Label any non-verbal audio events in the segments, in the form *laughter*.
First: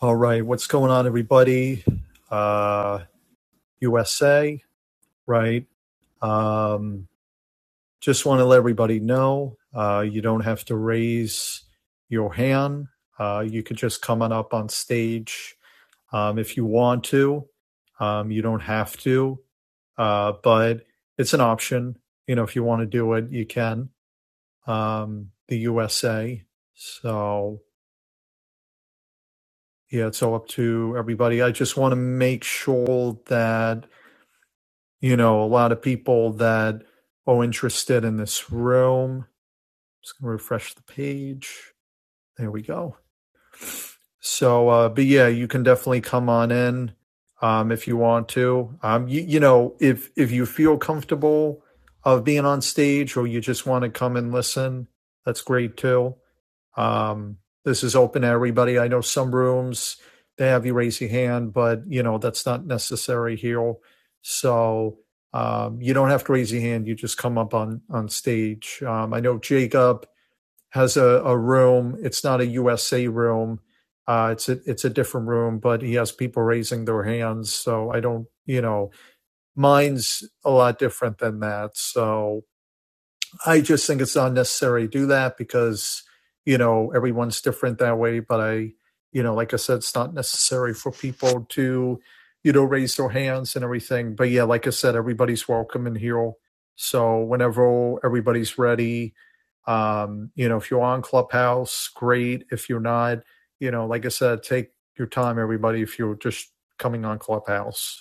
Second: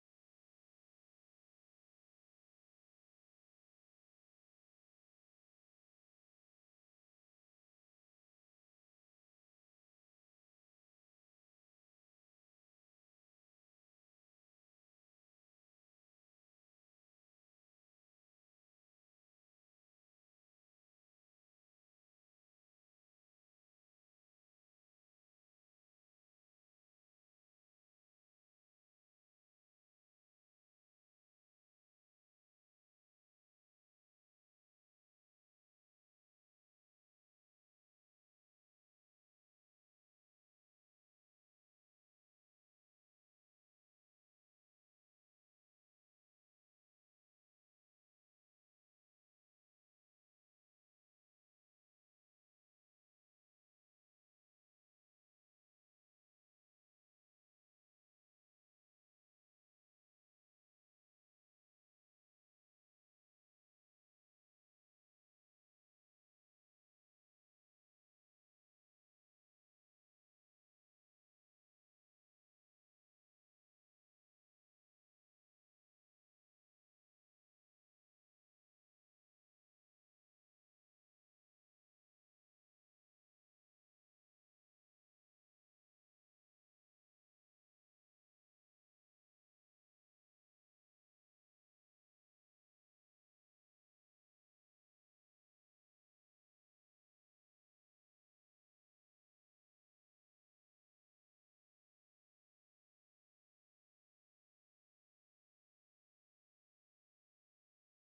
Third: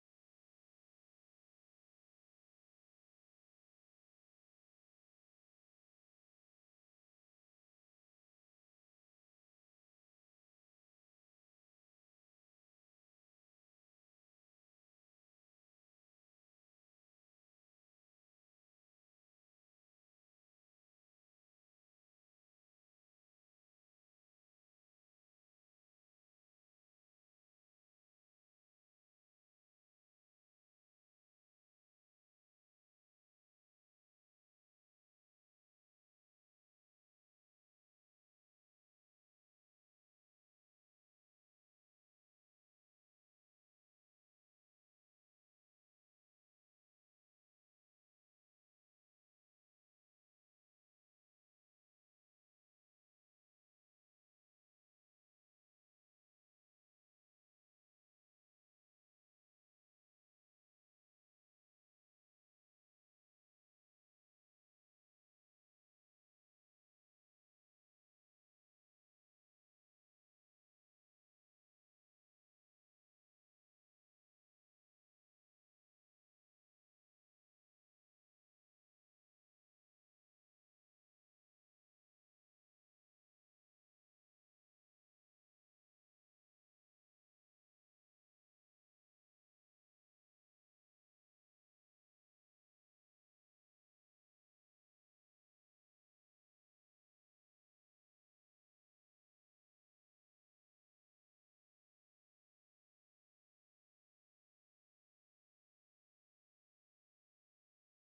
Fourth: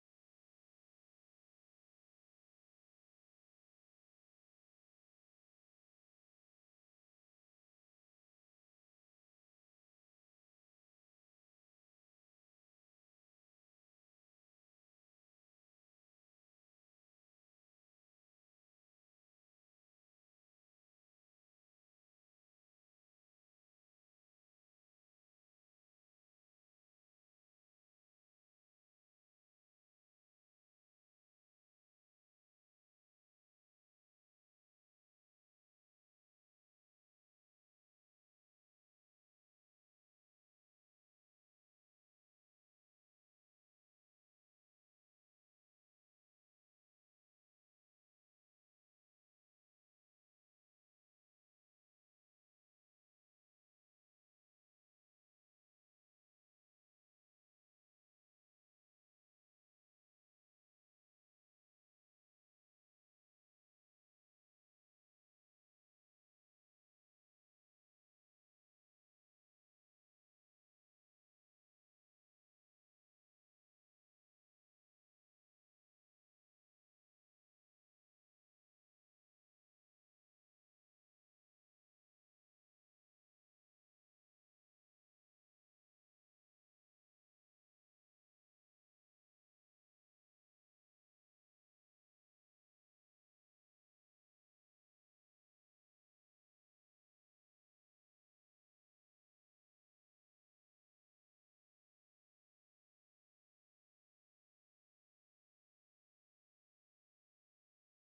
All right, what's going on, everybody? Uh, USA, right? Um, just want to let everybody know uh, you don't have to raise your hand. Uh, you could just come on up on stage um, if you want to. Um, you don't have to, uh, but it's an option. You know, if you want to do it, you can. Um, the USA. So, yeah, it's all up to everybody. I just want to make sure that you know, a lot of people that are interested in this room. Just gonna refresh the page. There we go. So, uh, but yeah, you can definitely come on in um, if you want to. Um, you, you know, if if you feel comfortable of being on stage or you just want to come and listen, that's great too. Um, this is open to everybody. I know some rooms they have you raise your hand, but you know that's not necessary here. So um, you don't have to raise your hand. You just come up on on stage. Um, I know Jacob has a, a room. It's not a USA room. Uh, it's a it's a different room, but he has people raising their hands. So I don't, you know, mine's a lot different than that. So I just think it's unnecessary to do that because, you know, everyone's different that way. But I, you know, like I said, it's not necessary for people to, you know, raise their hands and everything. But yeah, like I said, everybody's welcome in here. So whenever everybody's ready, um, you know, if you're on Clubhouse, great. If you're not, you know, like I said, take your time, everybody, if you're just coming on Clubhouse.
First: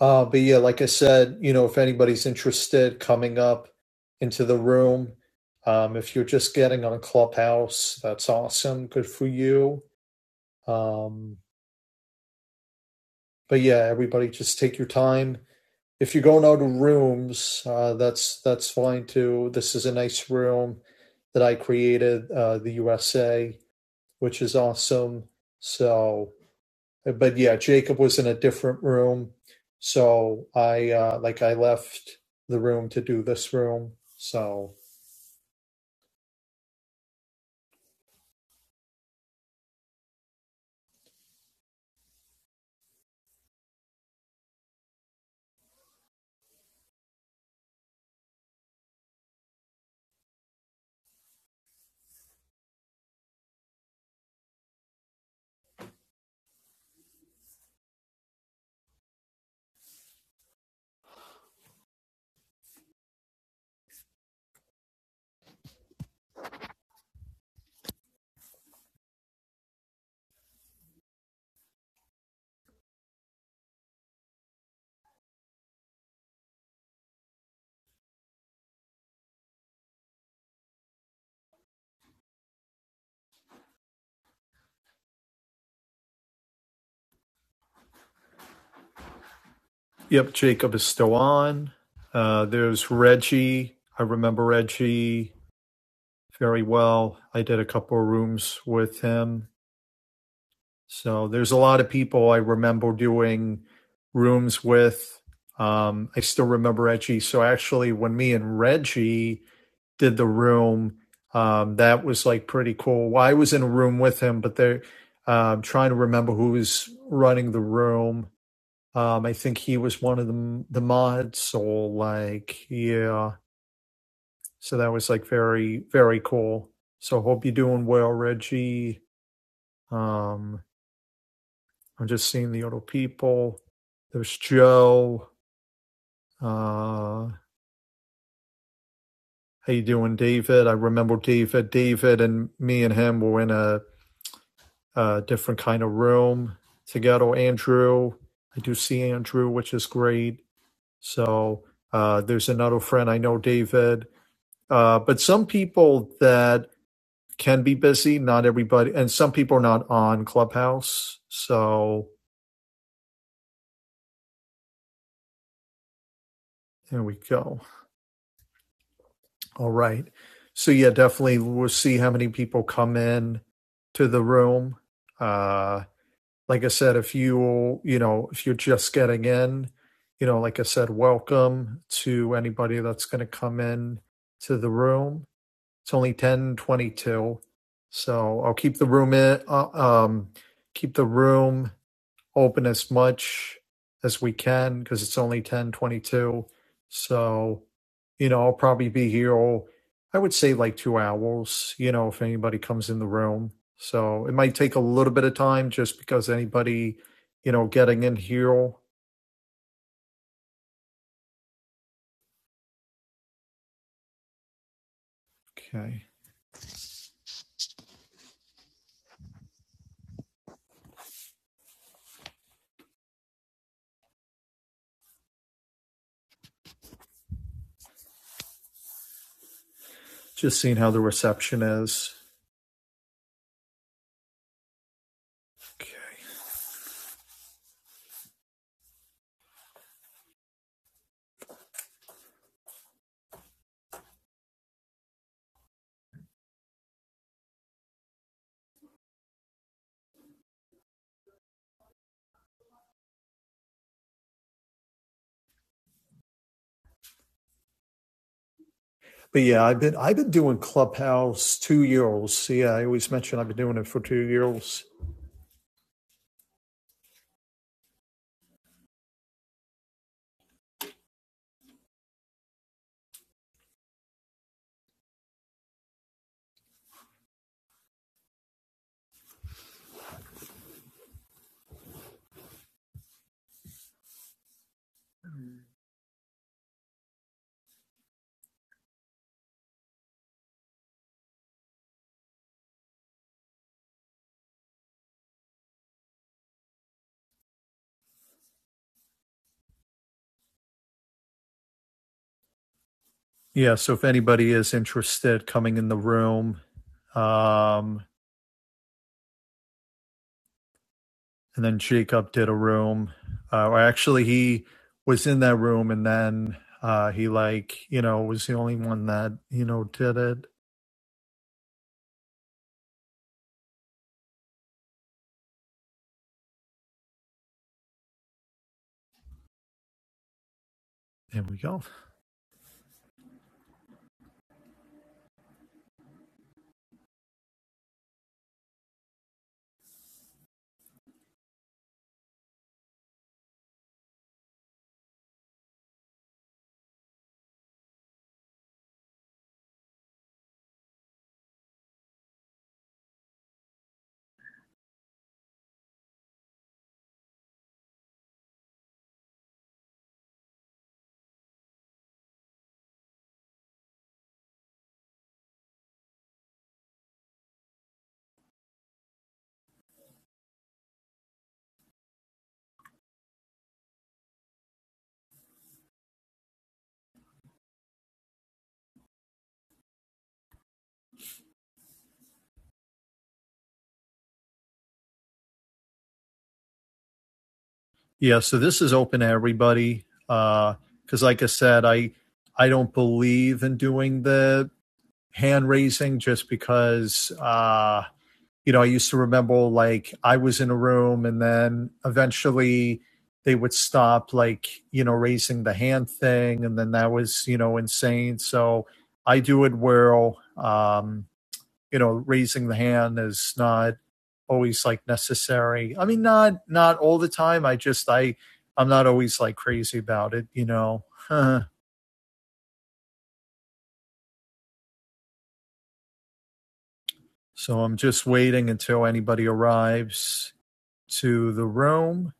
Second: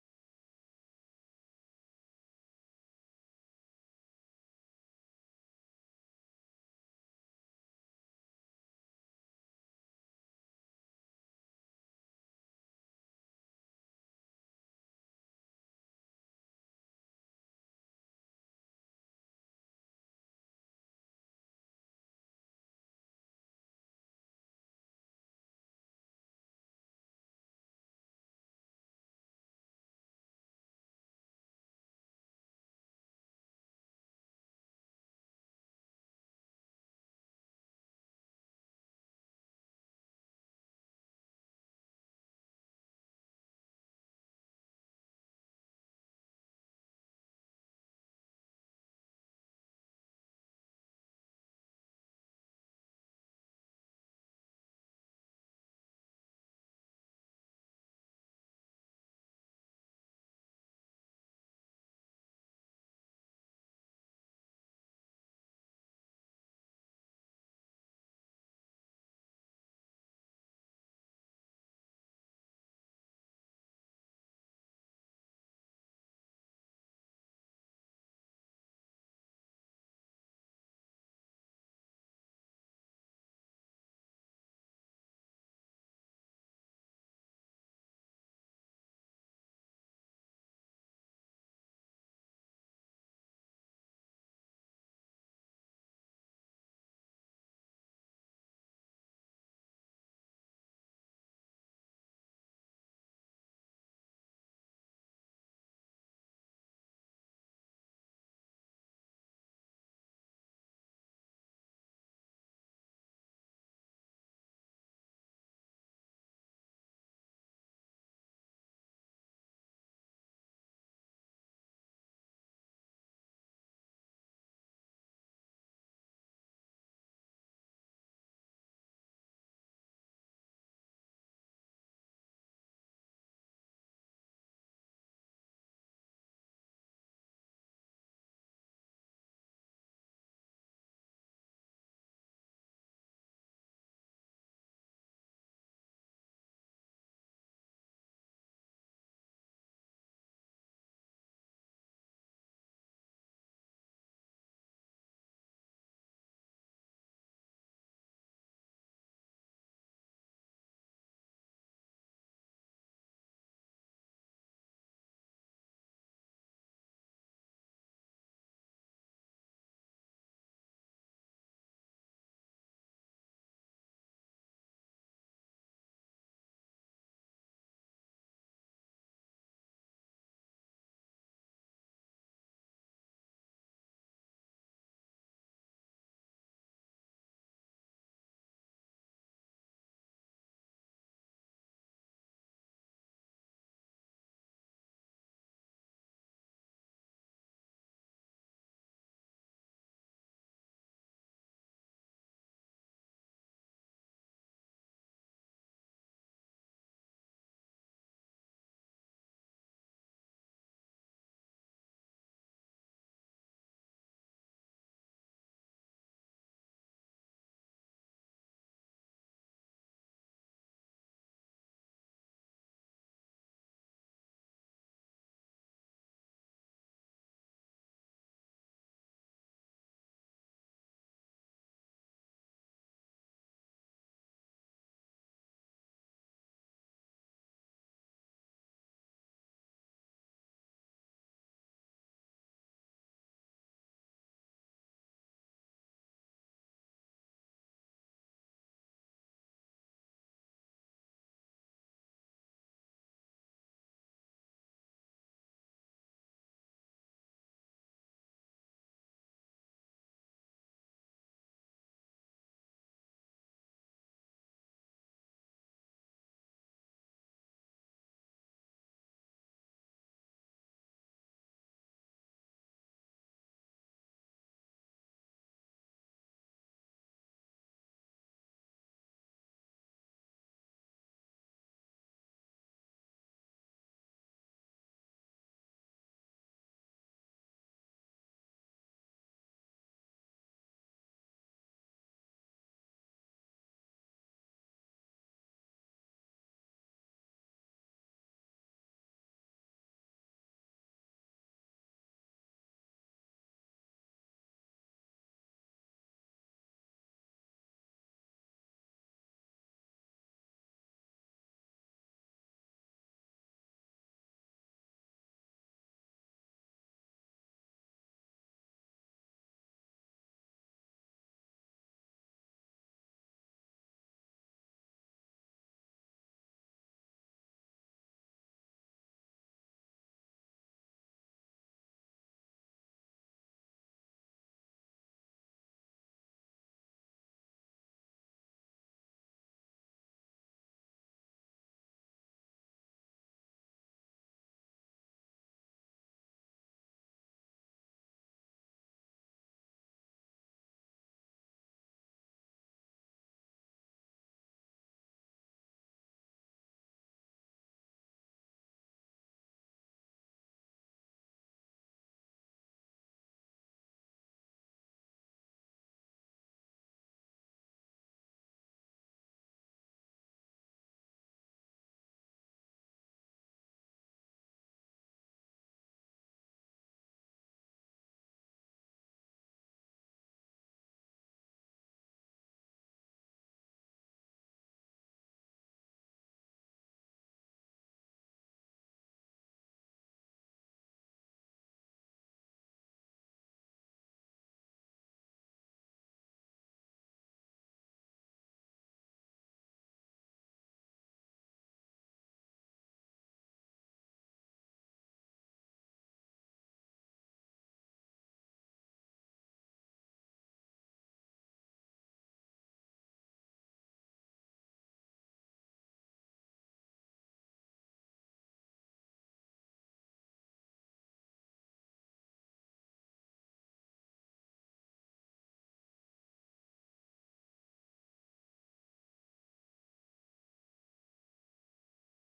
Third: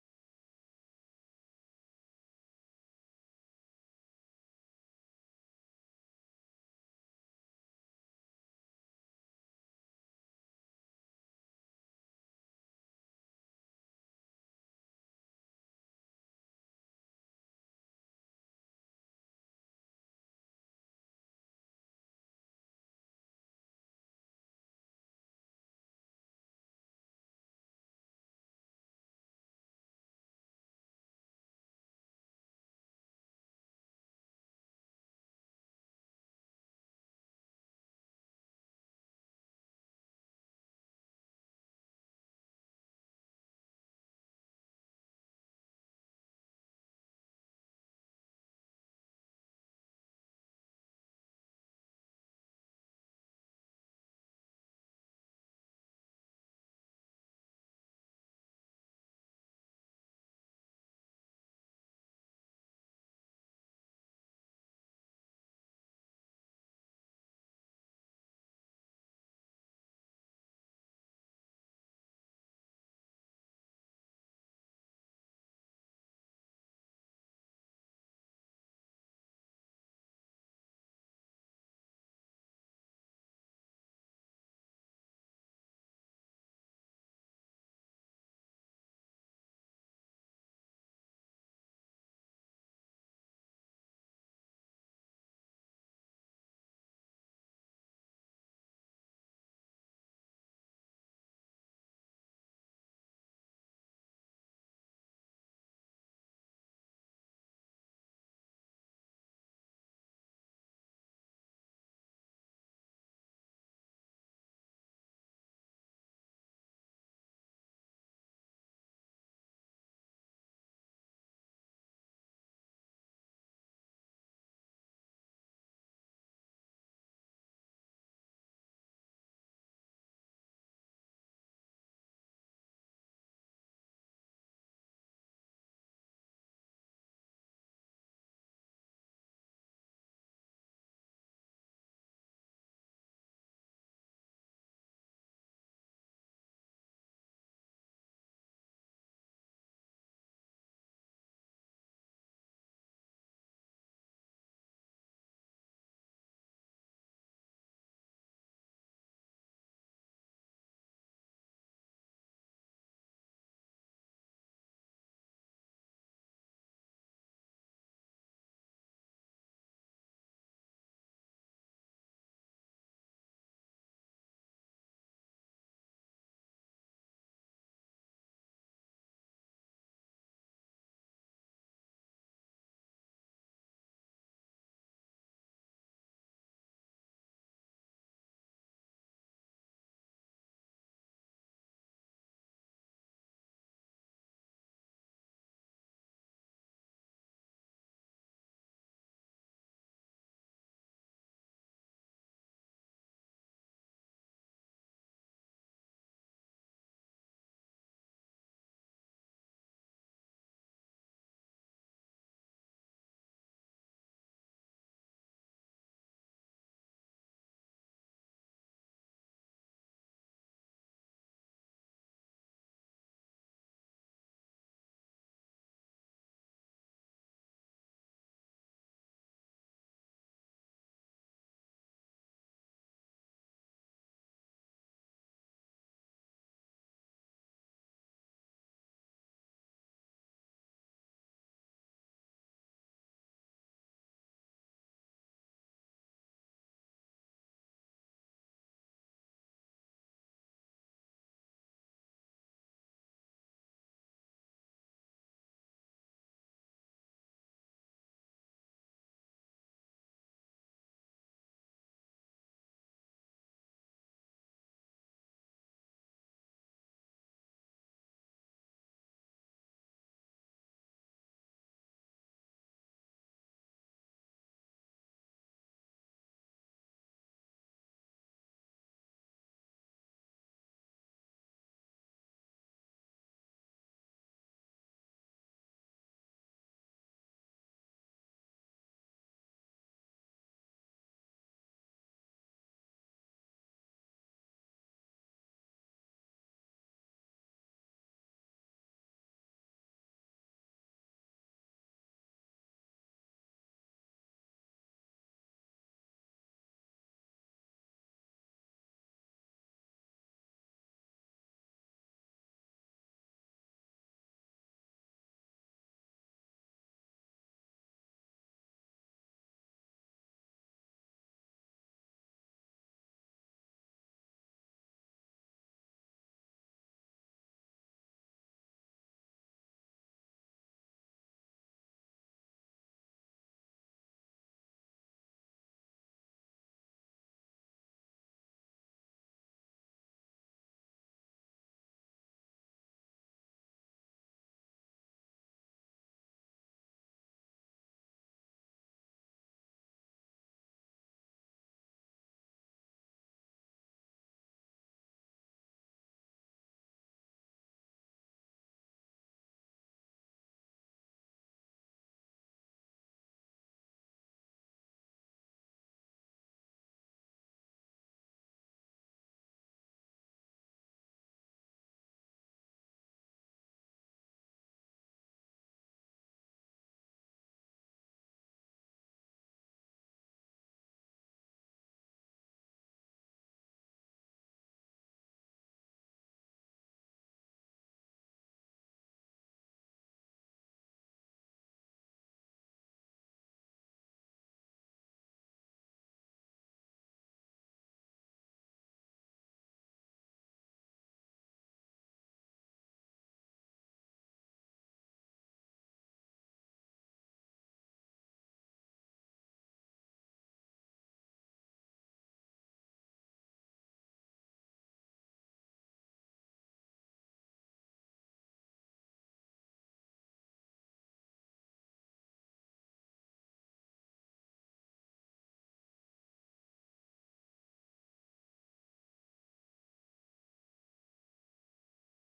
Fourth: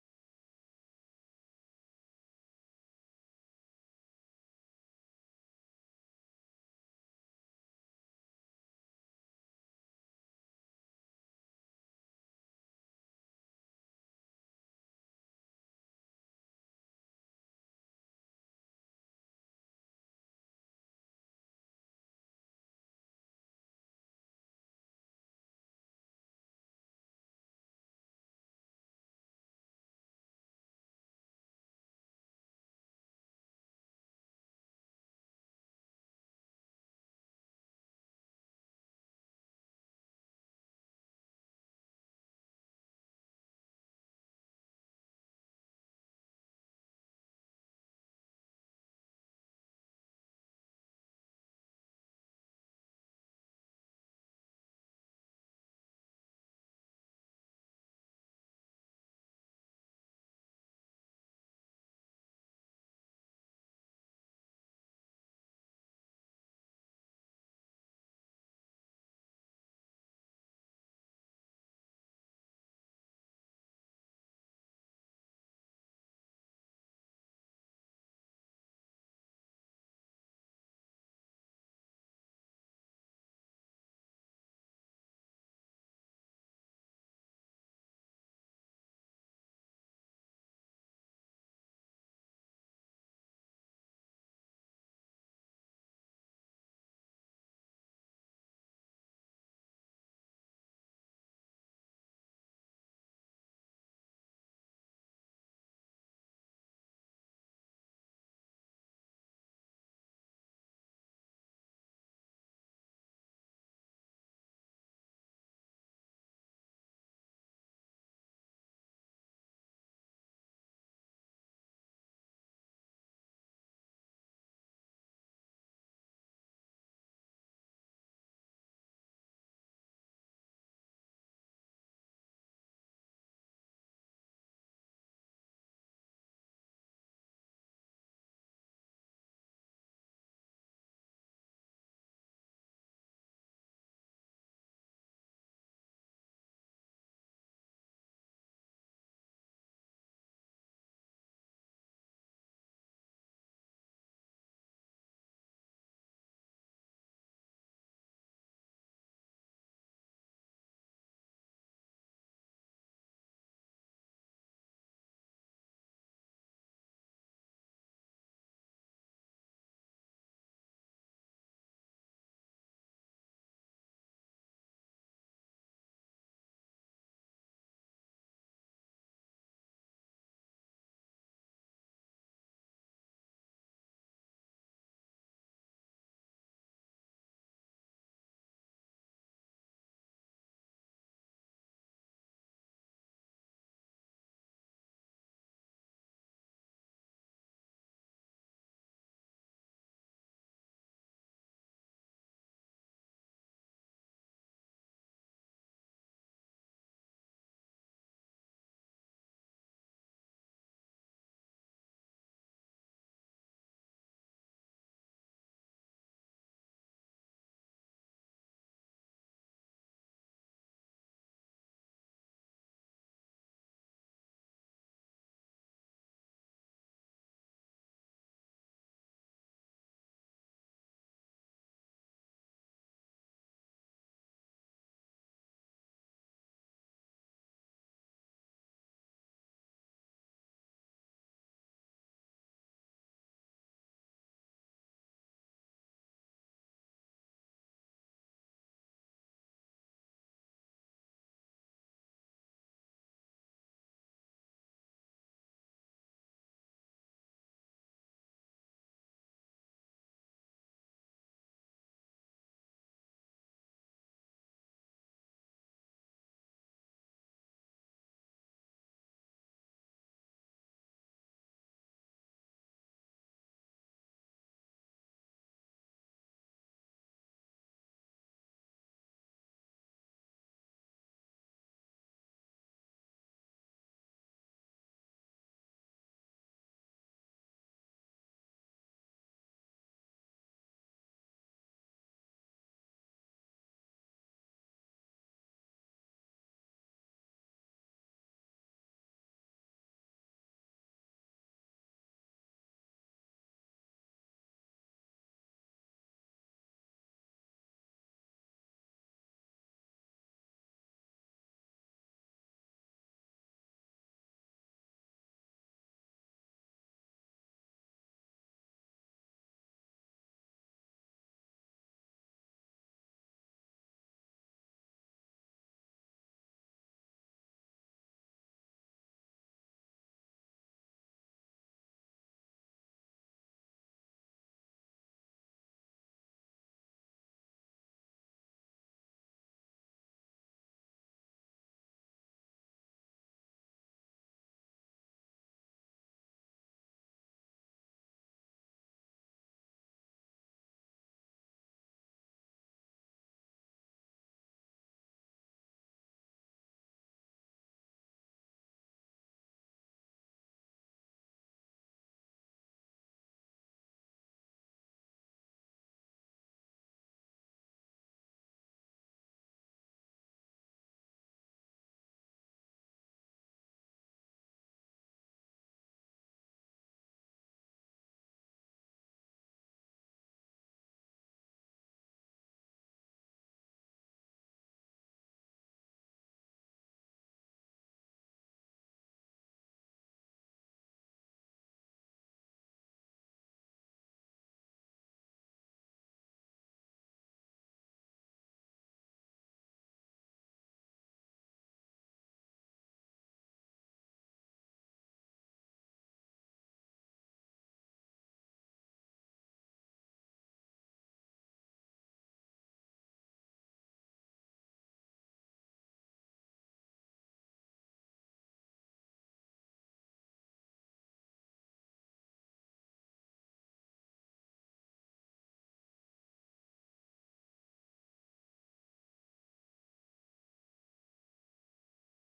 Uh, but yeah, like I said, you know, if anybody's interested coming up into the room, um, if you're just getting on Clubhouse, that's awesome. Good for you. Um, but yeah, everybody just take your time. If you're going out of rooms, uh, that's that's fine too. This is a nice room that I created, uh, the USA, which is awesome. So but yeah, Jacob was in a different room. So I uh, like I left the room to do this room. So yep, Jacob is still on. Uh, there's Reggie. I remember Reggie very well. I did a couple of rooms with him. So there's a lot of people I remember doing rooms with. Um, I still remember Reggie. So actually, when me and Reggie did the room. Um, that was like pretty cool. Well, I was in a room with him, but they're um, trying to remember who was running the room. Um, I think he was one of the the mods. So like, yeah. So that was like very very cool. So hope you're doing well, Reggie. Um, I'm just seeing the other people. There's Joe. Uh, how you doing, David? I remember David. David and me and him were in a uh, different kind of room together. Andrew, I do see Andrew, which is great. So uh, there's another friend I know, David. Uh, but some people that can be busy, not everybody, and some people are not on Clubhouse. So there we go. All right. So yeah, definitely we'll see how many people come in to the room. Uh, like I said, if you you know if you're just getting in, you know, like I said, welcome to anybody that's going to come in to the room. It's only ten twenty two, so I'll keep the room in. Uh, um, keep the room open as much as we can because it's only 1022. So, you know, I'll probably be here, all, I would say like two hours, you know, if anybody comes in the room. So it might take a little bit of time just because anybody, you know, getting in here. Okay. Just seeing how the reception is. Okay. But yeah, I've been I've been doing Clubhouse two years. Yeah, I always mention I've been doing it for two years. Yeah, so if anybody is interested coming in the room, Um, and then Jacob did a room. Uh, or actually, he was in that room, and then uh, he like you know was the only one that you know did it. There we go. Yeah. So this is open to everybody. Because, uh, like I said, I I don't believe in doing the hand raising just because. Uh, you know, I used to remember like I was in a room and then eventually they would stop like, you know, raising the hand thing. And then that was, you know, insane. So I do it where, um, you know, raising the hand is not always like necessary. I mean, not, not all the time. I just, I, I'm not always like crazy about it, you know. *laughs* so I'm just waiting until anybody arrives to the room.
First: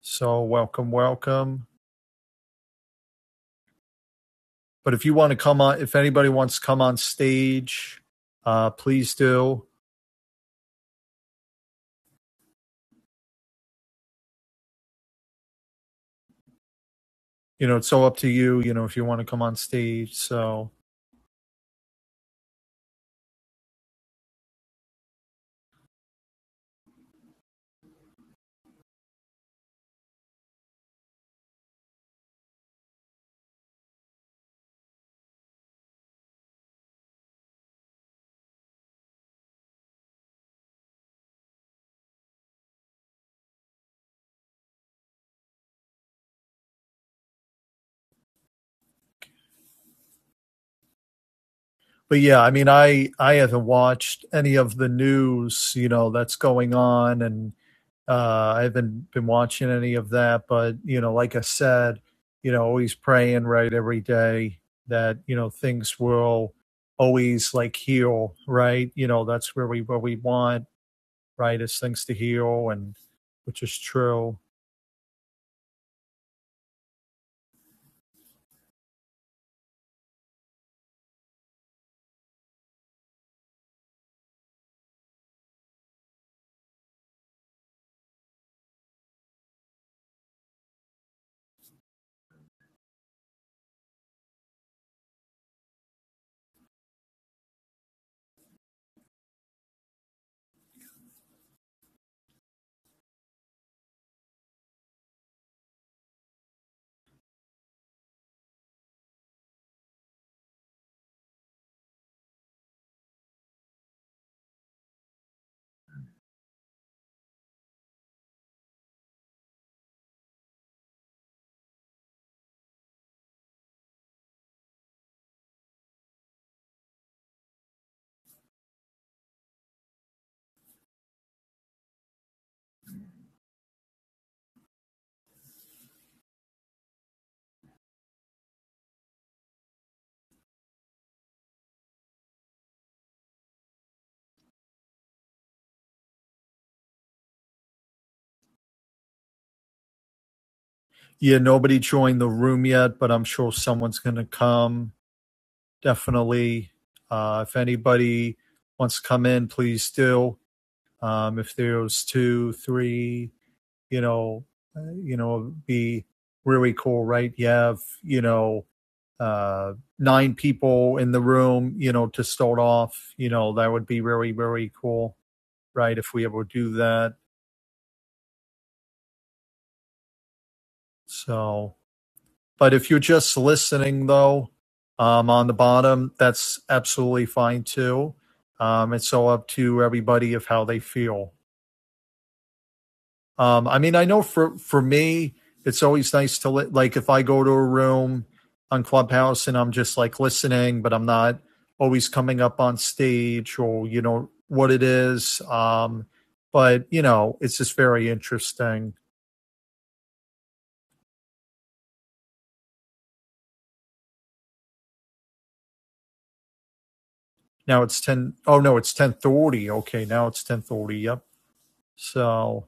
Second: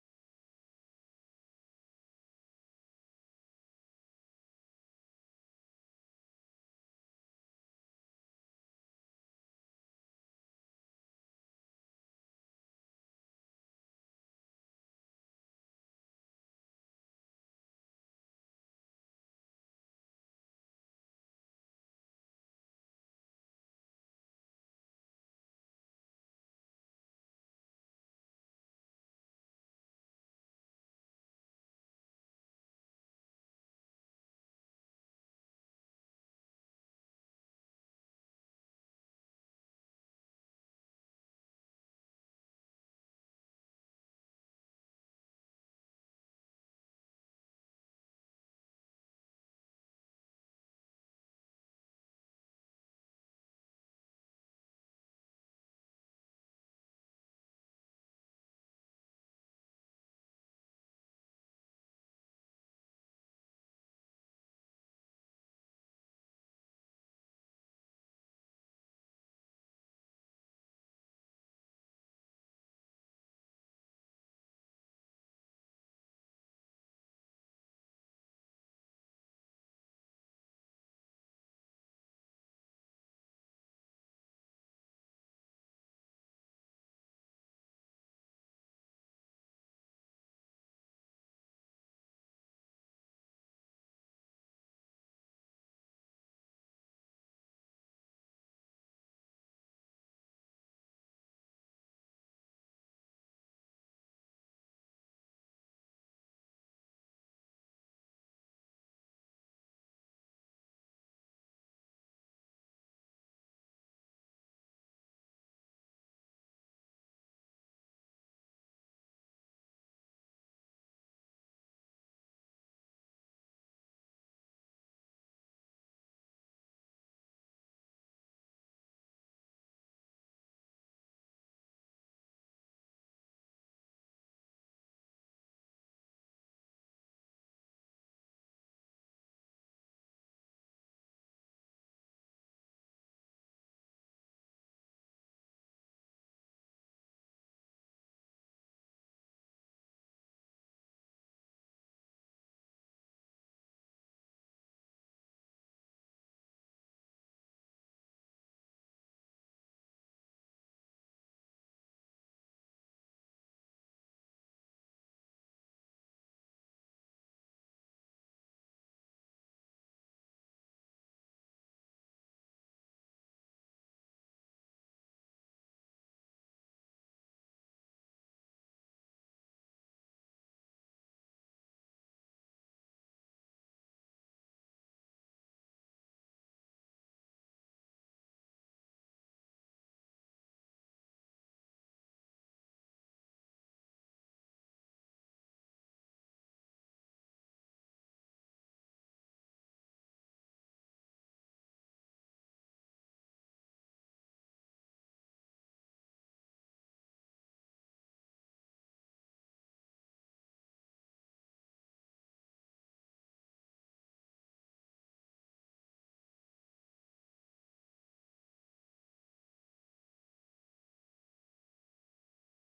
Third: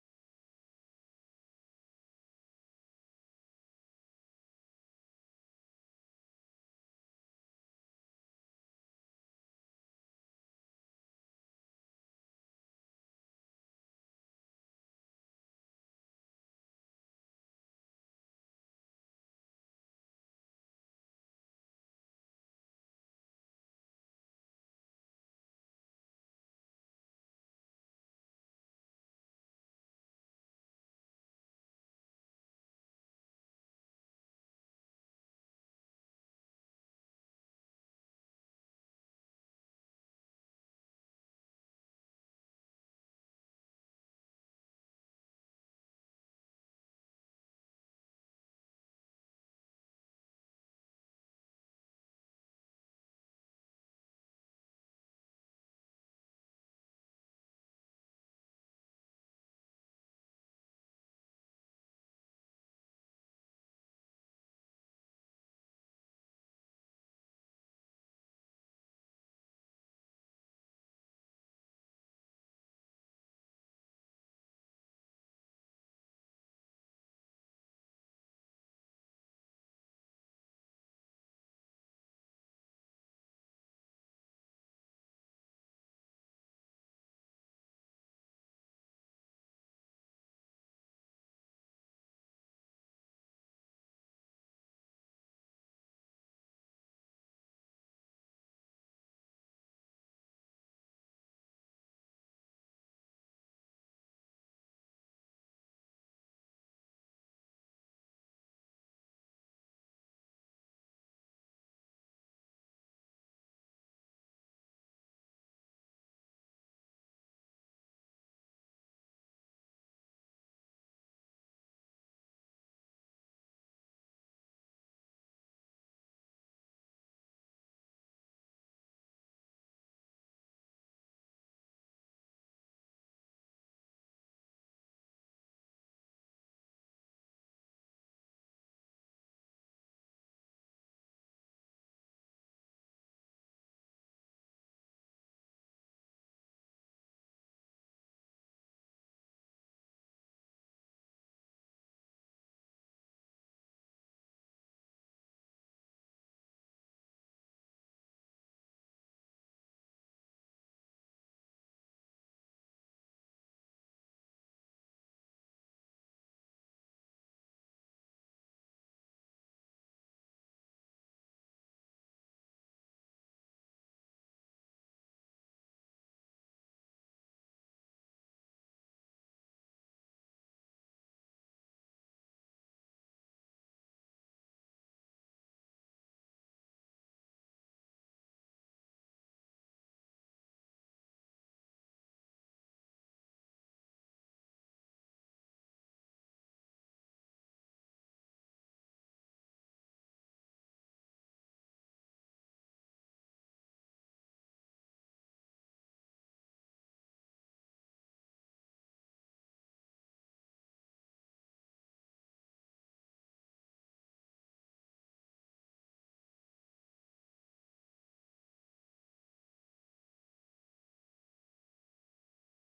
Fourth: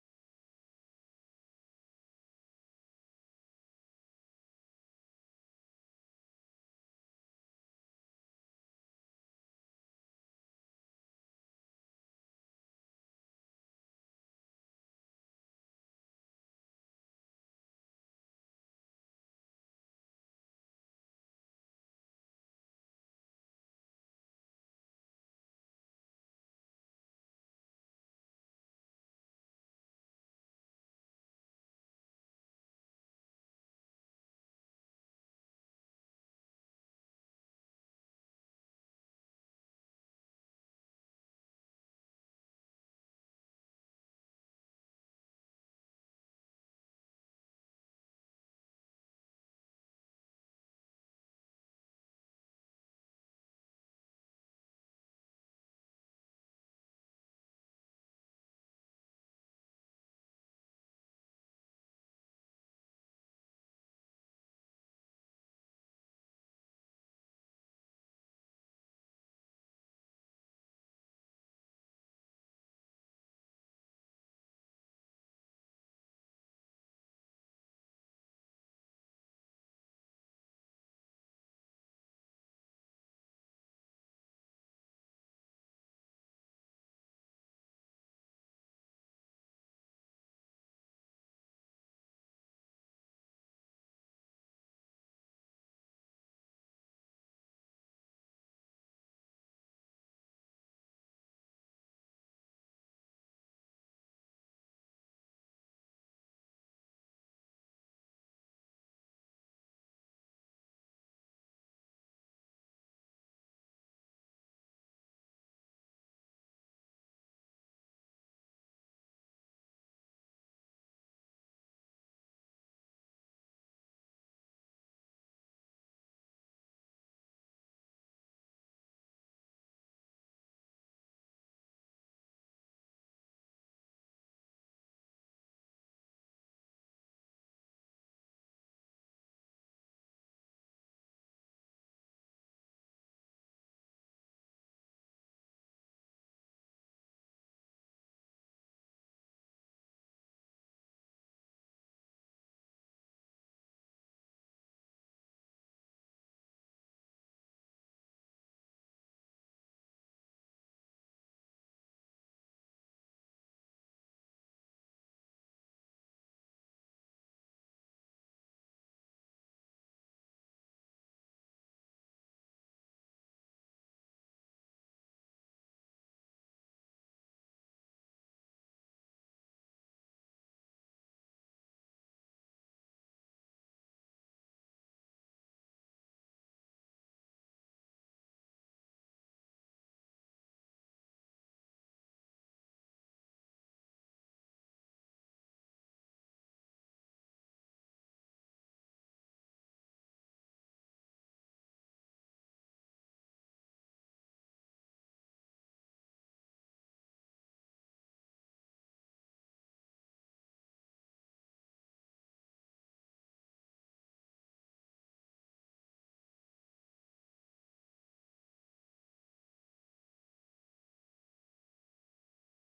So welcome, welcome. But if you want to come on, if anybody wants to come on stage, uh, please do. You know, it's so up to you. You know, if you want to come on stage. So, but yeah, I mean, I I haven't watched any of the news. You know, that's going on, and uh, I haven't been watching any of that. But you know, like I said, you know, always praying right every day that you know things will always like heal right you know that's where we where we want right? It's things to heal, and which is true. Yeah, nobody joined the room yet, but I'm sure someone's going to come. Definitely. Uh, if anybody wants to come in, please do. Um, if there's two, three, you know, uh, you know, it'd be really cool, right? You have, you know, uh, nine people in the room, you know, to start off. You know, that would be really, really cool, right? If we ever do that. So, But if you're just listening, though, um, on the bottom, that's absolutely fine too. Um, it's so up to everybody of how they feel. Um, I mean, I know for for me, it's always nice to li- like if I go to a room on Clubhouse and I'm just like listening, but I'm not always coming up on stage or you know what it is. Um, but you know, it's just very interesting. Now it's ten. Oh no, it's ten thirty. Okay, now it's ten thirty. Yep. So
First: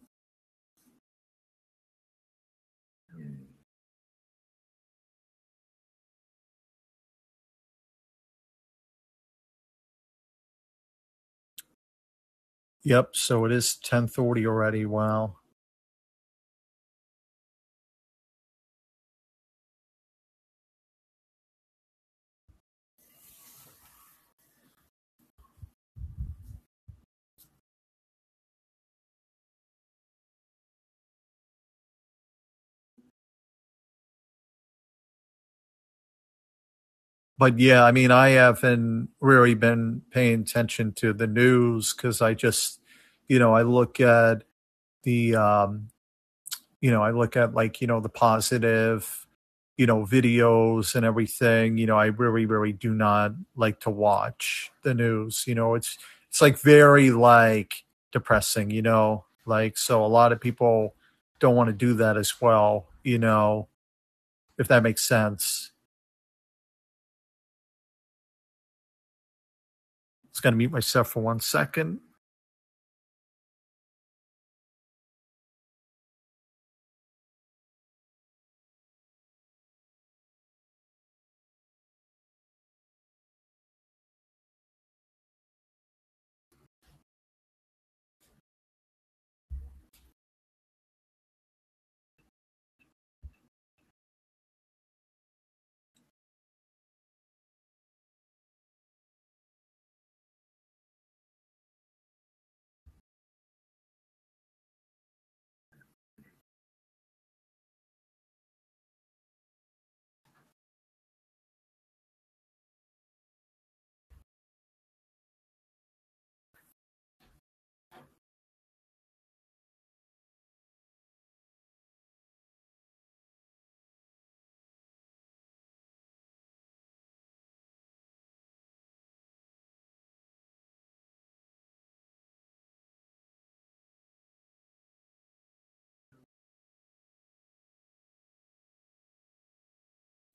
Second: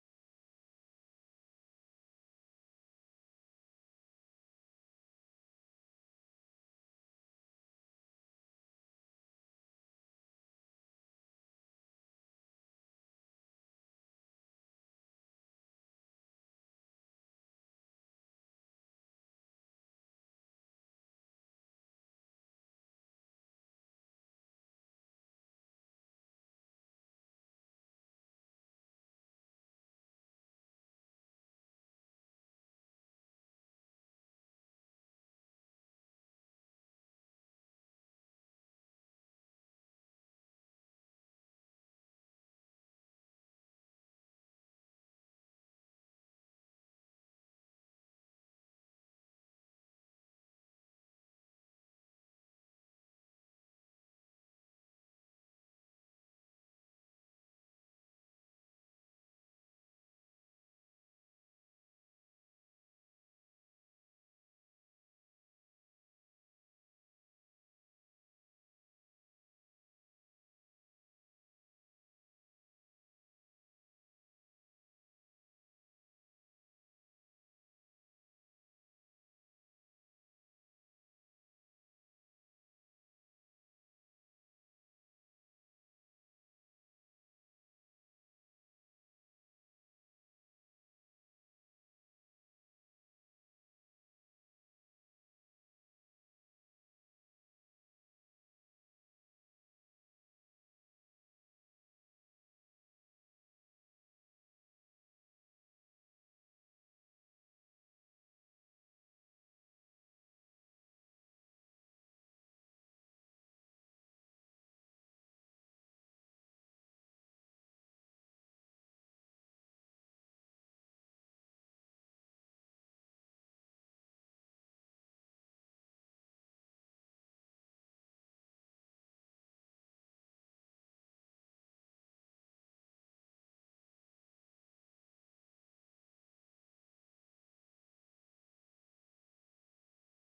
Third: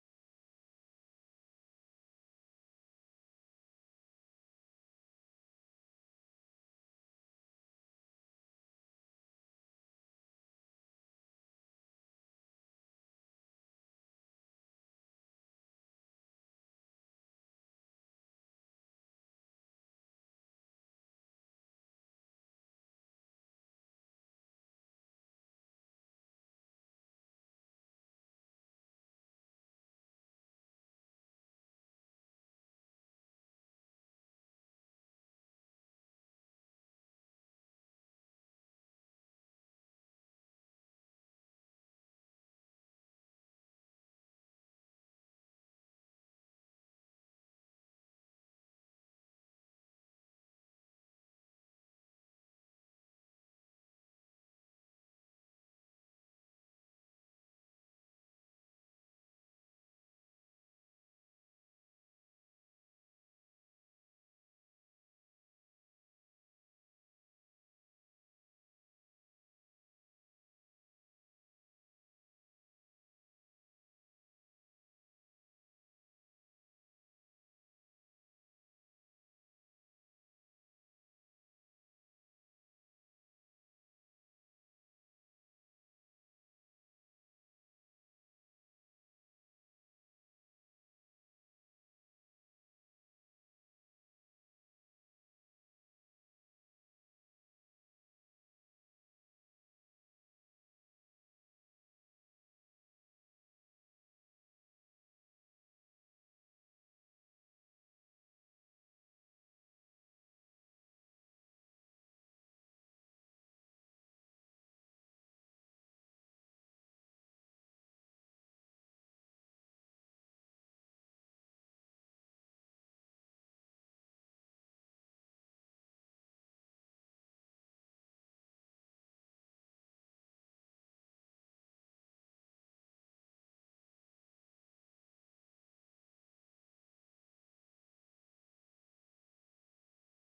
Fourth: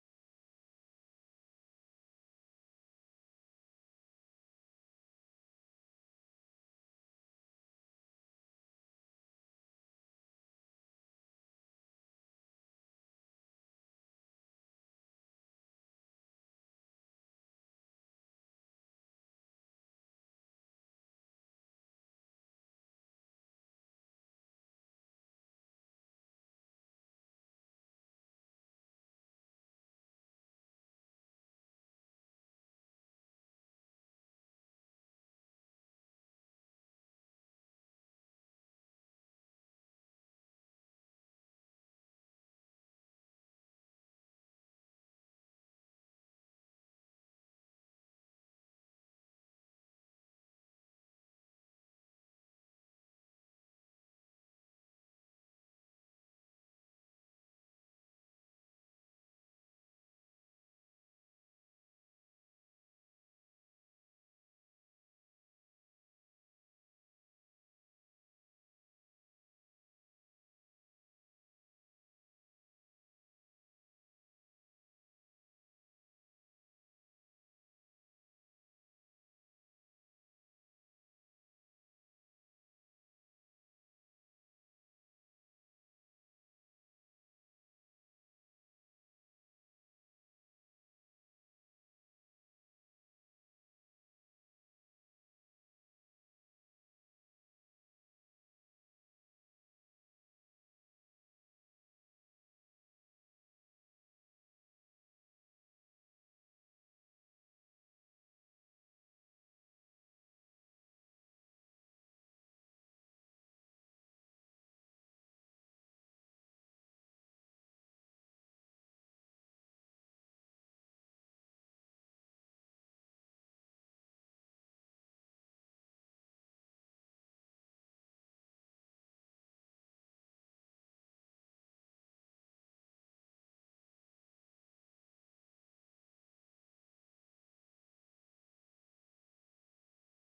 Yep. So it is ten thirty already. Wow. But yeah, I mean, I haven't really been paying attention to the news because I just, you know, I look at the, um, you know, I look at like you know the positive, you know, videos and everything. You know, I really, really do not like to watch the news. You know, it's it's like very like depressing. You know, like so a lot of people don't want to do that as well. You know, if that makes sense Just gotta mute myself for one second.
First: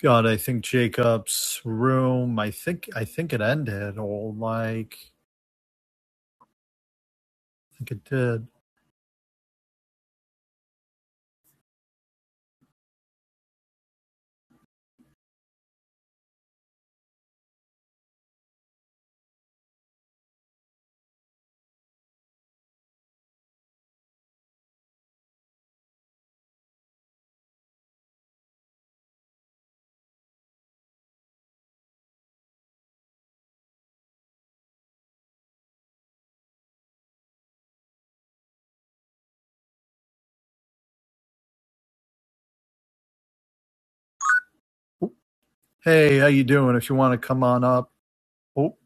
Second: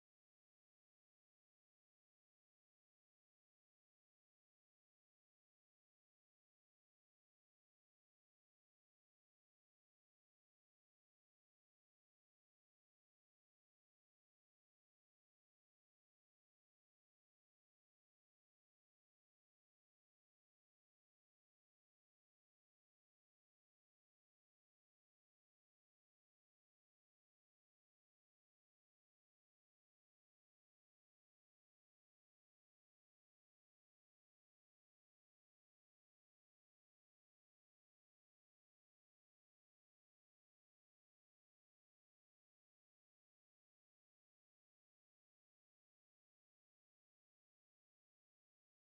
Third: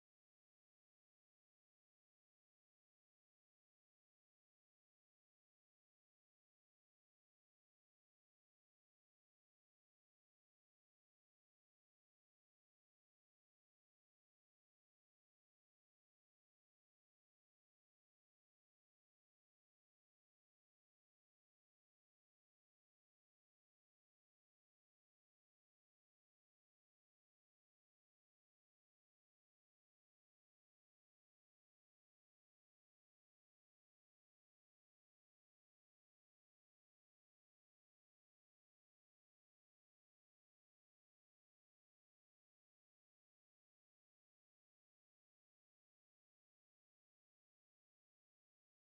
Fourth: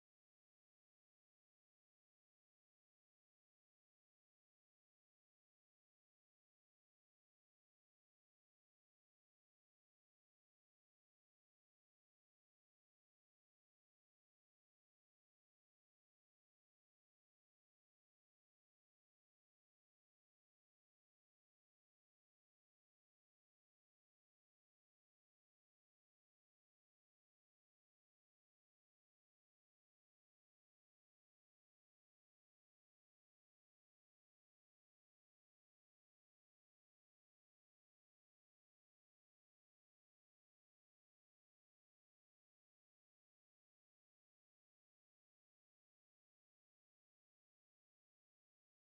God, I think Jacob's room. I think I think it ended, or like I think it did. Oop. Hey, how you doing? If you want to come on up. Oh,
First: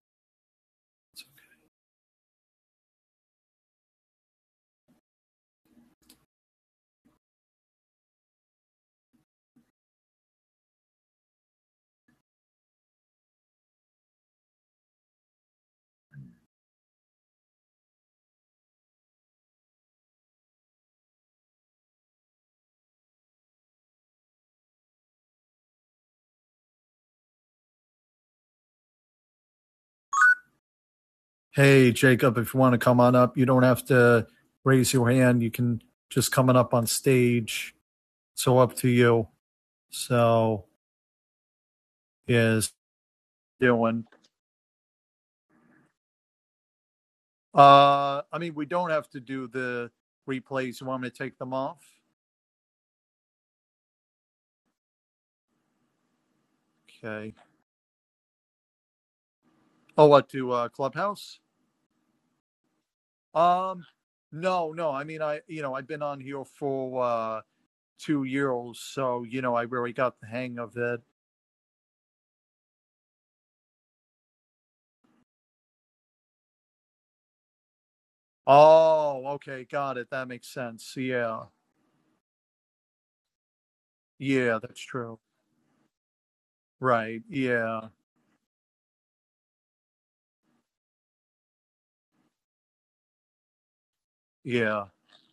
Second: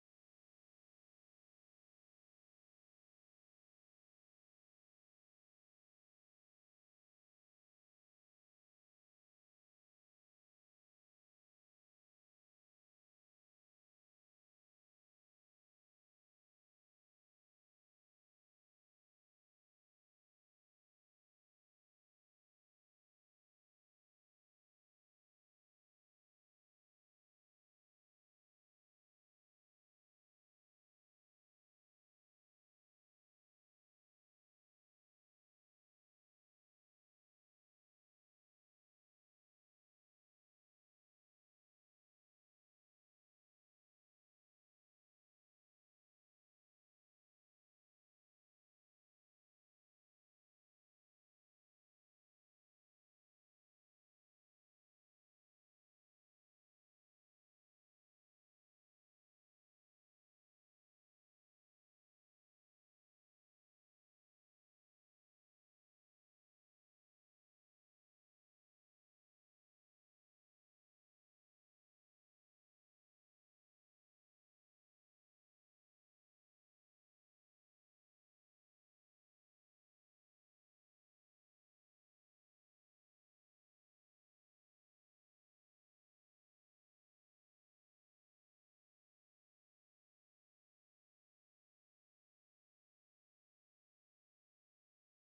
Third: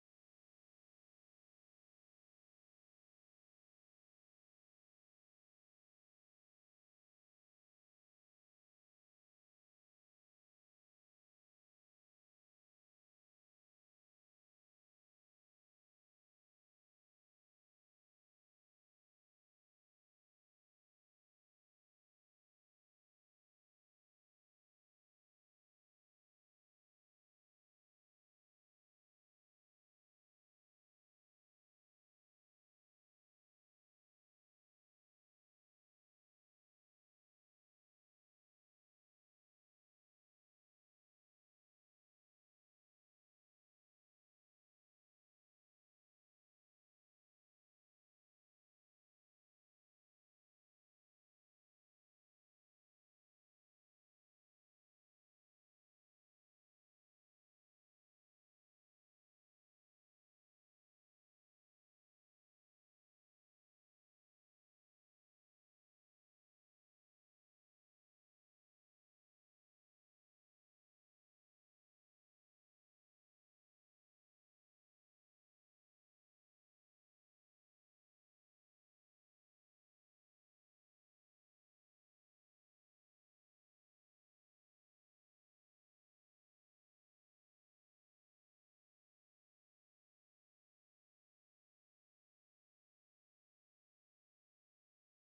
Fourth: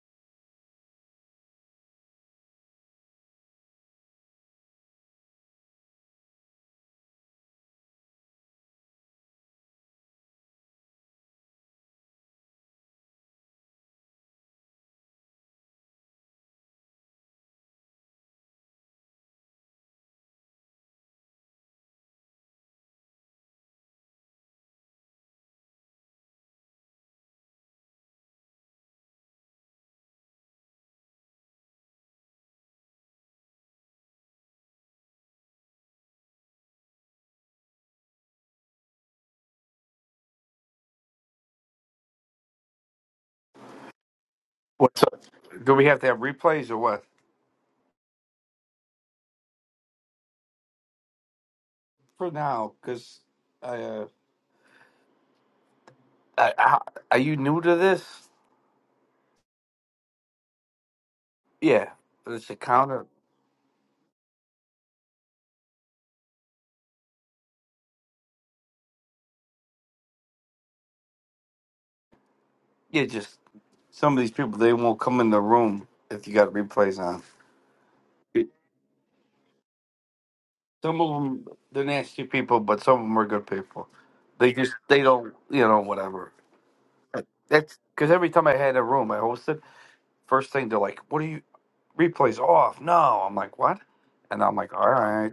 hey Jacob, if you want to come on up, you don't have to raise your hand. You can just coming up on stage. So up to you. So is doing. What's up? Do we have to have replays or what? Uh, I mean, we don't have to do the replays. You want me to take them off? For now, because I, uh, I, I, are Okay. you new to this? Oh, what to uh, Clubhouse? Yeah, it's a counter. Um, no, no. I mean, I you know I've been on here for uh, two years, so you know I really got the hang of it. Yeah, just some of these people they won't come in the room if you got replays on. Oh, okay, got it. That makes sense. Some of Yeah, them they're nasty people, but some of them are good people. They yeah, just that's they true. don't you know whatever. Right. That's Yeah, because every time I had a room I hosted, first thing they're like, "What are you replays off?" No, I'm like, "What?" And I'm like, yeah, "All right."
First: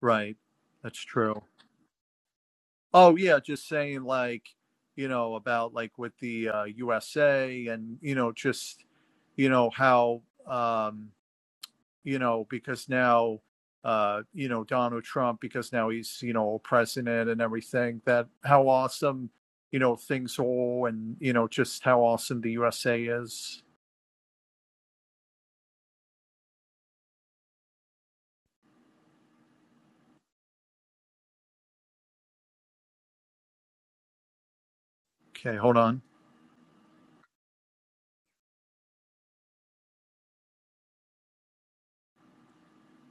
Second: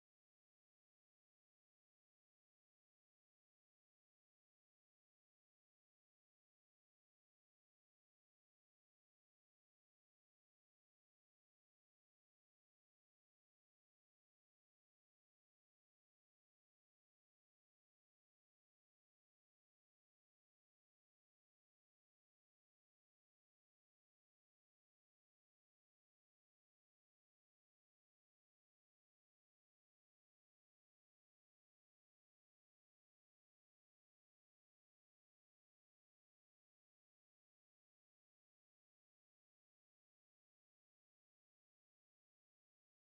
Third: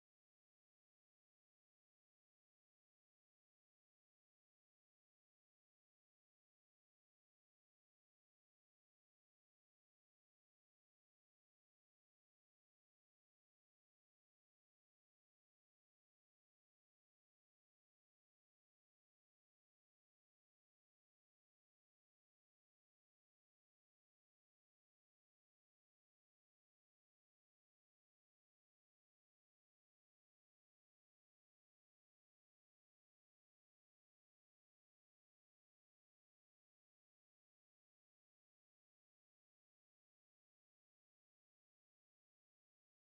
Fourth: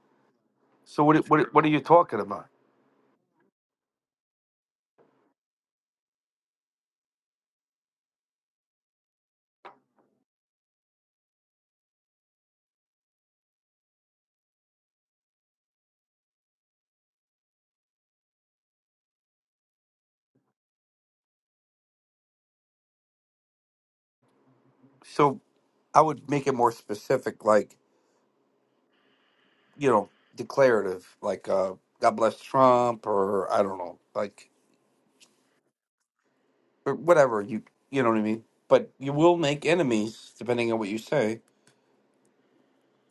right. That's So what true. what what are you talking about? Oh, yeah. Just saying, like, you know, about like with the uh, USA and you know, just you know how um you know, because now, uh, you know, Donald Trump, because now he's, you know, president and everything, that how awesome, you know, things are and, you know, just how awesome the USA is. So I would make it more specific, like, you know, declarative, like uh God bless Trump or I don't know, like Okay, hold on. or whatever you you know what I mean. But you will make enemies depending on what you say.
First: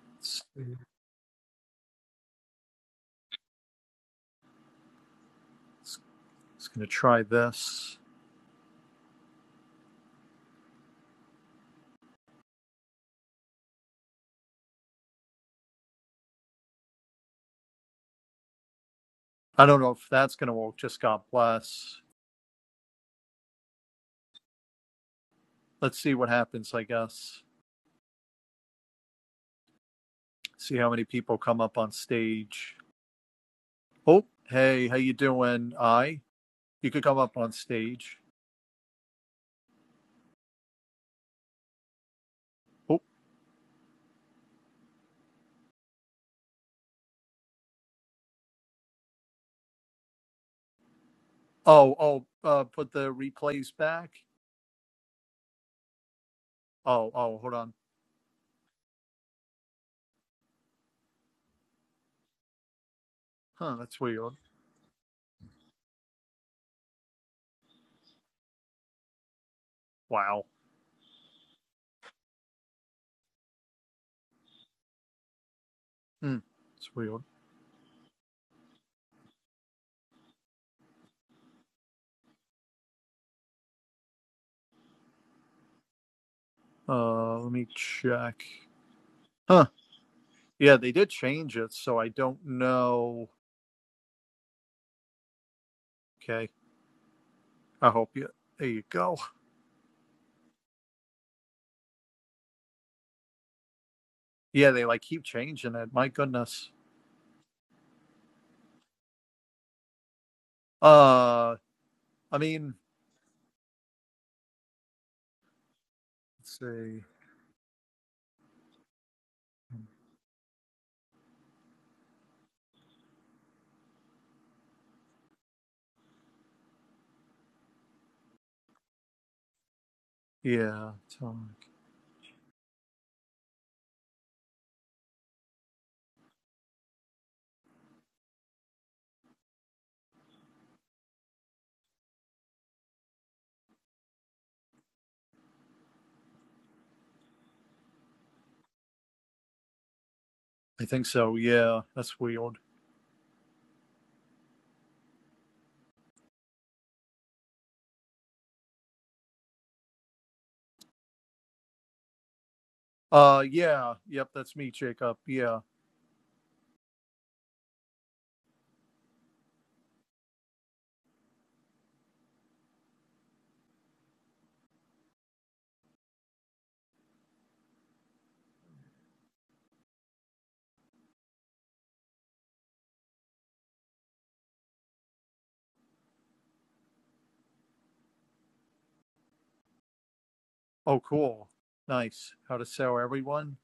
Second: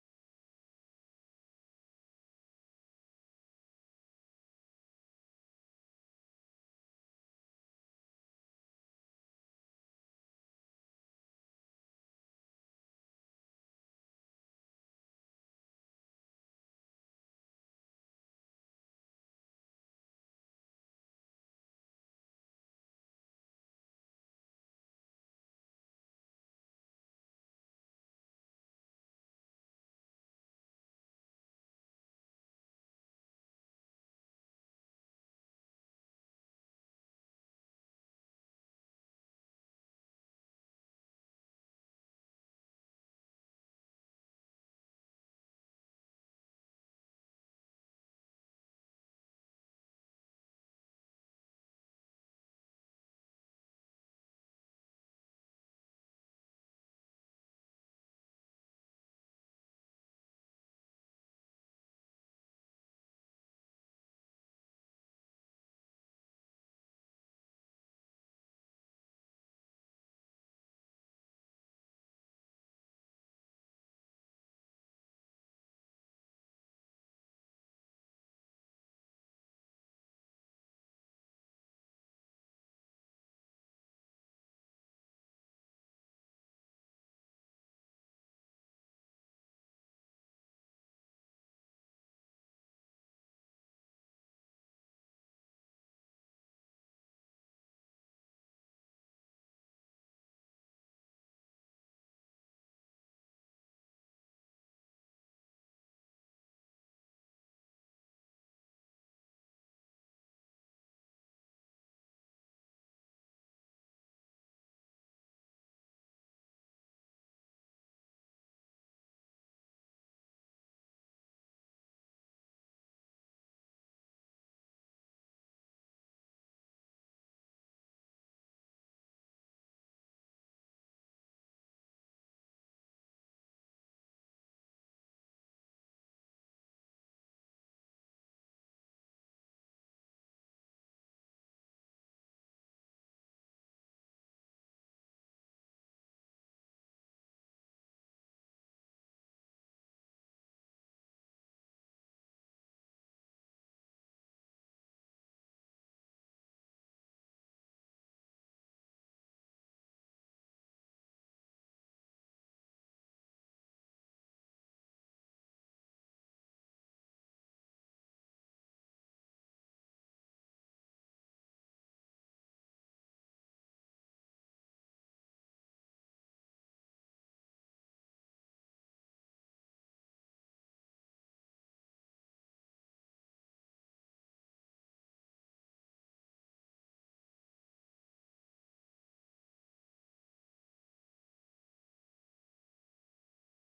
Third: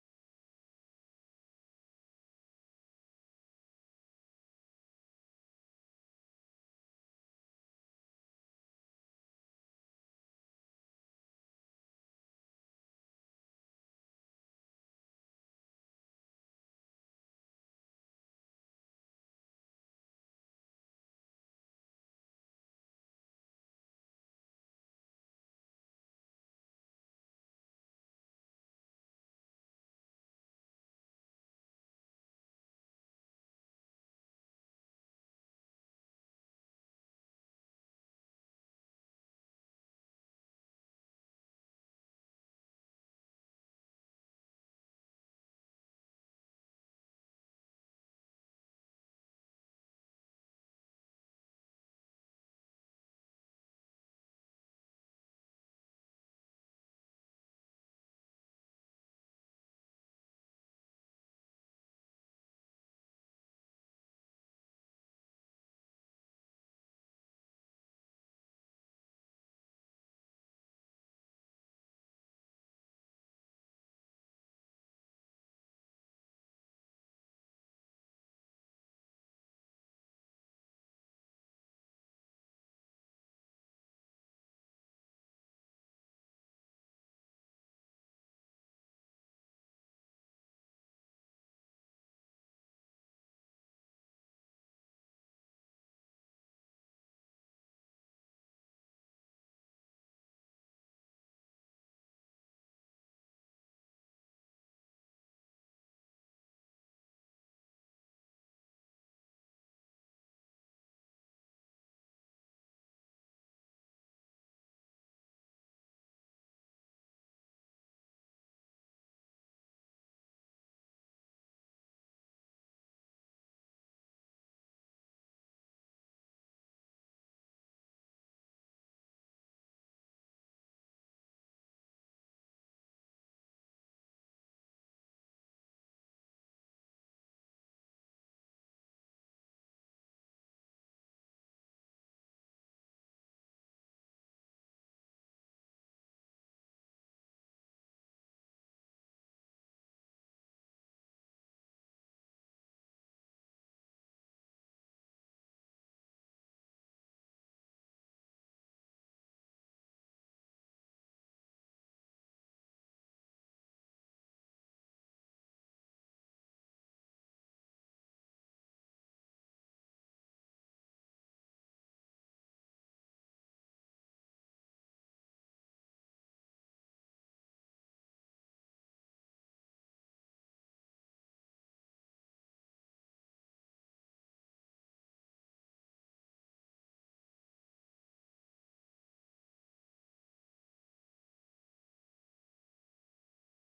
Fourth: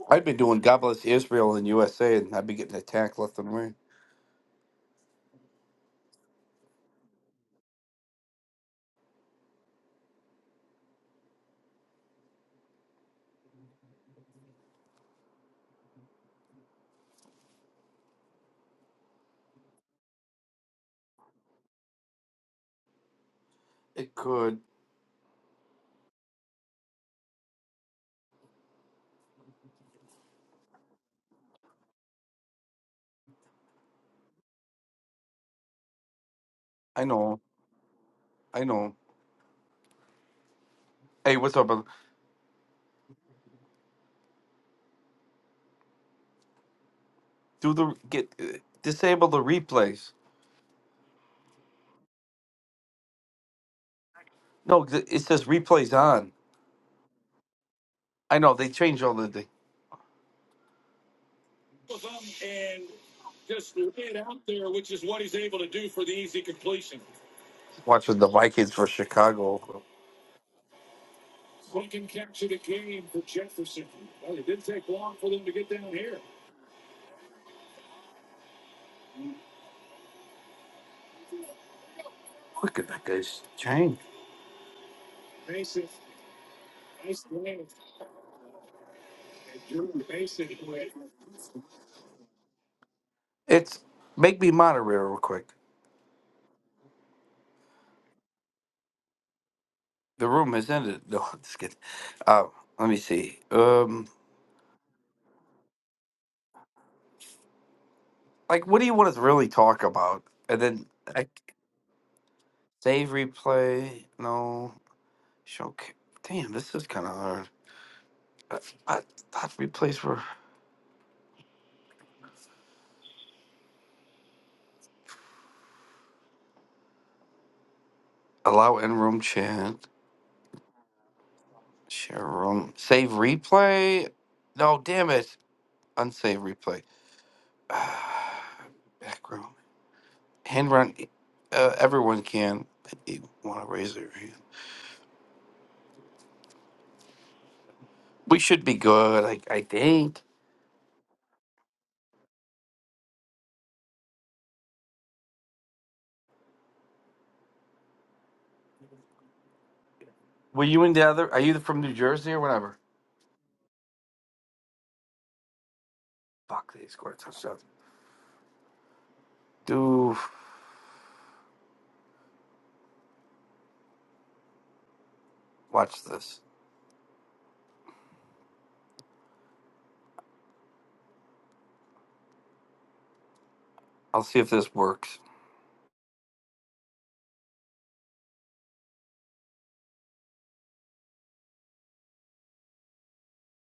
I've been It's, doing Mhm. God bless Israel and USA and I'd be getting attacked left and right. it's, it's going to try this. I don't know if that's going to work. Just God bless. It could. Let's see what happens, I guess. See how many people come up on stage. Oh, hey, how you doing? I. You could I come up know. on stage. I know. Hey, what's up? brother? Oh, Do the get uh, disable the replays. oh, oh, uh, put the replays back. No, th- it says replays on. Oh, oh, hold on. I know they change all the. and just Huh, that's hit weird. out there, which is what he's able to do for the easy completion. Watching the Vikings for Chicago. Wow. Who can capture the game for Jefferson? Well, it didn't take long for them to get down here. Hmm, that's weird. Look at that guy's chain. Mason, nice Uh, let play. me check. Huh. And Drew Mason Yeah, went. they did change it, so I don't know. It's make me moderator real quick. Okay. I hope you. There you go. The room has ended. No, *laughs* I'm just kidding. Uh, let me see. Um, Yeah, they like keep changing it. My goodness. like, what do you want us to really talk about? And then, I. Uh, I mean, Save replay. No. Show. ca- Damn, let's this is see. kind of hard. I, I thought replays were allow in room chat. Yeah, Tom. Share room. Save replay. No, damn it. Unsave replay. *sighs* Background. Hand run. e, Uh, everyone can. You want to raise their hand. We should be good. I, I think. I think so. Yeah, that's weird. Were you in the other? Are you from New Jersey or whatever? Uh, yeah. Yep, that's me, Jacob. Yeah. Fuck, they scored a touchdown. Do watch this. I'll see if this works. Oh, cool. Nice. How to sell everyone?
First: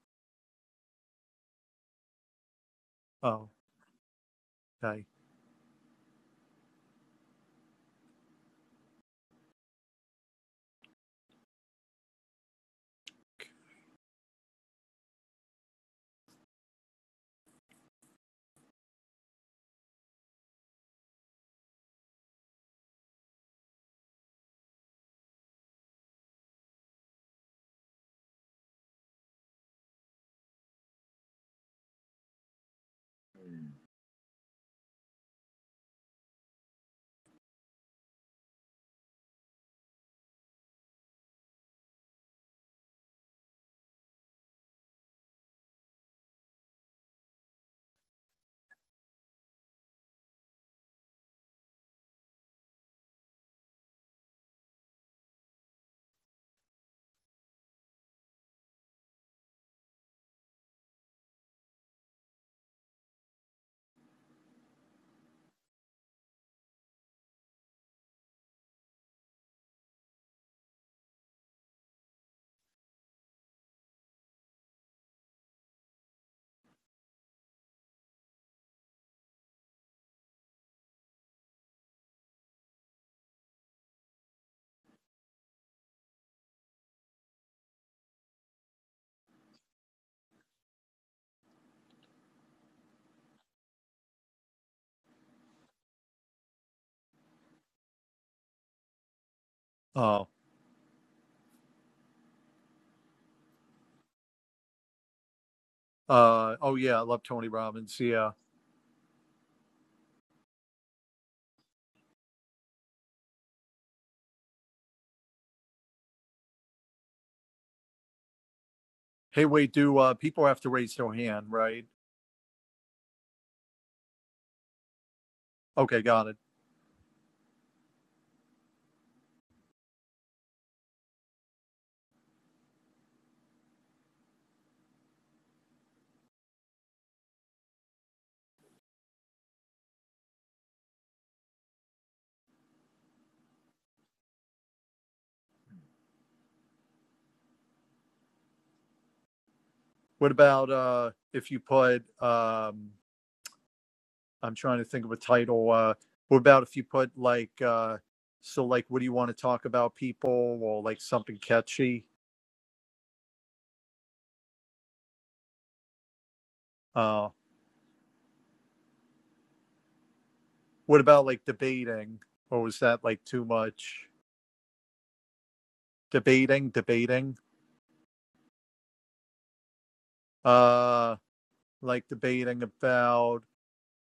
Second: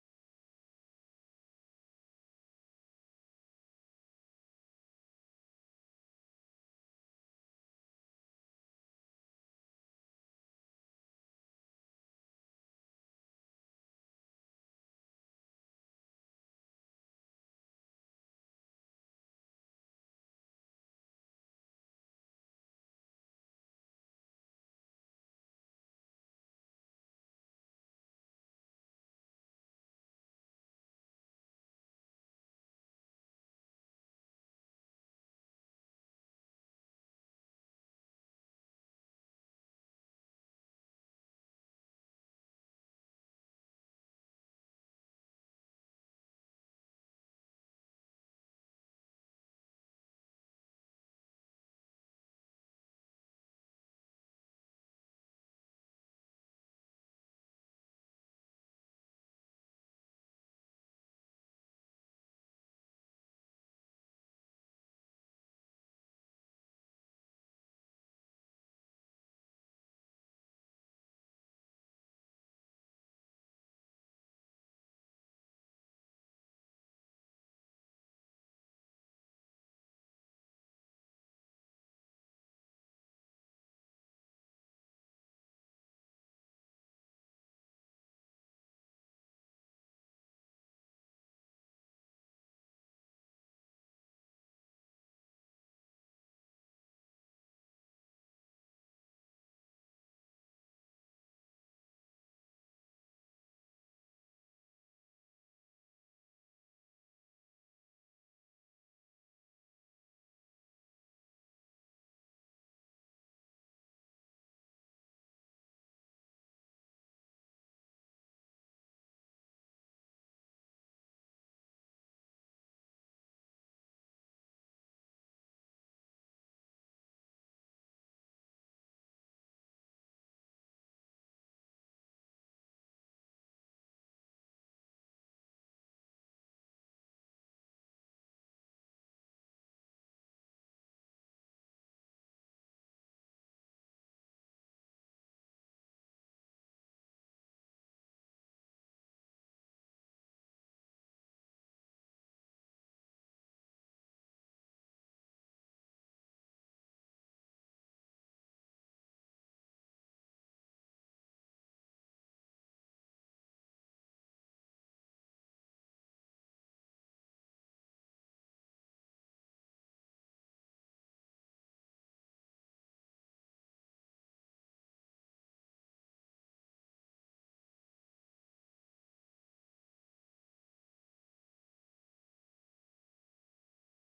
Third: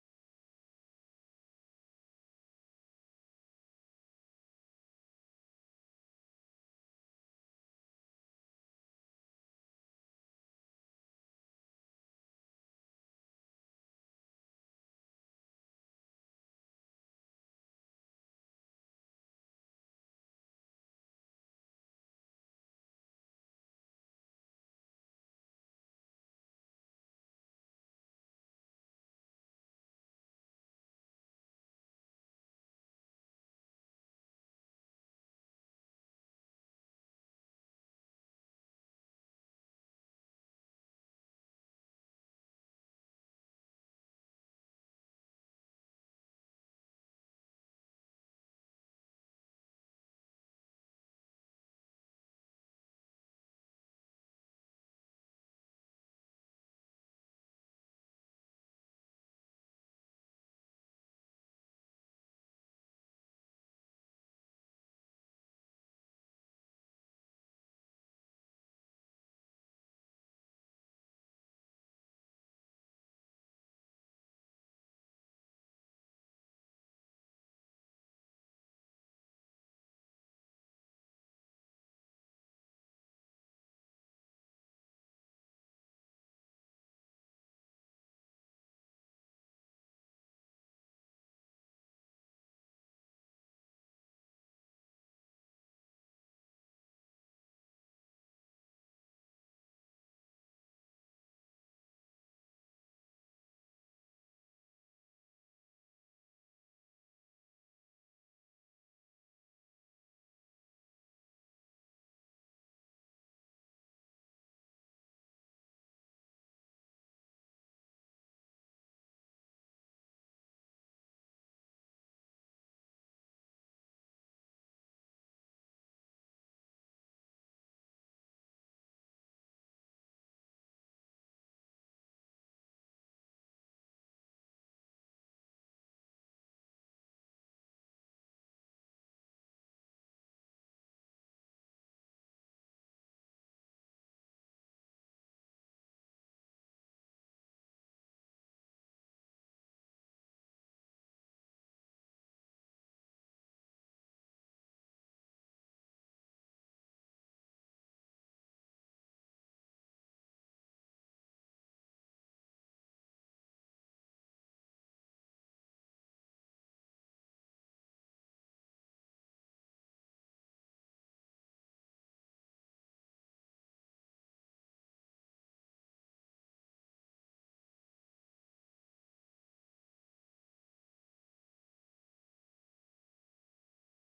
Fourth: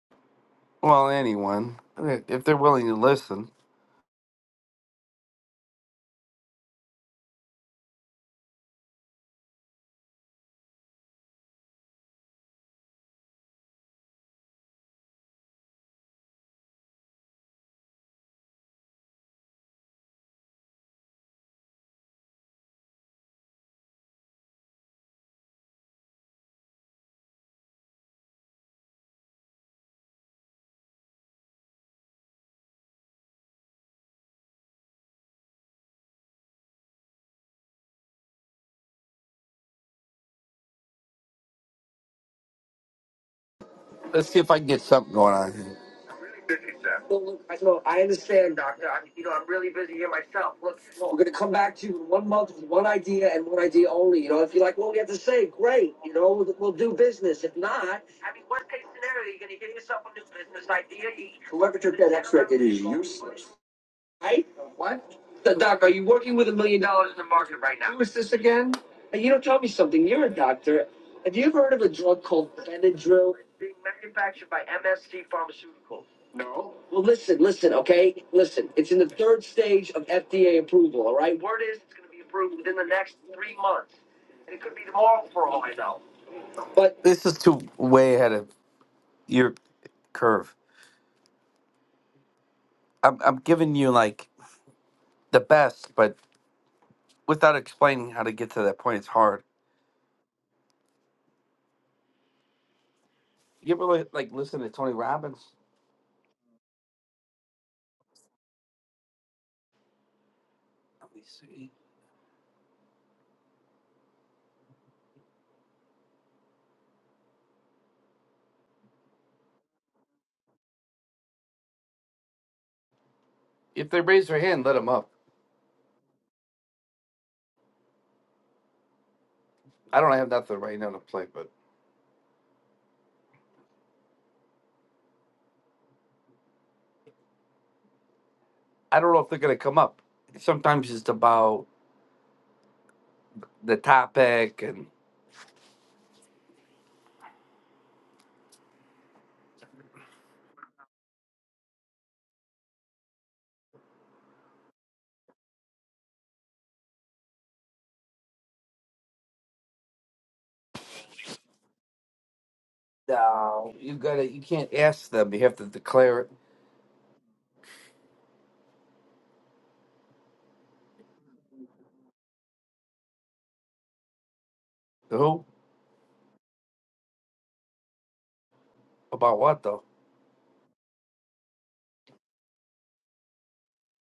Well, anyone, if they're willing to Oh, listen, okay. let's see if I can get something going on here. Well, look, I know I understand, Doctor. I, you know, I'm really busy here myself. Look, look, we're gonna come back to you in one month with one idea and one idea only. You know, if you like what we have to say, great. You know, we'll, we'll do business. If not, I mean, worst case scenario, you're gonna give yourself a new business idea. You, Whoever took that X-ray, is useless. Right? What? The doc, are you working with a million dollars in the market right now? Who is this again? Hey, You don't tell me something. You're a doctor. Have you ever heard of a drug called Benadryl? It's being manufactured by MSc Pharmaceuticals. No. Well, listen, listen, okay? Listen, it's in the third stage of FDA approval, all right? Word is it's going to be approved within the next three months. And it could be tomorrow for all I know. But This is too way ahead of your curve. I'm I'm giving you like the best, but without explaining how to get to that point, it's hard. Oh, You ever li- like listen to Tony Robbins? Uh, oh yeah, I love Tony Robbins. Yeah. Let me see. Hey, wait, do uh, people have to raise their hand, right? If they raise their hand, let them up. Okay, got it. I don't have nothing right now to play, but I don't know if they're gonna come up. Sometimes it's about the topic, and What about uh, if you put? Um, I'm trying to think of a title. Uh, what about if you put like? Uh, so like, what do you want to talk about, people, or like something catchy? no, you gotta you can't ask them. You have to declare it. Uh, what about like debating, or was that like too much? Who Debating, debating. about what though? Uh, like debating about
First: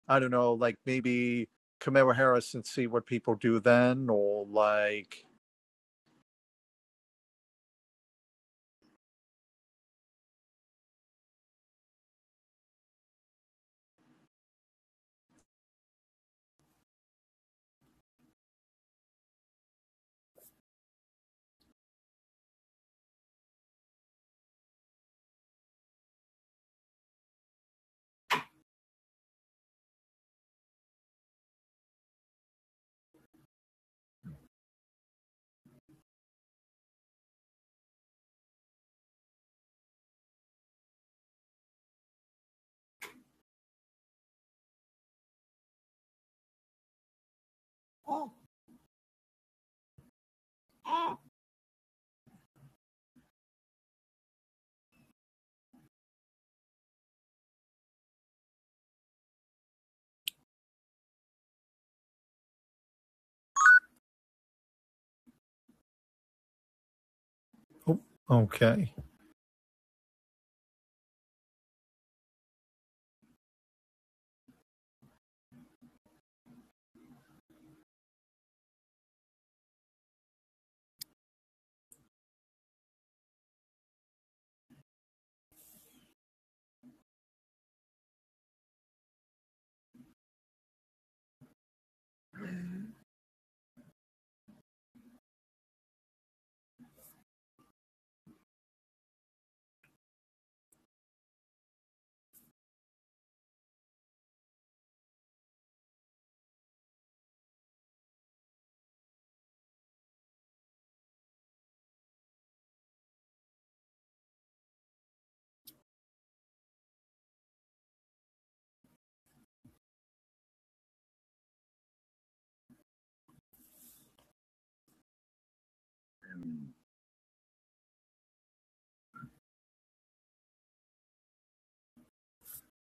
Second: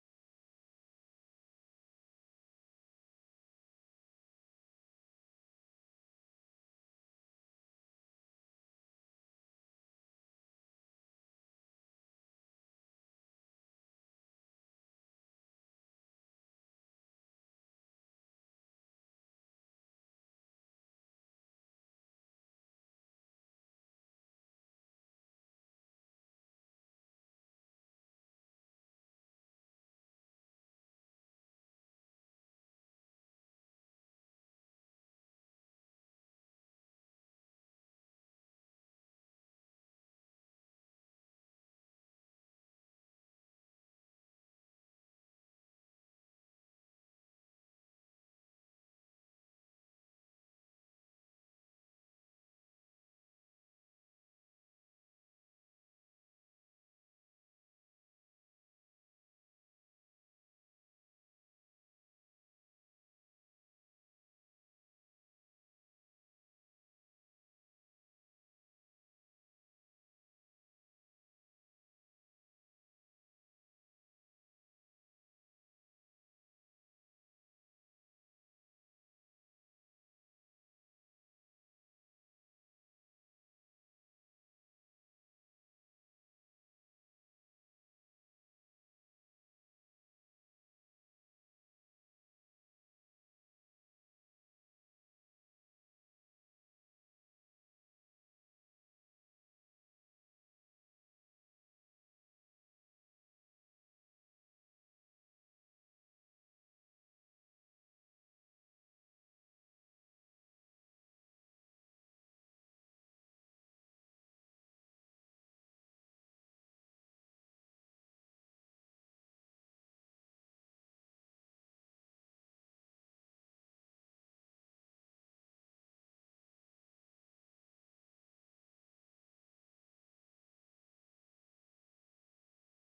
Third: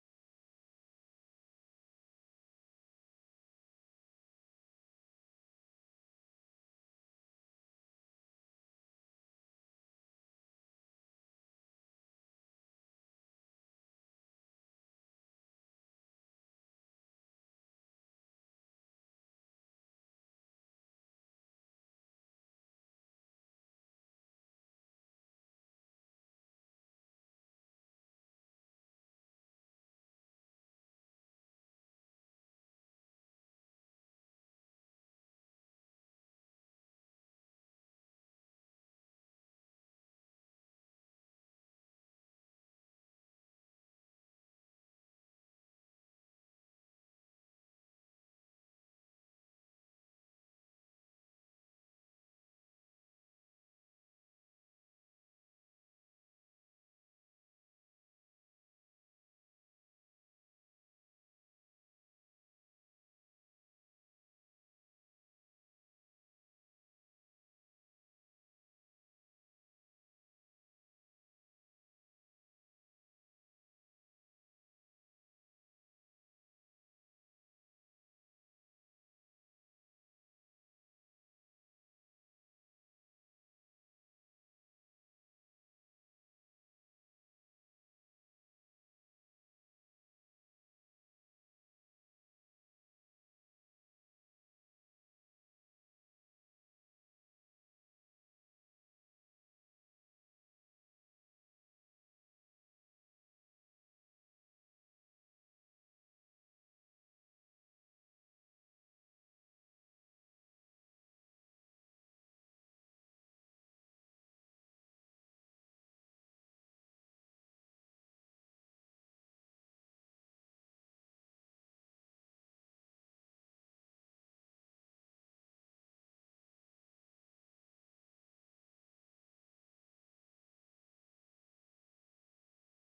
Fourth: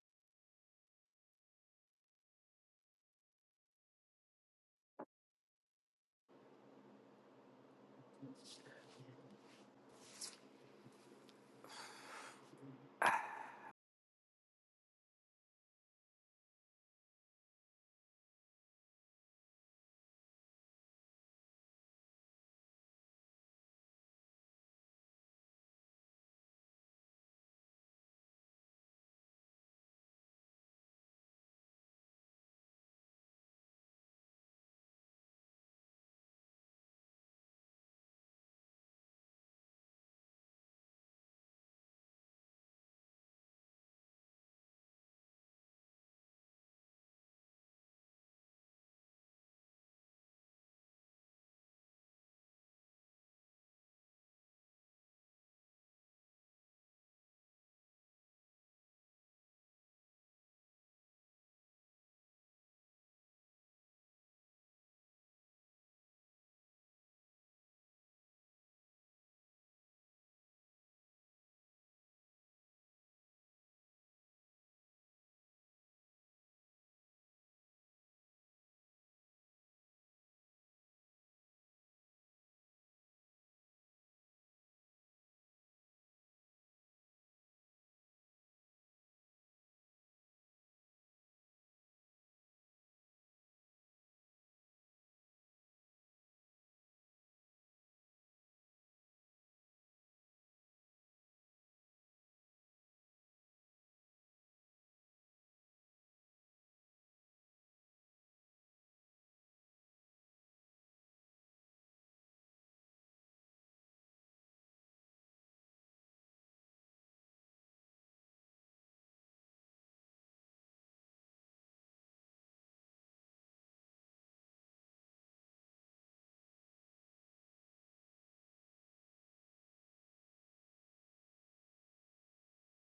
I don't know, like maybe Kamala Harris and see what people do then, or like Oh, okay,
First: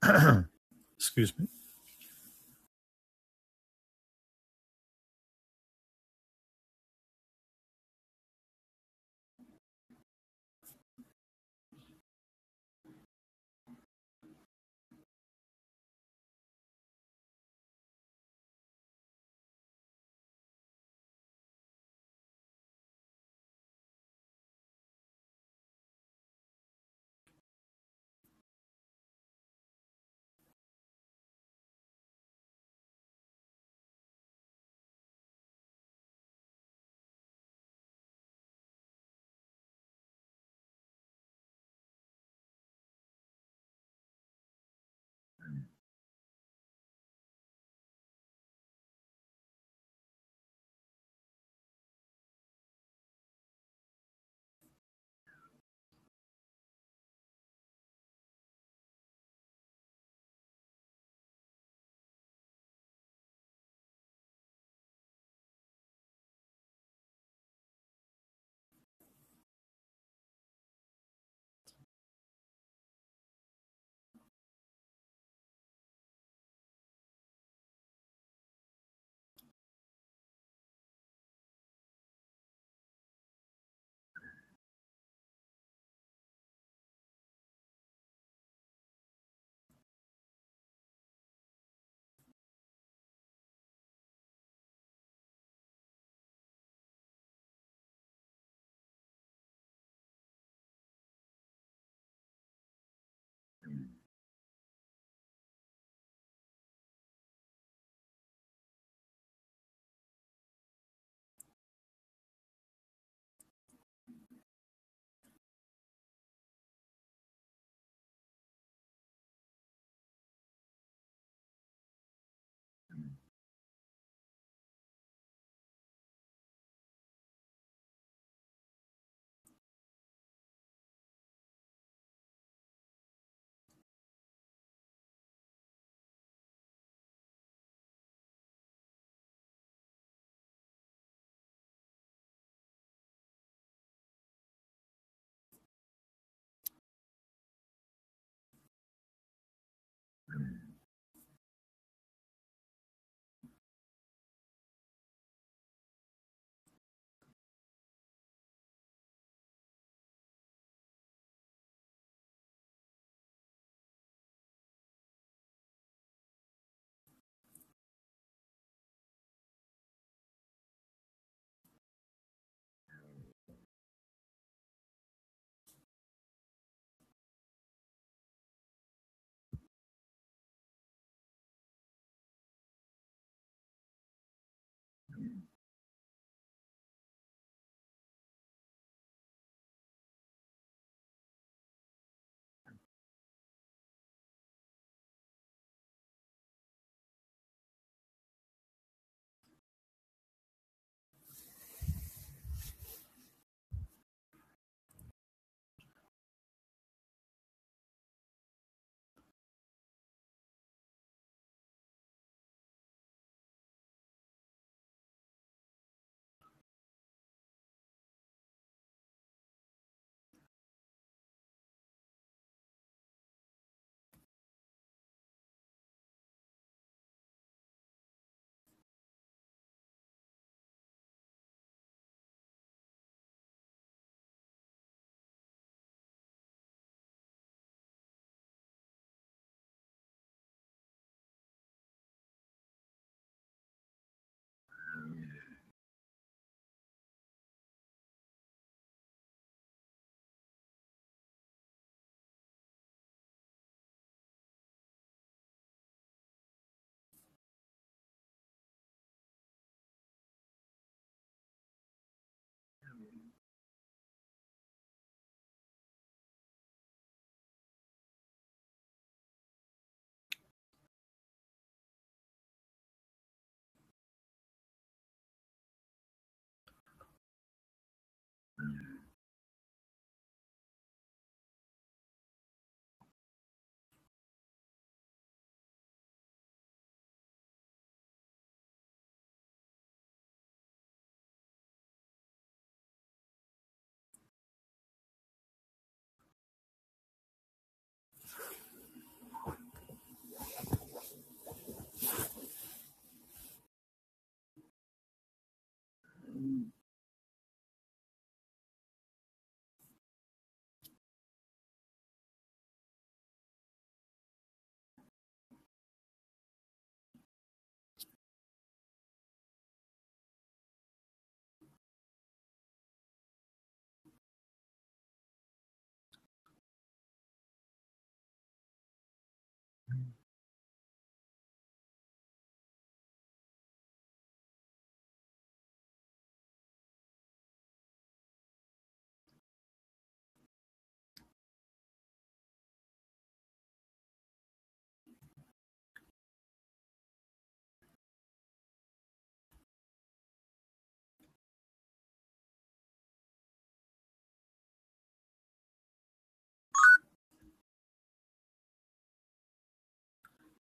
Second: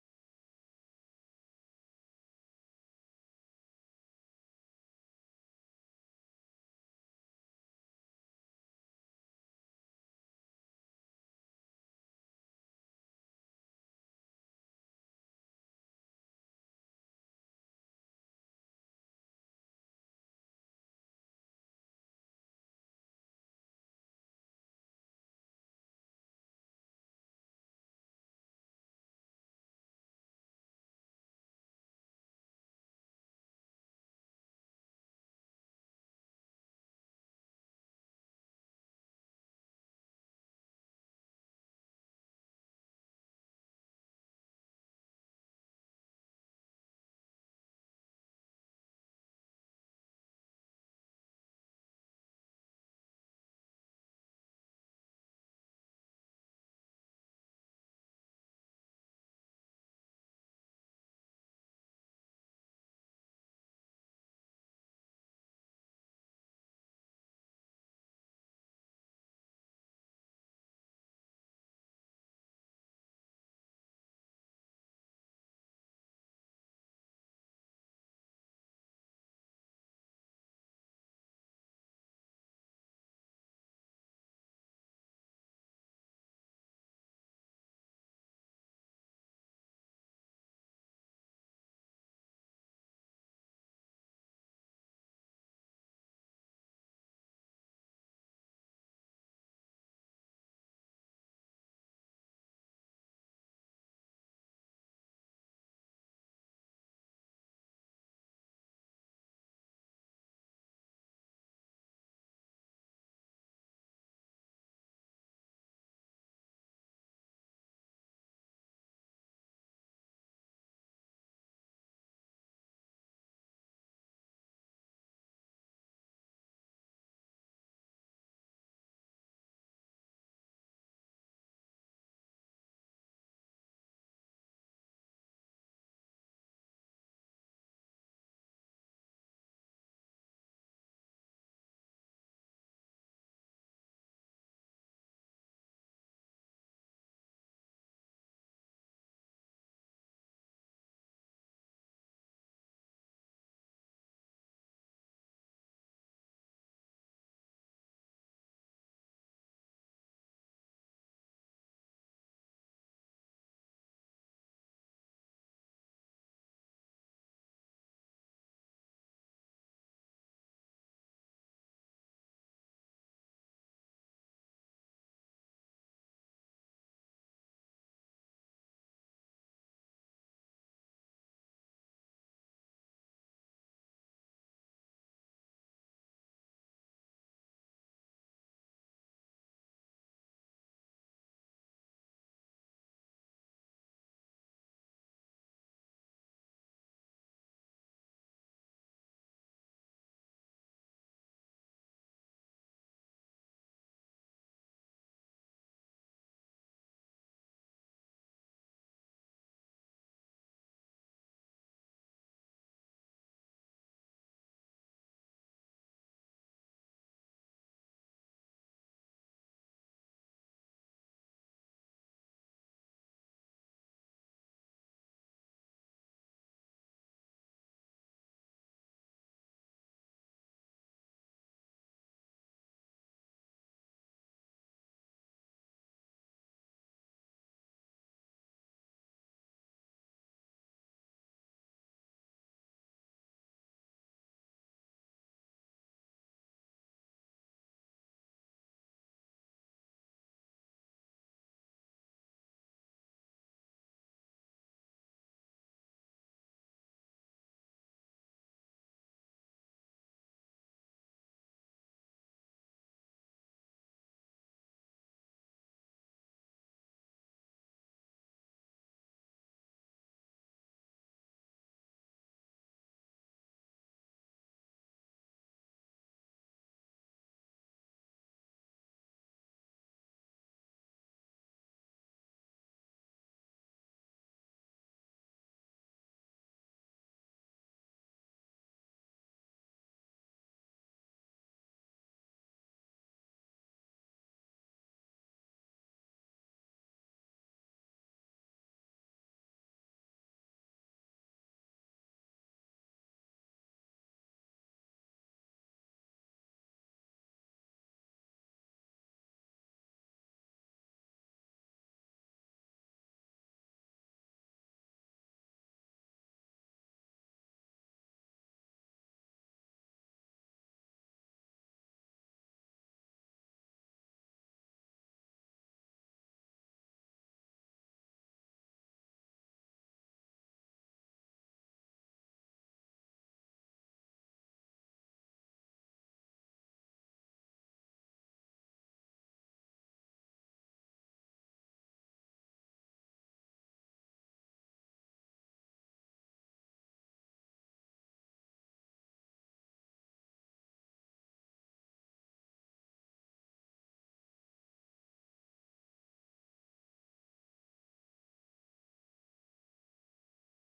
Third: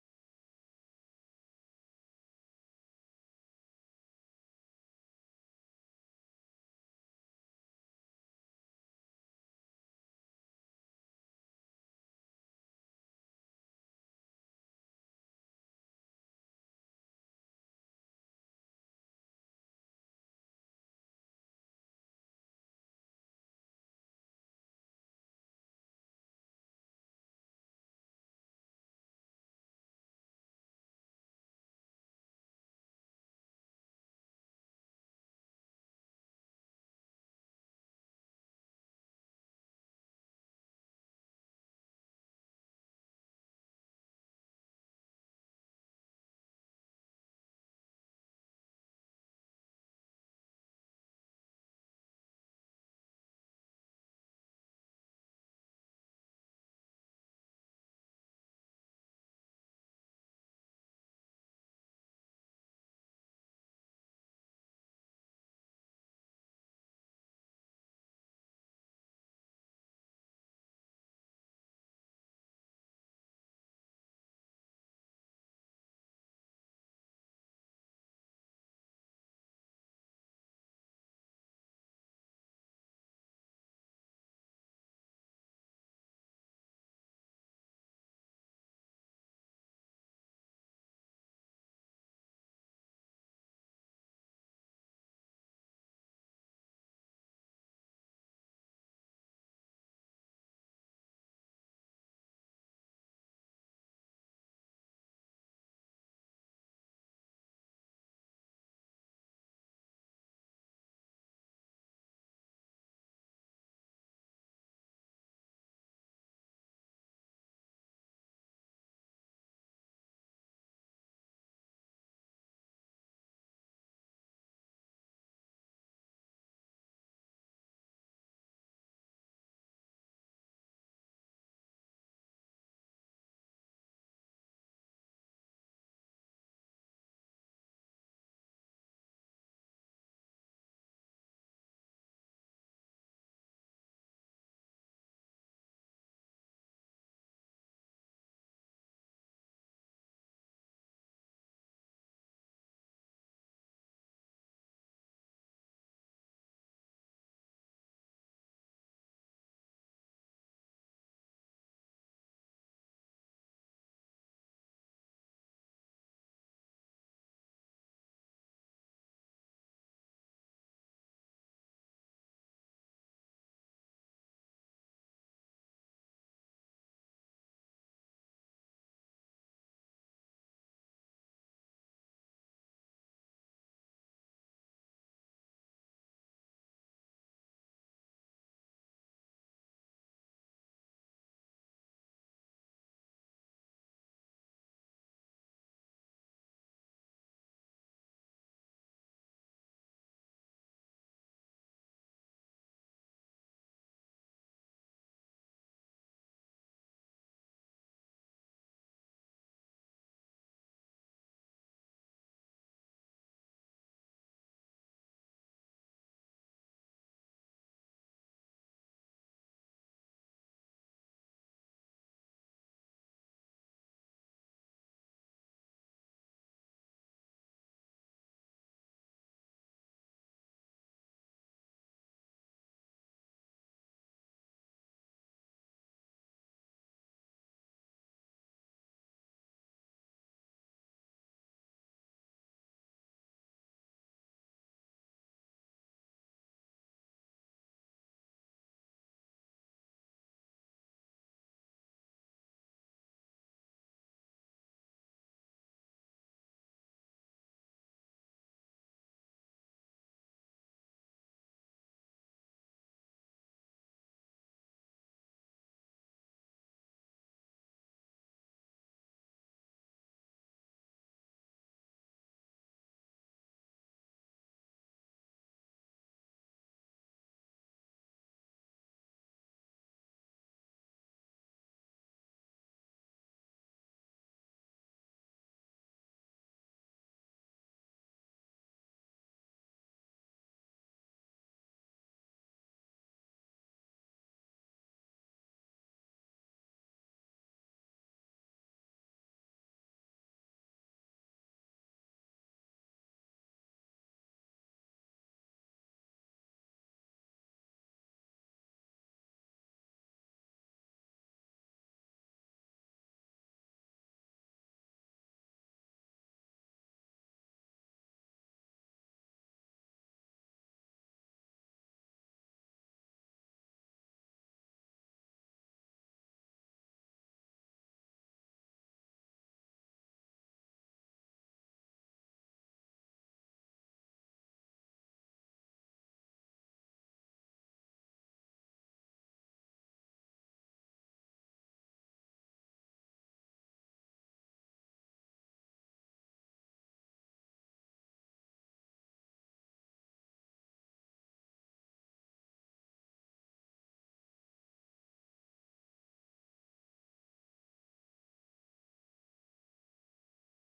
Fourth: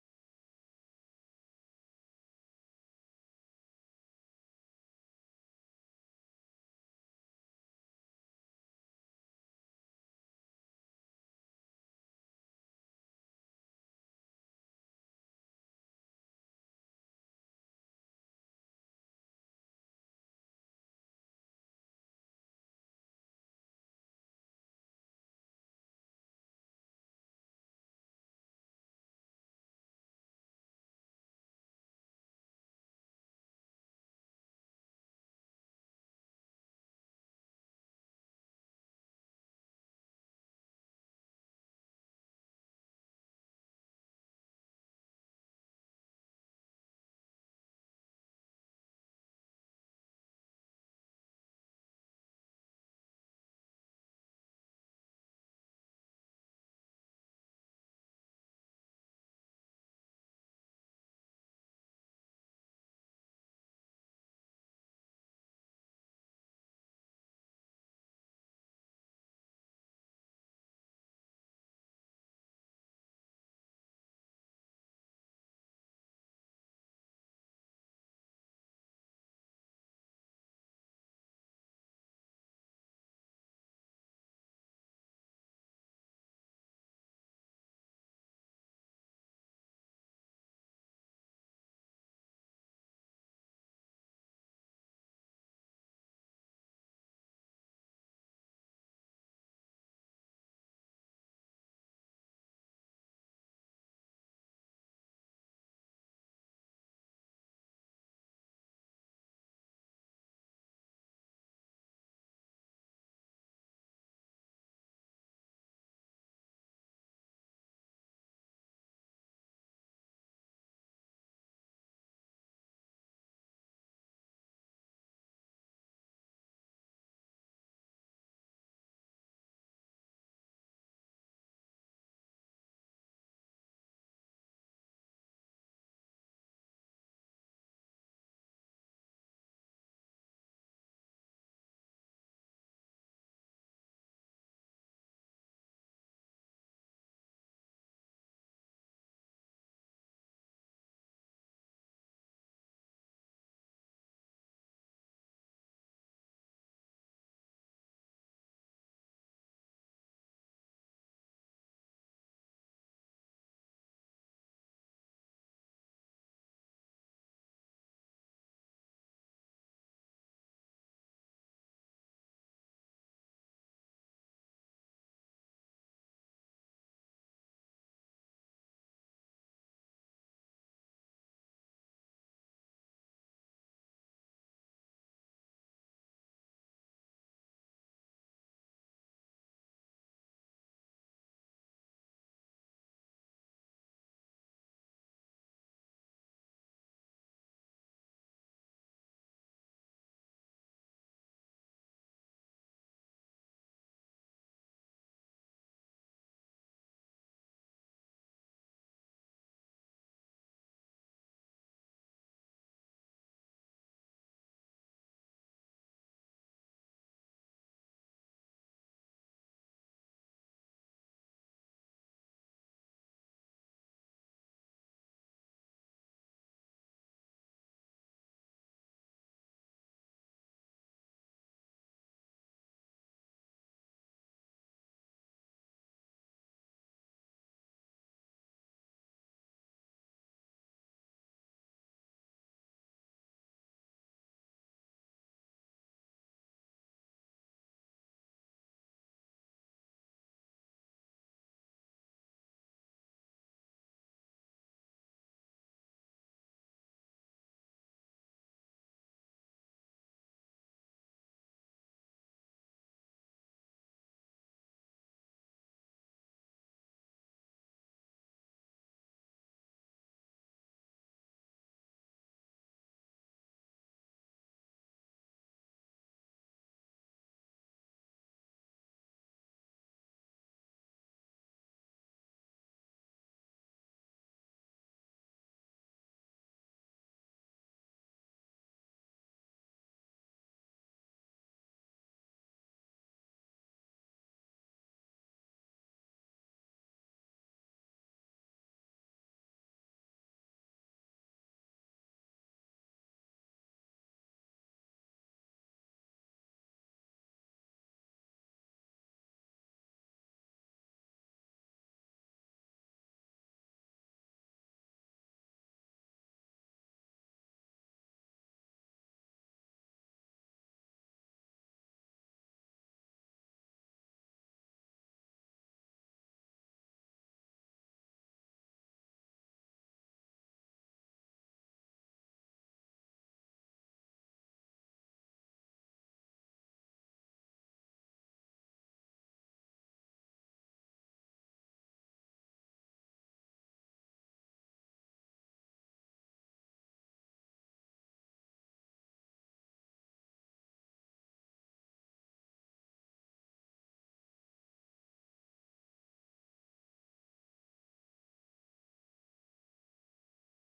*clears throat* excuse me.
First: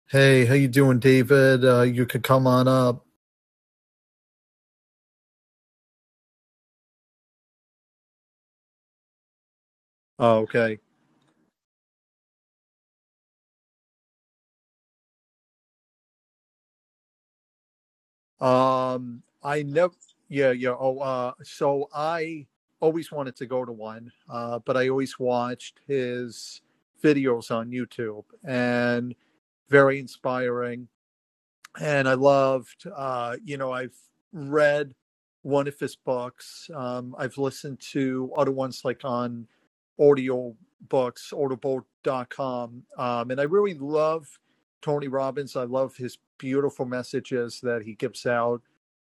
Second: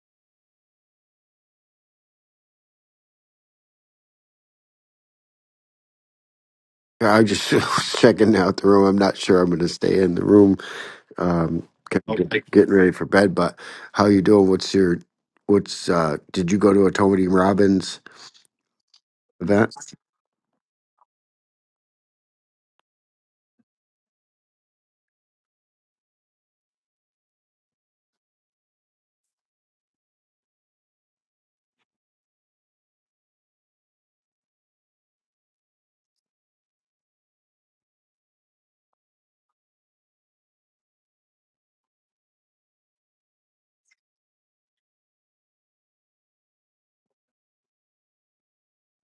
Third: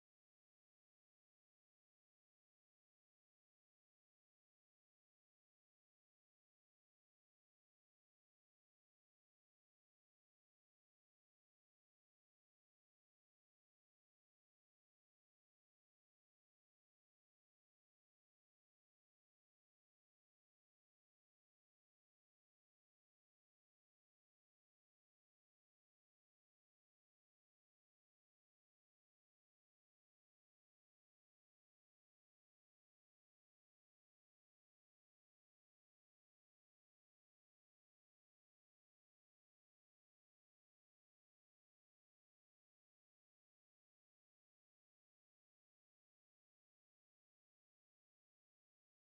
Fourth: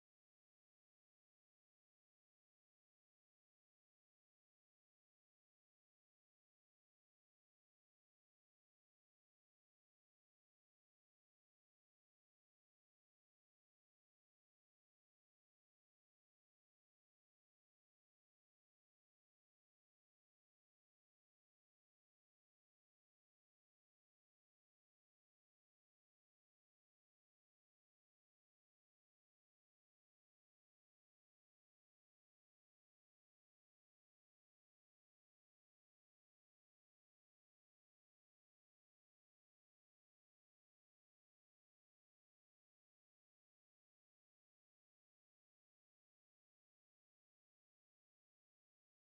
Hey, how you doing, David? Uh, you could come on up. I just *laughs* was checking out the room. I'm not sure I'm going to stay in the Oh, room. okay. Um, kind of Oh, get- getting ready for bed. But how you doing? What's your what's? uh Did you go to a Tony Robbins Um, I event? never. Yeah, yeah. Oh, uh, so I always wanted to go to one, uh, but I always watched his videos on YouTube, and very inspiring. and I loved. Uh, you know, I've read one of his books. Um, I've listened to other ones like on audio books, audible.com. Um, and I really love Tony Robbins. I love his beautiful messages that he gives out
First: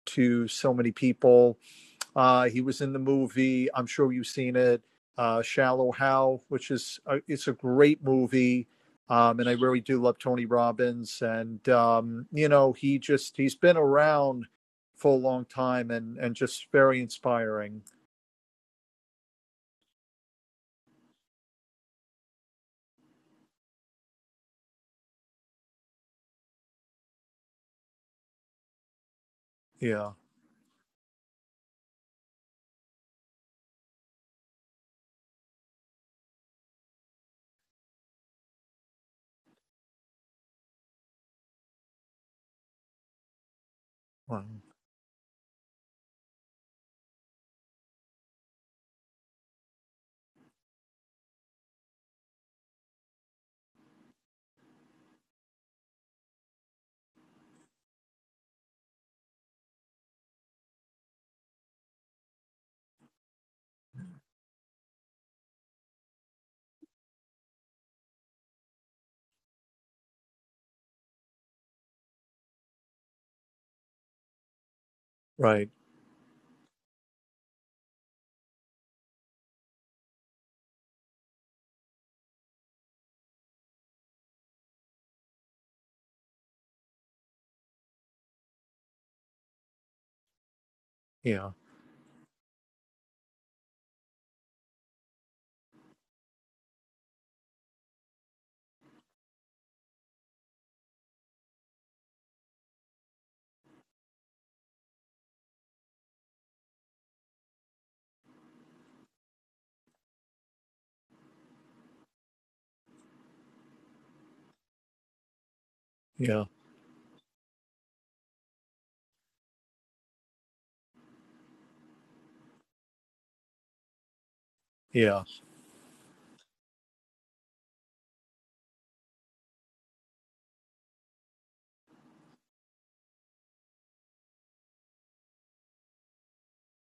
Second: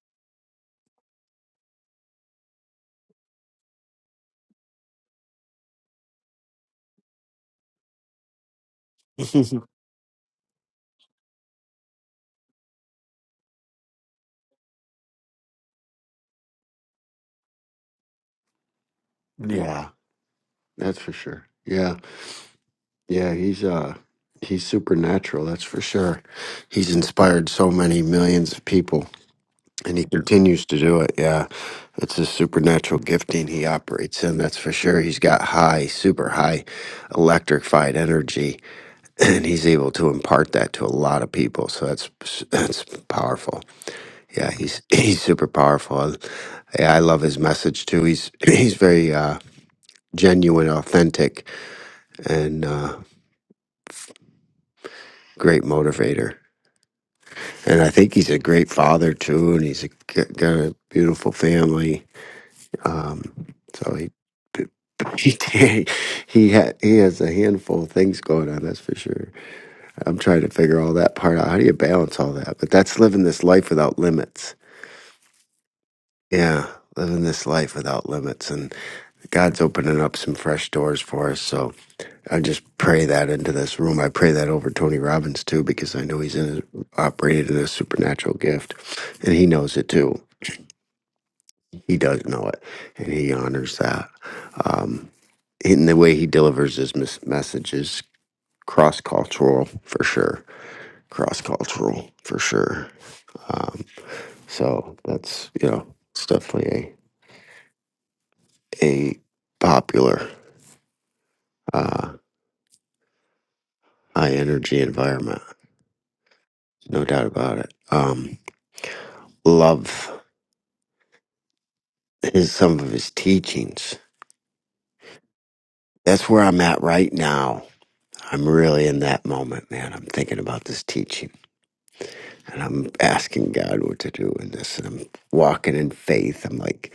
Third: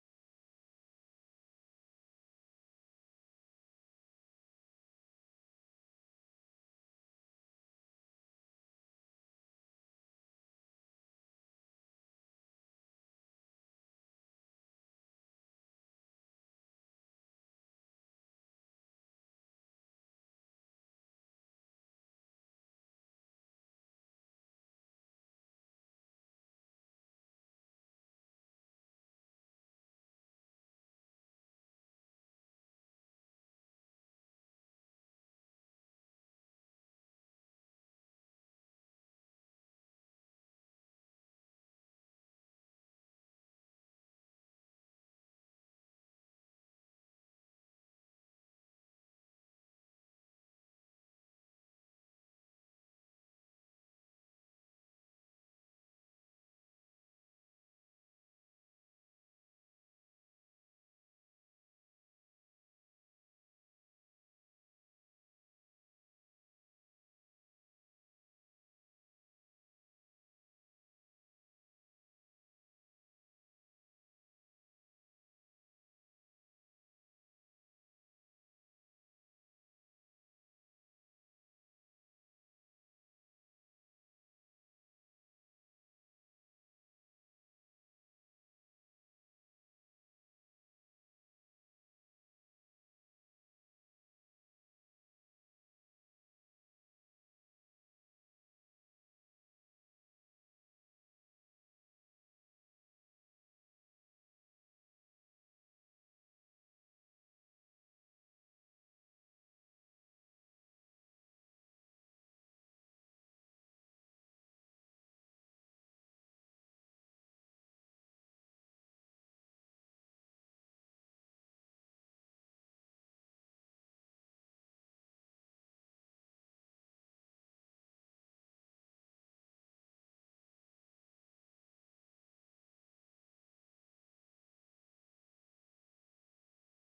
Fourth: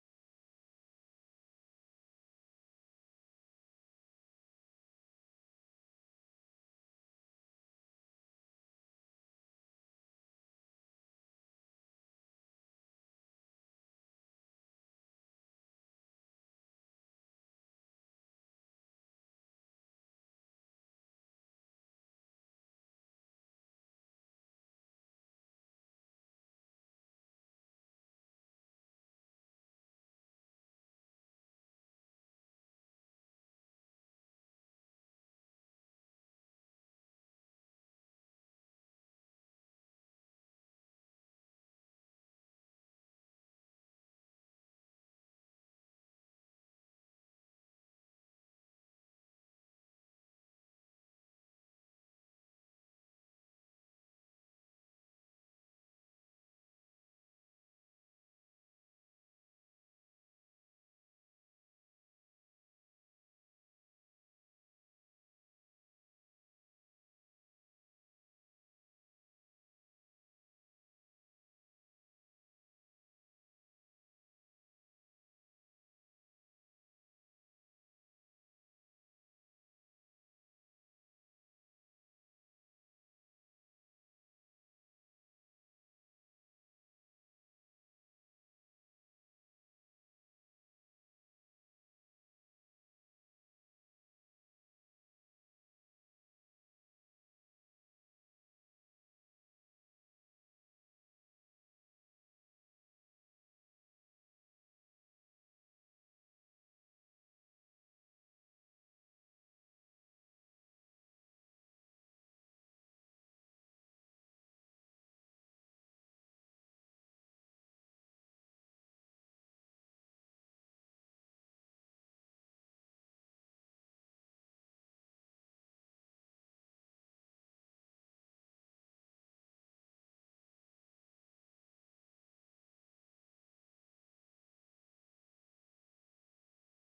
to so many people. Uh, he was in the movie. I'm sure you've seen it, uh, Shallow Hal, which is a, it's a great movie. Um, and I *laughs* really do love Tony Robbins. And um, you know, he just he's been around for a long time, and and just very inspiring. yeah, that's for sure. Yeah, yeah. He's uh he's supernatural. That's for sure. He's inspired so many millions of people, and he Yeah. continues to do it. Yeah, it's a supernatural gifting he operates in. That's for sure. He's got high, super high, electrified energy and he's able to impart that to a lot of people. So that's that's powerful. Wow. Yeah, he's *laughs* he's super powerful. And, Yeah, I love his message too. He's *laughs* *clears throat* he's very uh, genuine, authentic, and uh, great motivator. And I think he's a great father too. And he's a, g- got a beautiful family. Um, so he *laughs* he he, ha- he has a handful of things going on. That's for sure. I'm trying to figure all that part out. How do you balance all that? But that's living this life without limits Right. Yeah, living this life without limits. And God's opening up some fresh doors for us. So I just pray that into this room. I pray that over Tony Robbins too, because I know he's in operated in a supernatural gift and he knows it too. Yeah. He does know it and he honors that. Um, in the way he delivers his mes- messages, cross cultural for sure. Cross cultural for sure. Um, so that's, you know, it's definitely a, a popular. uh, high energy environment, Yeah. no doubt about it. Um, love his some of his teachings. Yeah. That's where I'm at right now. I'm really in that moment, man. I'm thinking about this teaching and I'm asking God what to do in this. And I'm walking in faith. I'm like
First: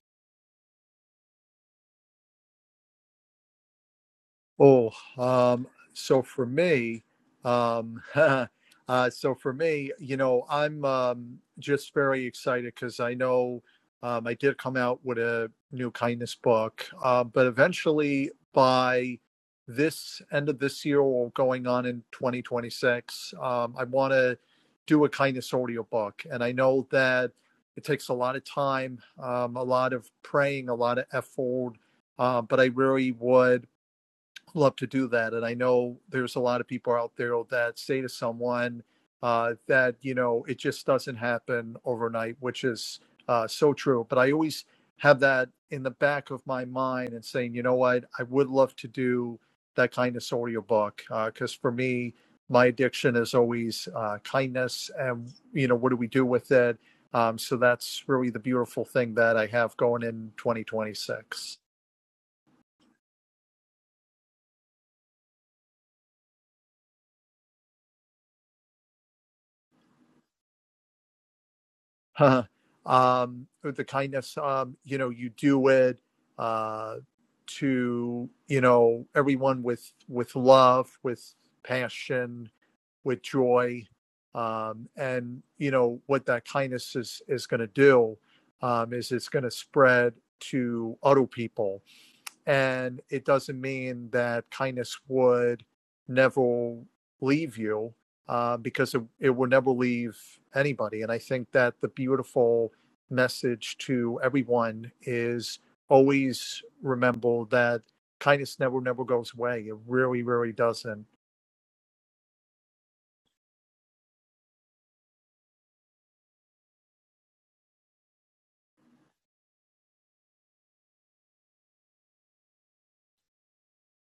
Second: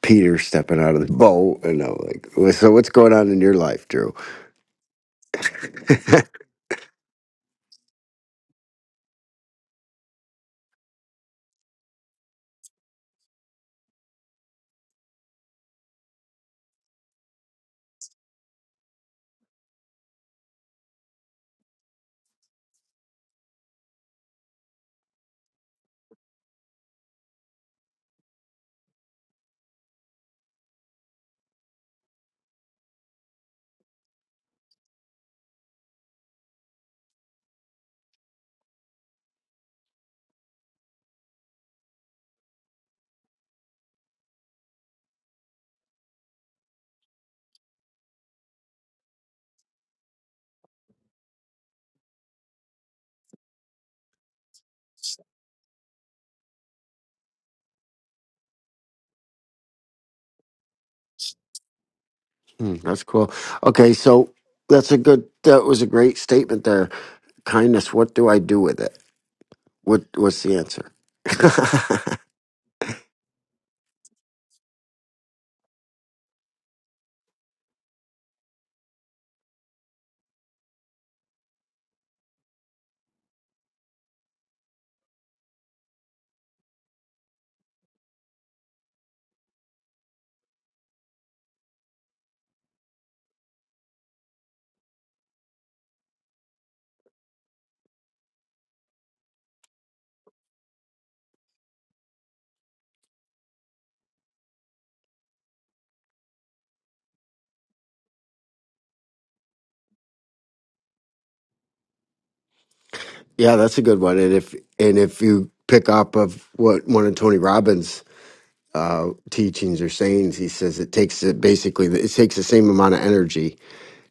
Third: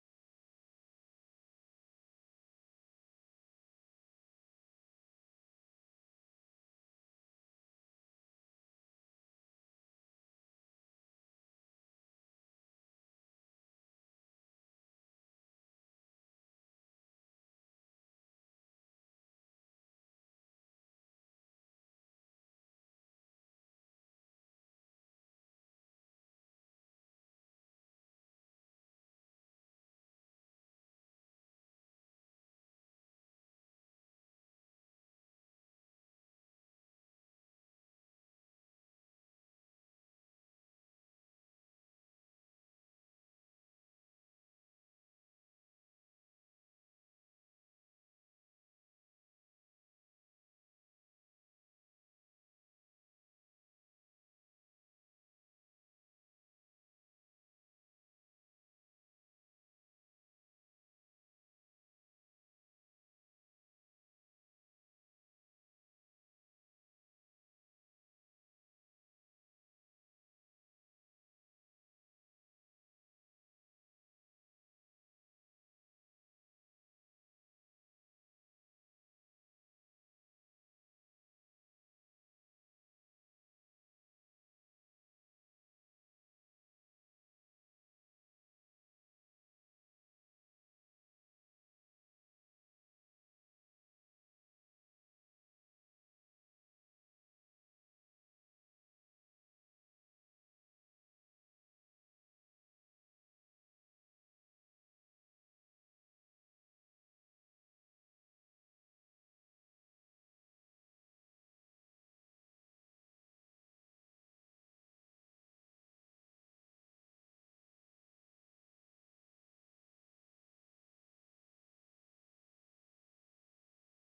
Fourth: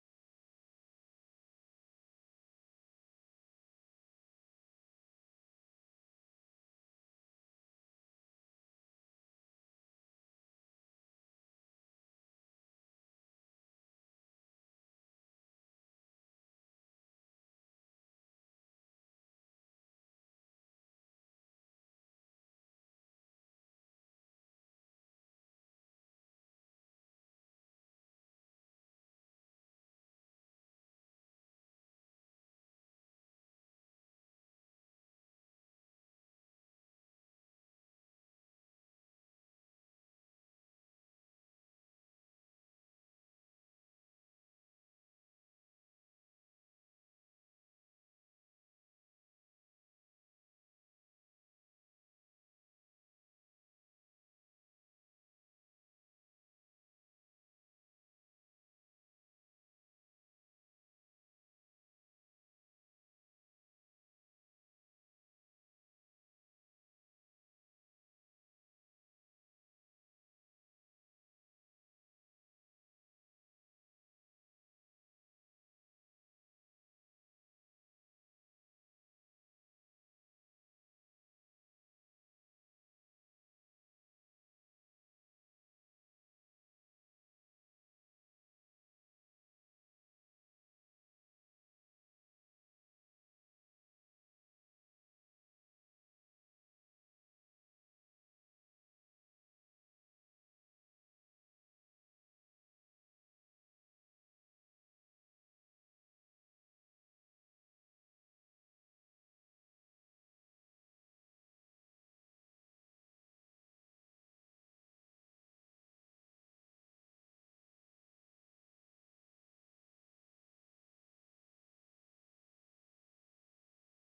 Peter stepping out of the boat. And I'm like, "Well, so what's going on in your life, Drew? Oh, um, so *laughs* for me, um, *laughs* uh, so for me, you know, I'm um, just very excited because I know um, I did come out with a new kindness book, uh, but eventually by this end of this year or going on in 2026, um, I want to do a kindness audio book, and I know that it takes a lot of time, um, a lot of praying, a lot of effort, uh, but I really would love to do that. And I know there's a lot of people out there that say to someone uh, that, you know, it just doesn't happen overnight, which is uh, so true. But I always have that in the back of my mind and saying, you know what, I would love to do that kind of book because uh, for me, my addiction is always uh, kindness and, you know, what do we do with it? Um, so that's really the beautiful thing that I have going in 2026. Hmm, that's cool. Okay. So that's a good, that was a great statement there. Kindness, what do I do with it? What what's the answer? *laughs* *laughs* um, the kindness, um, you know, you do it uh, to you know everyone with with love, with passion, with joy, um, and you know what that kindness is is going to do um, is it's going to spread to other people and it doesn't mean that kindness would never leave you uh, because it, it will never leave anybody. And I think that the beautiful message to everyone is always remember that kindness never, never goes away. It really, really doesn't. yeah, that's a good one. And if and if you pick up of what one of Tony Robbins' uh, teachings or sayings, he says it takes it basically it takes the same amount of energy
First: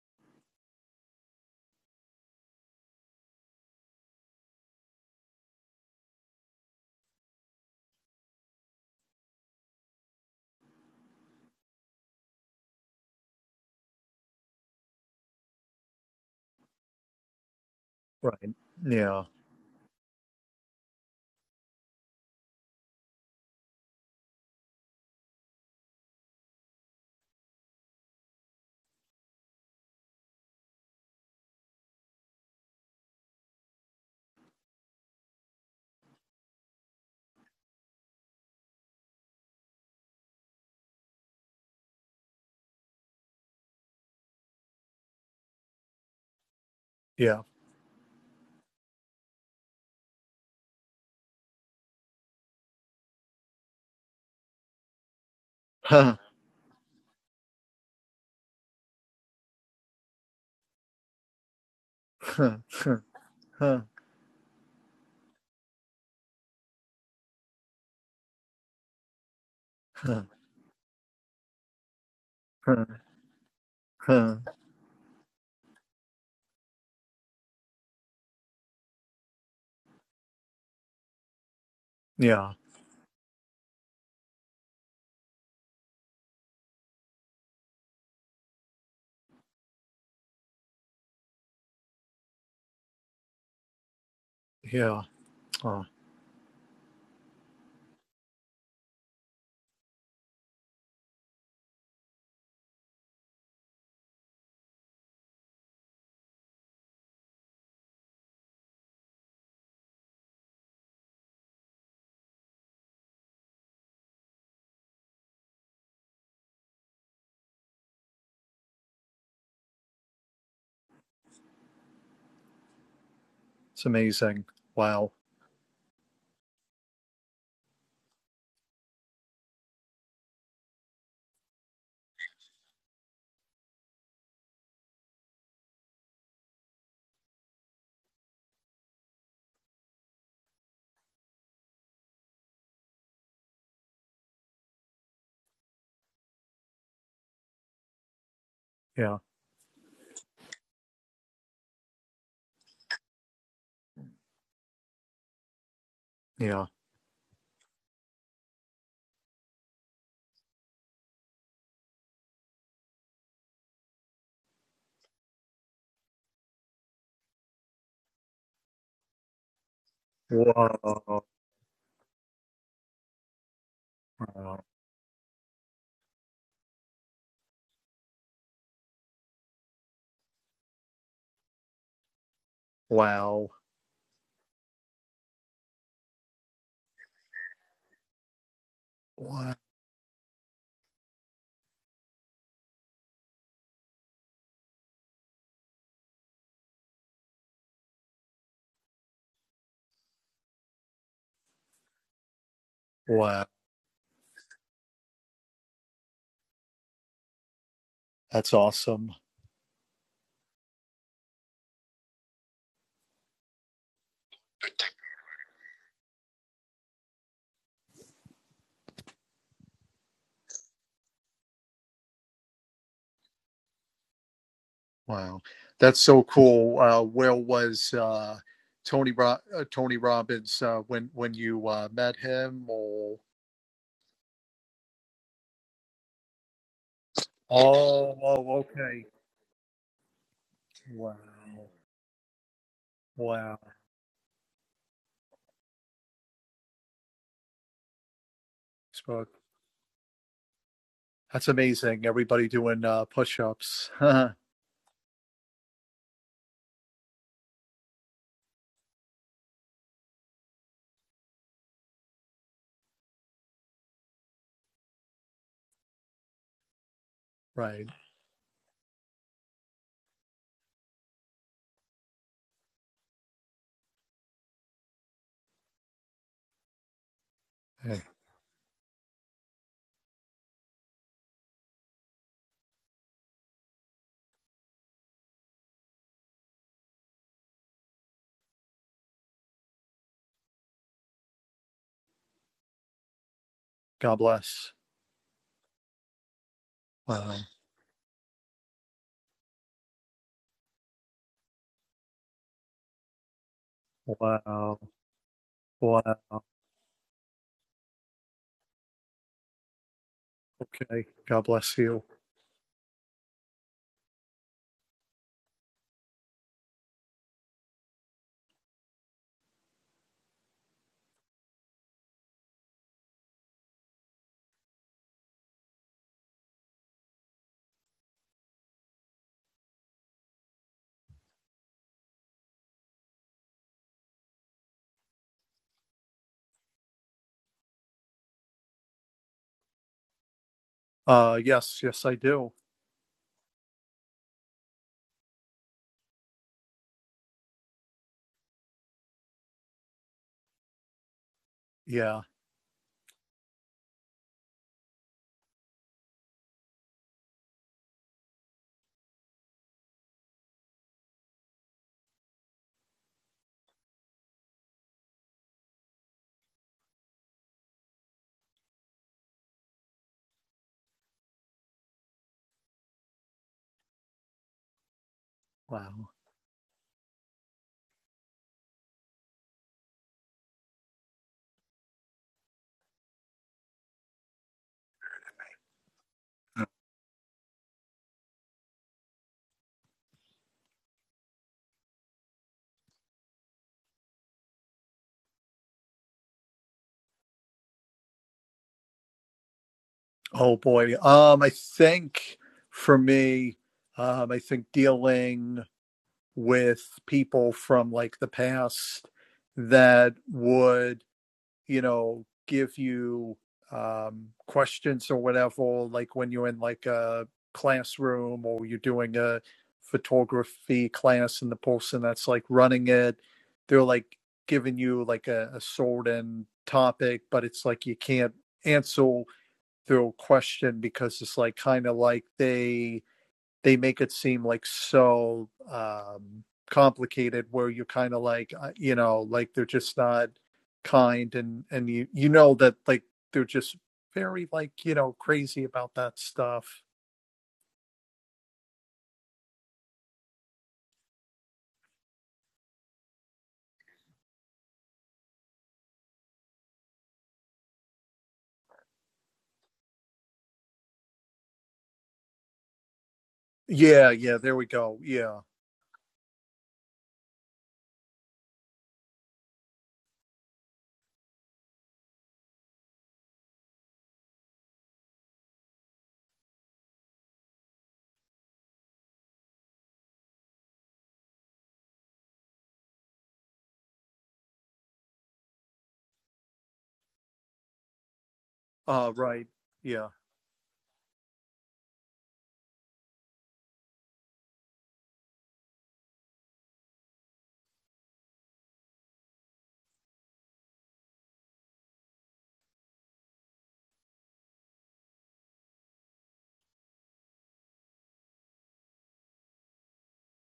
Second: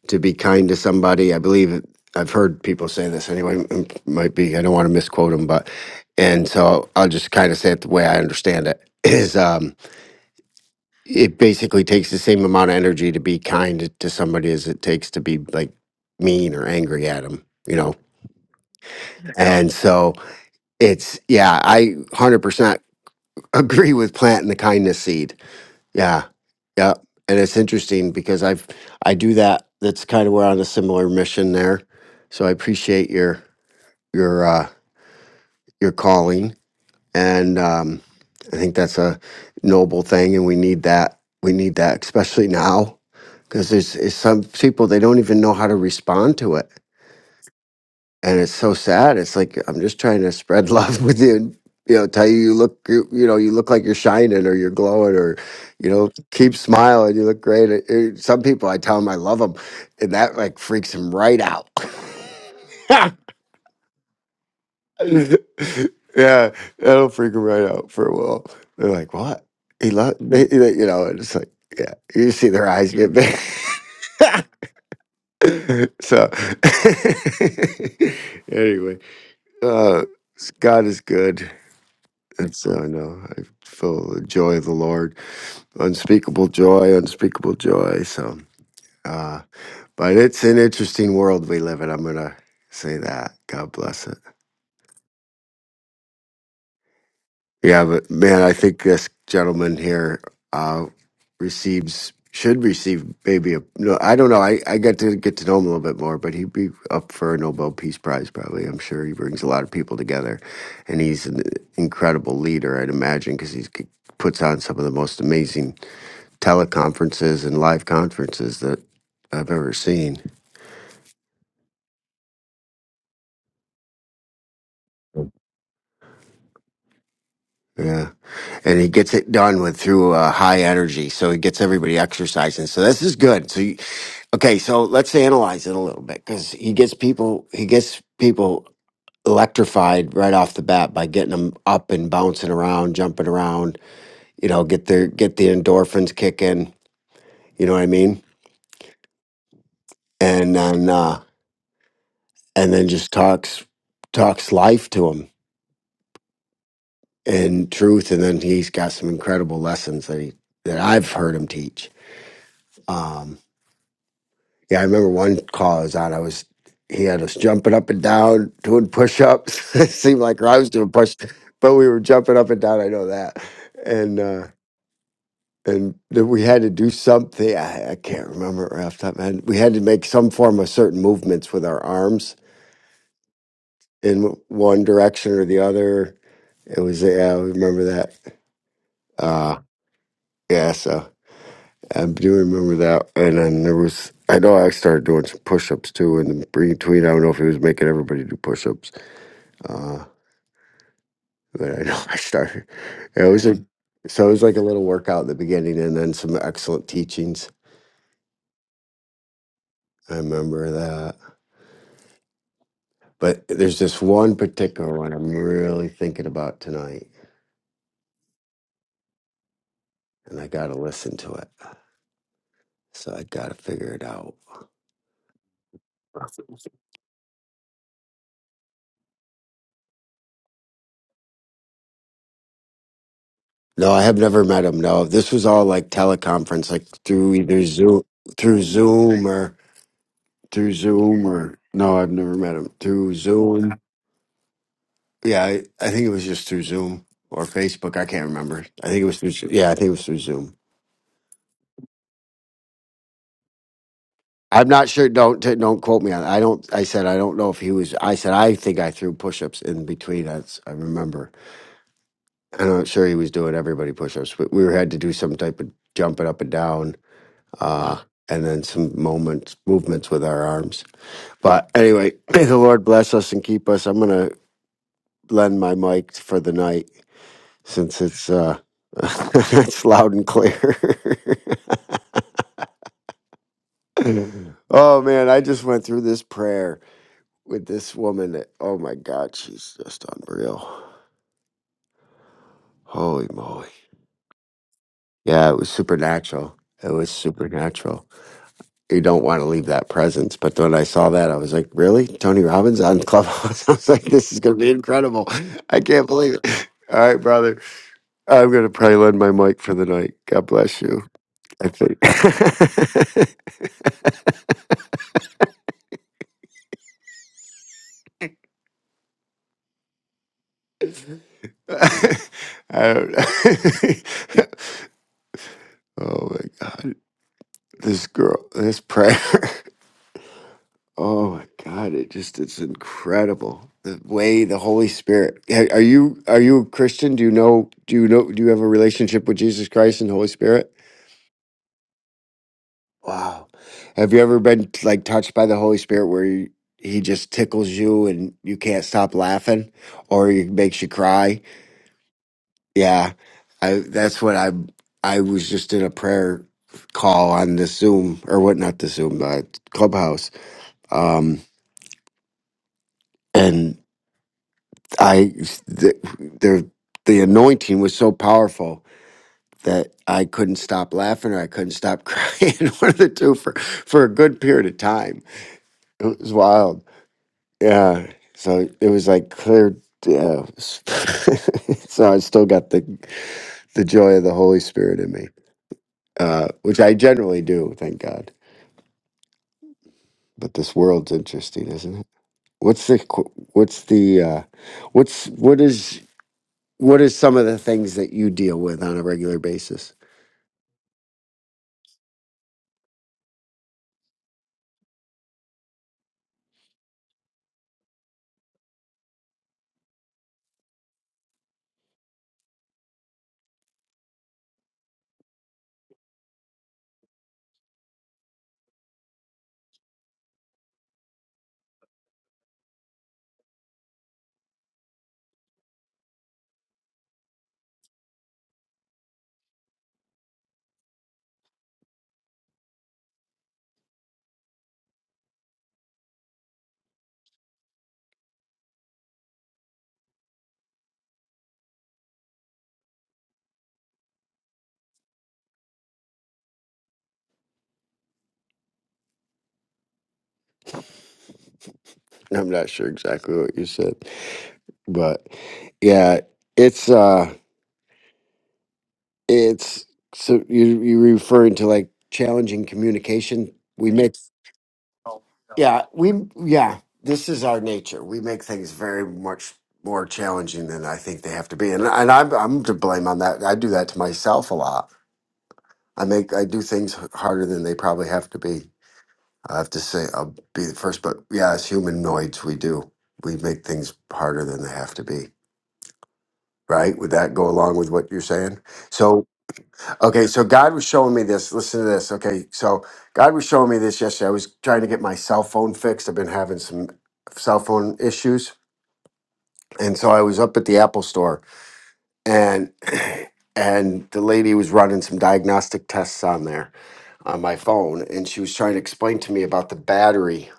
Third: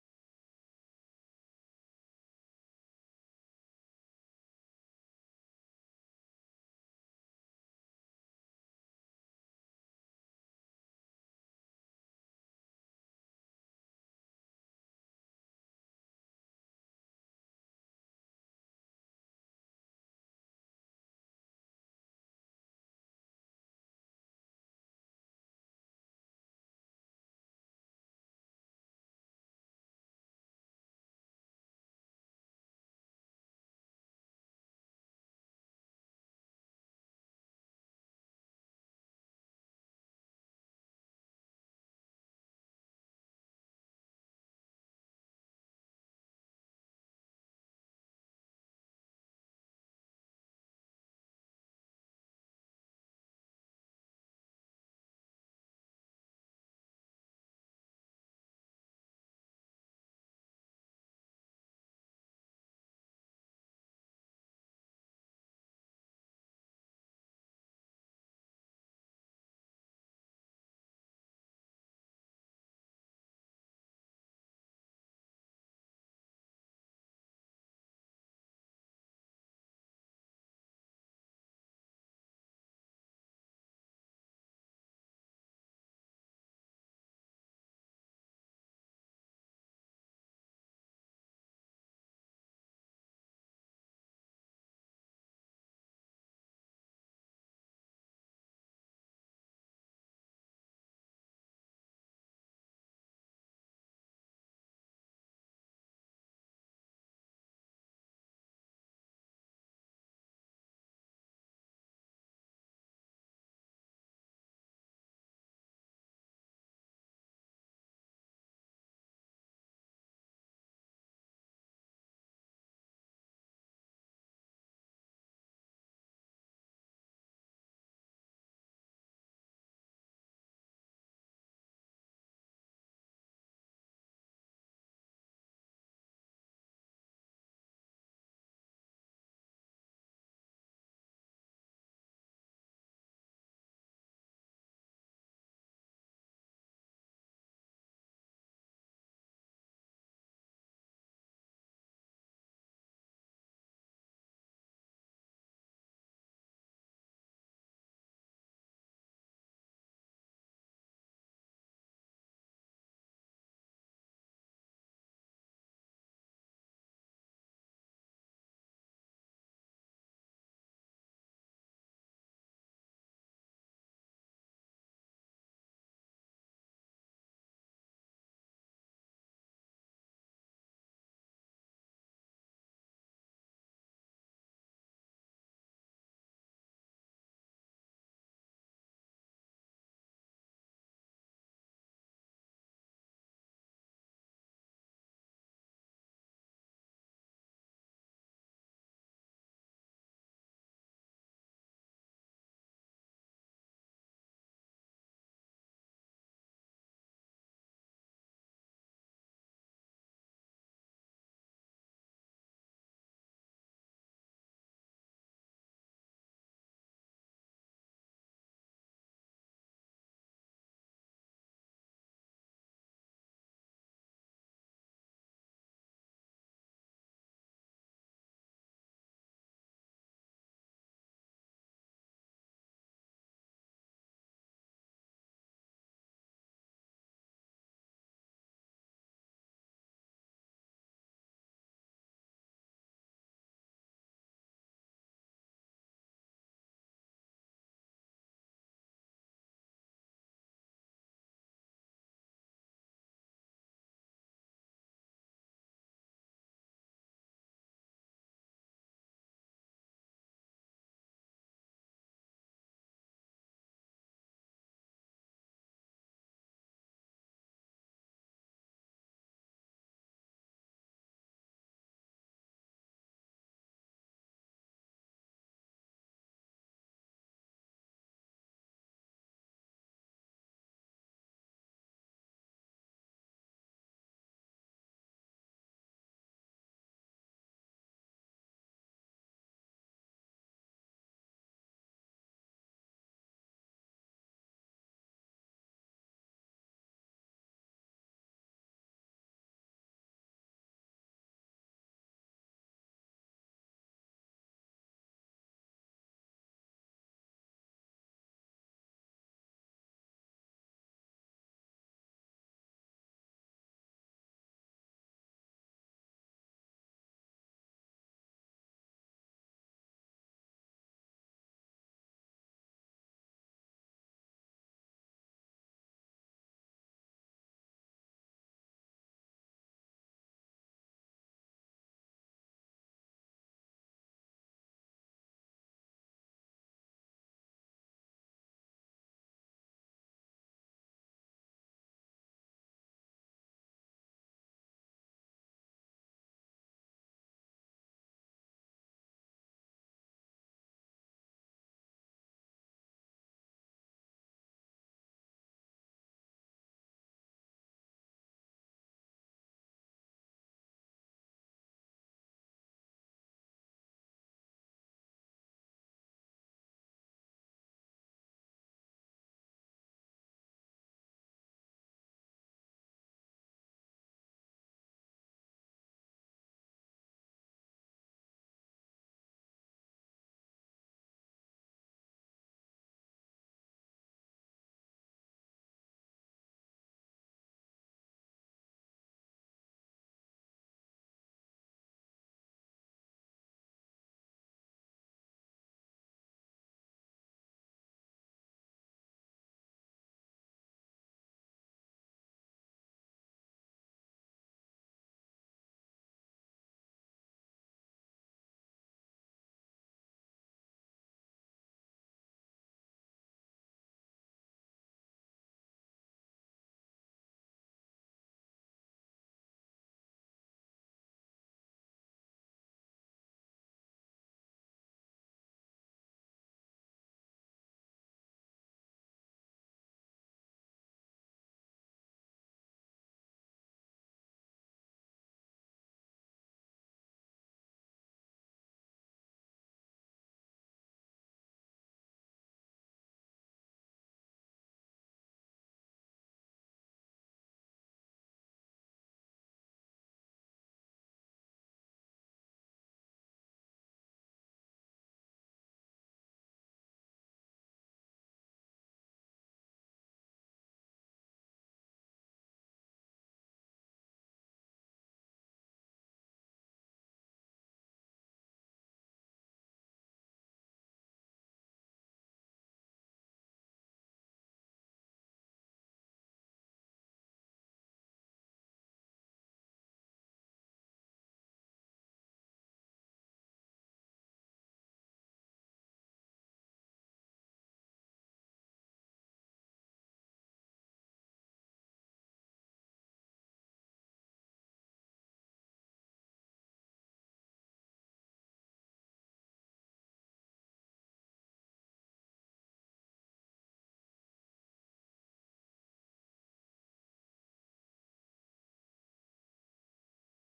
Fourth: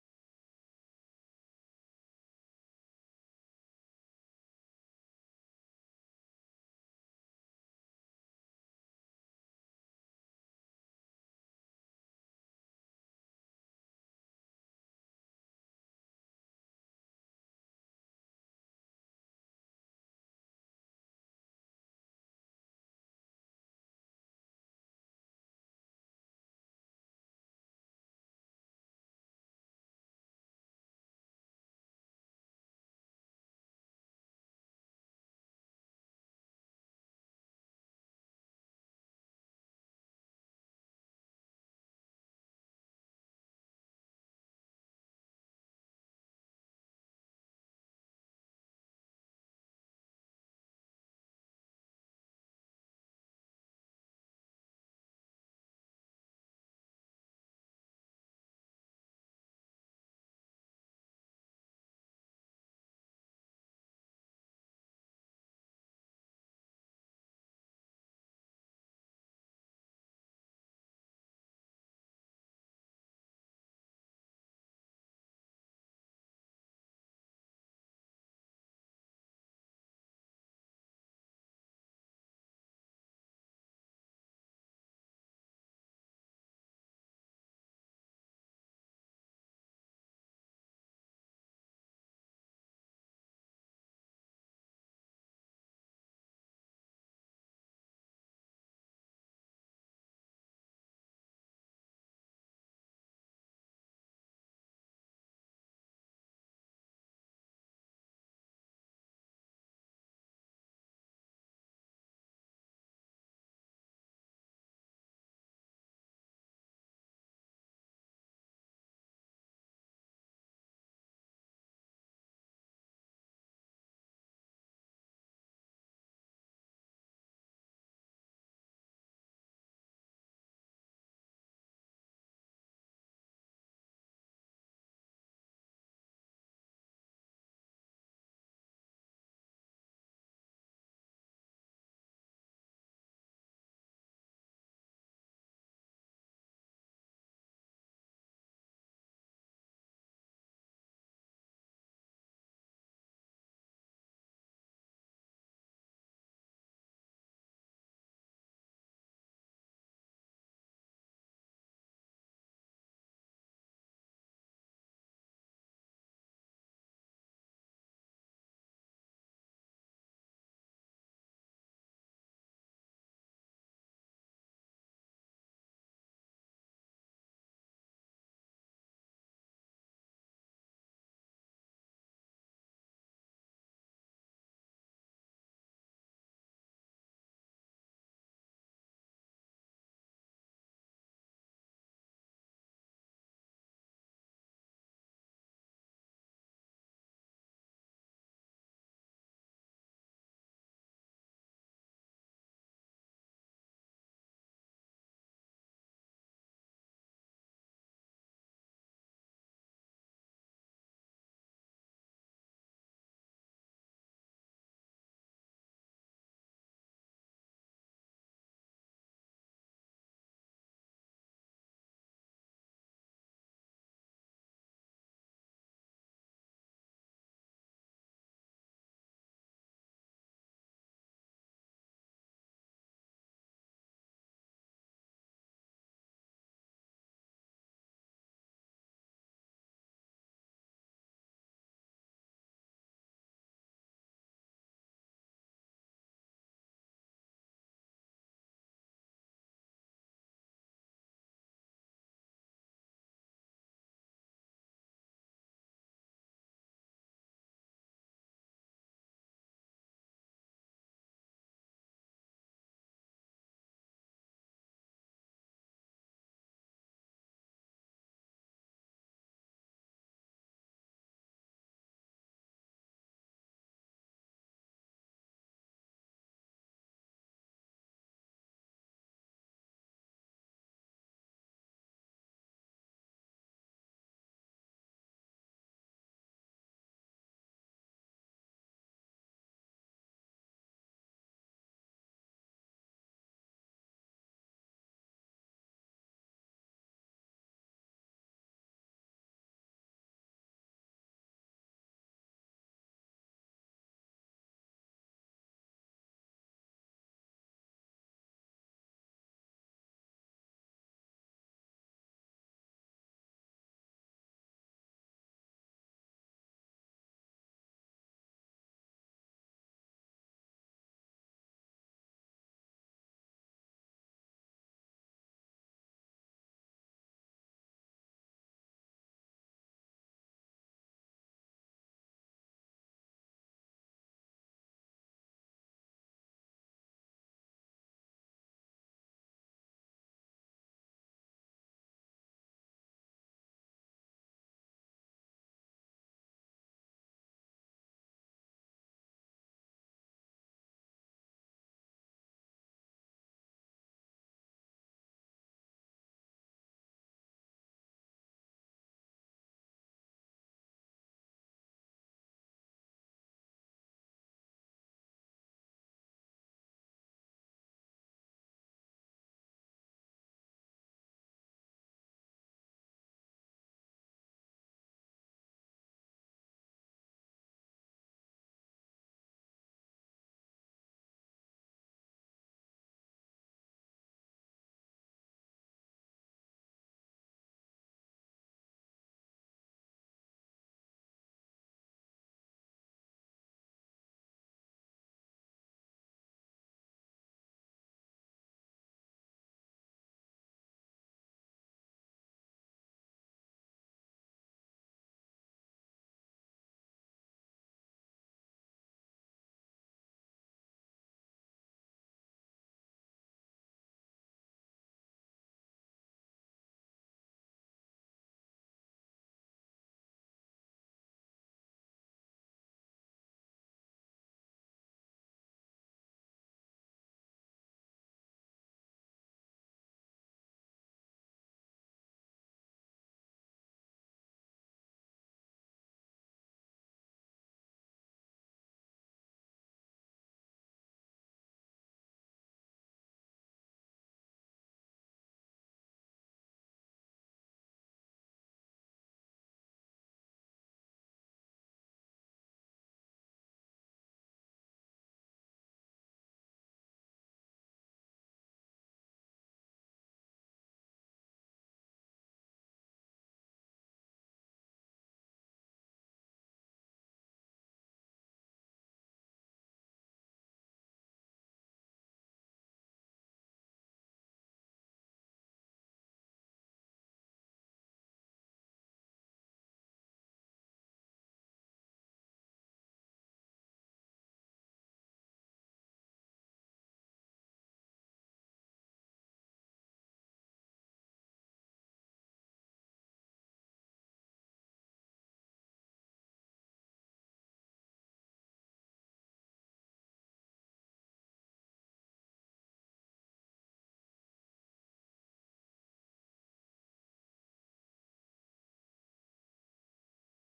to be kind to somebody. I believe it, I've heard people say this anyway. It might be I don't want to misquote him, but and so I'll just kind of say it the way I understand it *laughs* is um, it basically takes the same amount of energy to be kind to somebody as it takes to be like mean or angry at them. You know, Right. Yeah. Yeah. And so it's, yeah, I 100% *laughs* agree with planting the kindness seed. Yeah. Yeah. And it's interesting because I've, I do that. That's kind of we're on a similar mission there. So I appreciate your, your, uh, your calling. And, um, I think that's a noble thing. And we need that. We need that, especially now because there's, there's some people, they don't even know how to respond to it Yeah. and it's so sad. It's like I'm just trying to spread love *laughs* with you, and, you know, tell you you look, you, you know, you look like you're shining or you're glowing or, you know, *laughs* keep smiling. You look great. It- it- some people, I tell them I love them, and that like freaks them right out. *laughs* yeah, that'll freak them right out for a while. They're like, "What? He love?" they- they- You know, and it's like, yeah, you see their eyes get big. *laughs* so, *laughs* anyway, uh, God is good. yeah. It's uh, I know I feel the joy of the Lord, unspeakable joy, unspeakable joy. So, uh, but it's an interesting world we live in. I'm gonna say that. God bless it. Yeah. Oh, Yeah, but man, I think this gentleman here uh, receives should receive maybe a no. I don't know. I I got to get to know him a little bit more, but he'd be up for a Nobel Peace Prize probably. I'm sure he brings a lot of people together, and he's an incredible leader. I'd imagine because he puts on some of the most amazing teleconferences and live conferences that I've ever seen. it's amazing. Wow. Yeah. And he gets it done with through uh, high energy. So he gets everybody exercising. So this is good. So, you, okay. So let's analyze it a little bit because he gets people, he gets people electrified right off the bat by getting them up and bouncing around, jumping around, you know, get their, get the endorphins kicking. You know what I mean? Yeah. And then, uh, and then just talks, talks life to them Yeah. and truth, and then he's got some incredible lessons that he that I've heard him teach. Um, yeah, I remember one call I was on. I was he had us jumping up and down, doing push ups. *laughs* it seemed like I was doing Wow. push, but we were jumping up and down. I know that, and uh, Wow. and then we had to do something. I, I can't remember it right off the top of my head. We had to make some form of certain movements with our arms Wow. in one direction or the other. It was yeah, I remember that. Wow. Uh, yeah, so I do remember that, and then there was. I know I started doing some push-ups too, and the between, I don't know if he was making everybody do push-ups, uh, but I know *laughs* I started. It Wow. was a, so it was like a little workout in the beginning, and then some excellent teachings. That's awesome. I remember that. But there's this one particular one I'm really thinking about tonight, and I got to listen to it. So I got to figure it out. Wow. That's so cool. Uh, where was uh, Tony Ro- uh, Tony Robbins uh, when when you uh, met him or No, I have never met him. No, this was all like teleconference, like through either Zoom, Oh, oh, through okay. Zoom or through Wow. Zoom or no, I've never met him through Wow. Zoom. Yeah, I, I think it was just through Zoom or Facebook. I can't remember. I think it was So through. Zo- Yeah, I think it was through Zoom. That's amazing. Everybody doing uh, push-ups. *laughs* I'm not sure. Don't t- don't quote me on. I don't. I said I don't know if he was. I said I think I threw push-ups in between. That's I remember. I'm not sure he was doing everybody push-ups, but we had to do some type of jumping up and down, right. uh, and then some moments movements with our arms. But anyway, *clears throat* may the Lord bless us and keep us. I'm gonna lend my mic for the night. Yeah. since it's uh *laughs* it's loud and clear. *laughs* oh man, I just went through this prayer with this woman. that- Oh my god, she's just unreal. Holy moly. God bless. Yeah, it was supernatural. It was Wow. supernatural. You don't want to leave that presence. But when I saw that, I was like, really? Tony Robbins on Clubhouse? *laughs* I was like, this is going to be Wow. incredible. I can't Wow. believe it. All right, brother. I'm going to probably lend my mic for the night. God bless you. Okay. God I bless you. think. *laughs* *laughs* I don't know. *laughs* oh my god, this girl, this prayer. *laughs* Oh my god, it just it's incredible. The way the Holy Spirit. Hey, Are you are you a Christian? Do you know do you know do you have a relationship with Jesus Christ and Holy Spirit? Uh yes, yes I do. Wow. Have you ever been like touched by the Holy Spirit where you, he just tickles you and you can't stop laughing or he makes you cry? Yeah. Yeah, I that's what I I was just in a prayer call on the Zoom or what not the Zoom uh, Clubhouse, um, and I the, the the anointing was so powerful that I couldn't stop laughing or I couldn't stop *laughs* crying, one of the two for for a good period of time. Wow. It was wild. Yeah, so it was like clear. Yeah. *laughs* so I still got the the joy of the Holy Spirit in me. uh, which I generally do, thank God. But this world's interesting, isn't it? What's the qu- what's the uh, what's what is what is some of the things that you deal with on a regular basis? Oh boy. Um, I think for me, um, I think dealing with people from like the past that would, you know, give you um, questions or whatever, like when you're in like a classroom or you're doing a photography class and the person that's like running it, they're like giving you like a, a certain topic, but it's like you can't answer through question because it's like kind of like they they make it seem like so um complicated where you're kind of like uh, you know like they're just not kind and and you you know that like they're just very like you know crazy about that stuff I'm not sure exactly what you said, but yeah, it's uh, it's so you you referring to like challenging communication. We yeah make. yeah there we go yeah Yeah, we yeah, this is our nature. We make things very much more challenging than I think they have to be, and and I'm I'm to blame on that. I do that to myself a lot. I make I do things h- harder than they probably have to be. I have to say I'll be the first, but yeah, as humanoids, we do we make things harder than they have to be. Right? Would that go along with what you're saying? uh So right yeah Okay, so God was showing me this. Listen to this. Okay, so God was showing me this yesterday. I was trying to get my cell phone fixed. I've been having some cell phone issues, and so I was up at the Apple store, and *clears throat* and the lady was running some diagnostic tests on there on my phone, and she was trying to explain to me about the battery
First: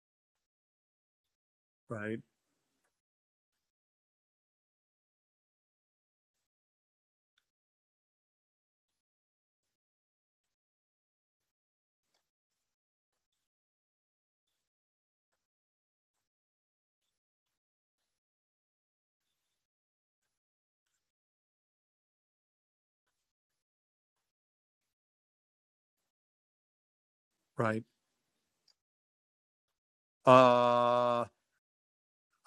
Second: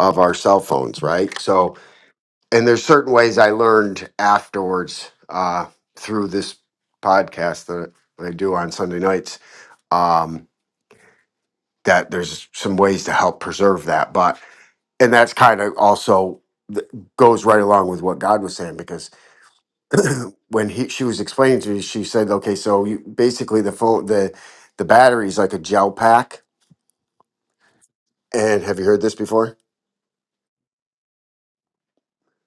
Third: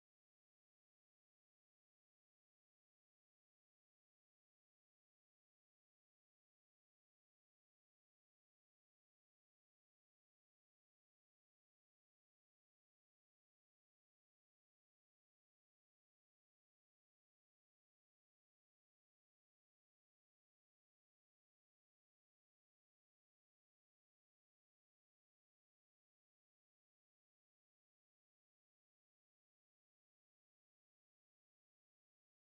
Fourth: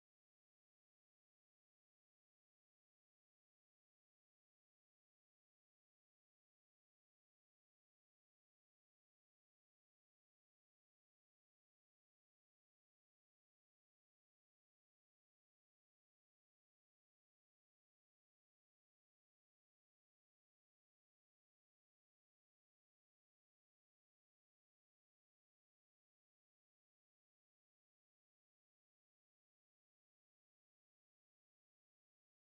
of our cell phones, right? So, right and there's certain ways I learned afterwards uh, through this podcast that I do on Sunday nights Um that there's some ways to help preserve that. But and that's kind of also th- goes right along with what God was saying because when he she was explaining to me, she said, "Okay, so you basically the phone the the battery is like a gel pack." right And have you heard this before? uh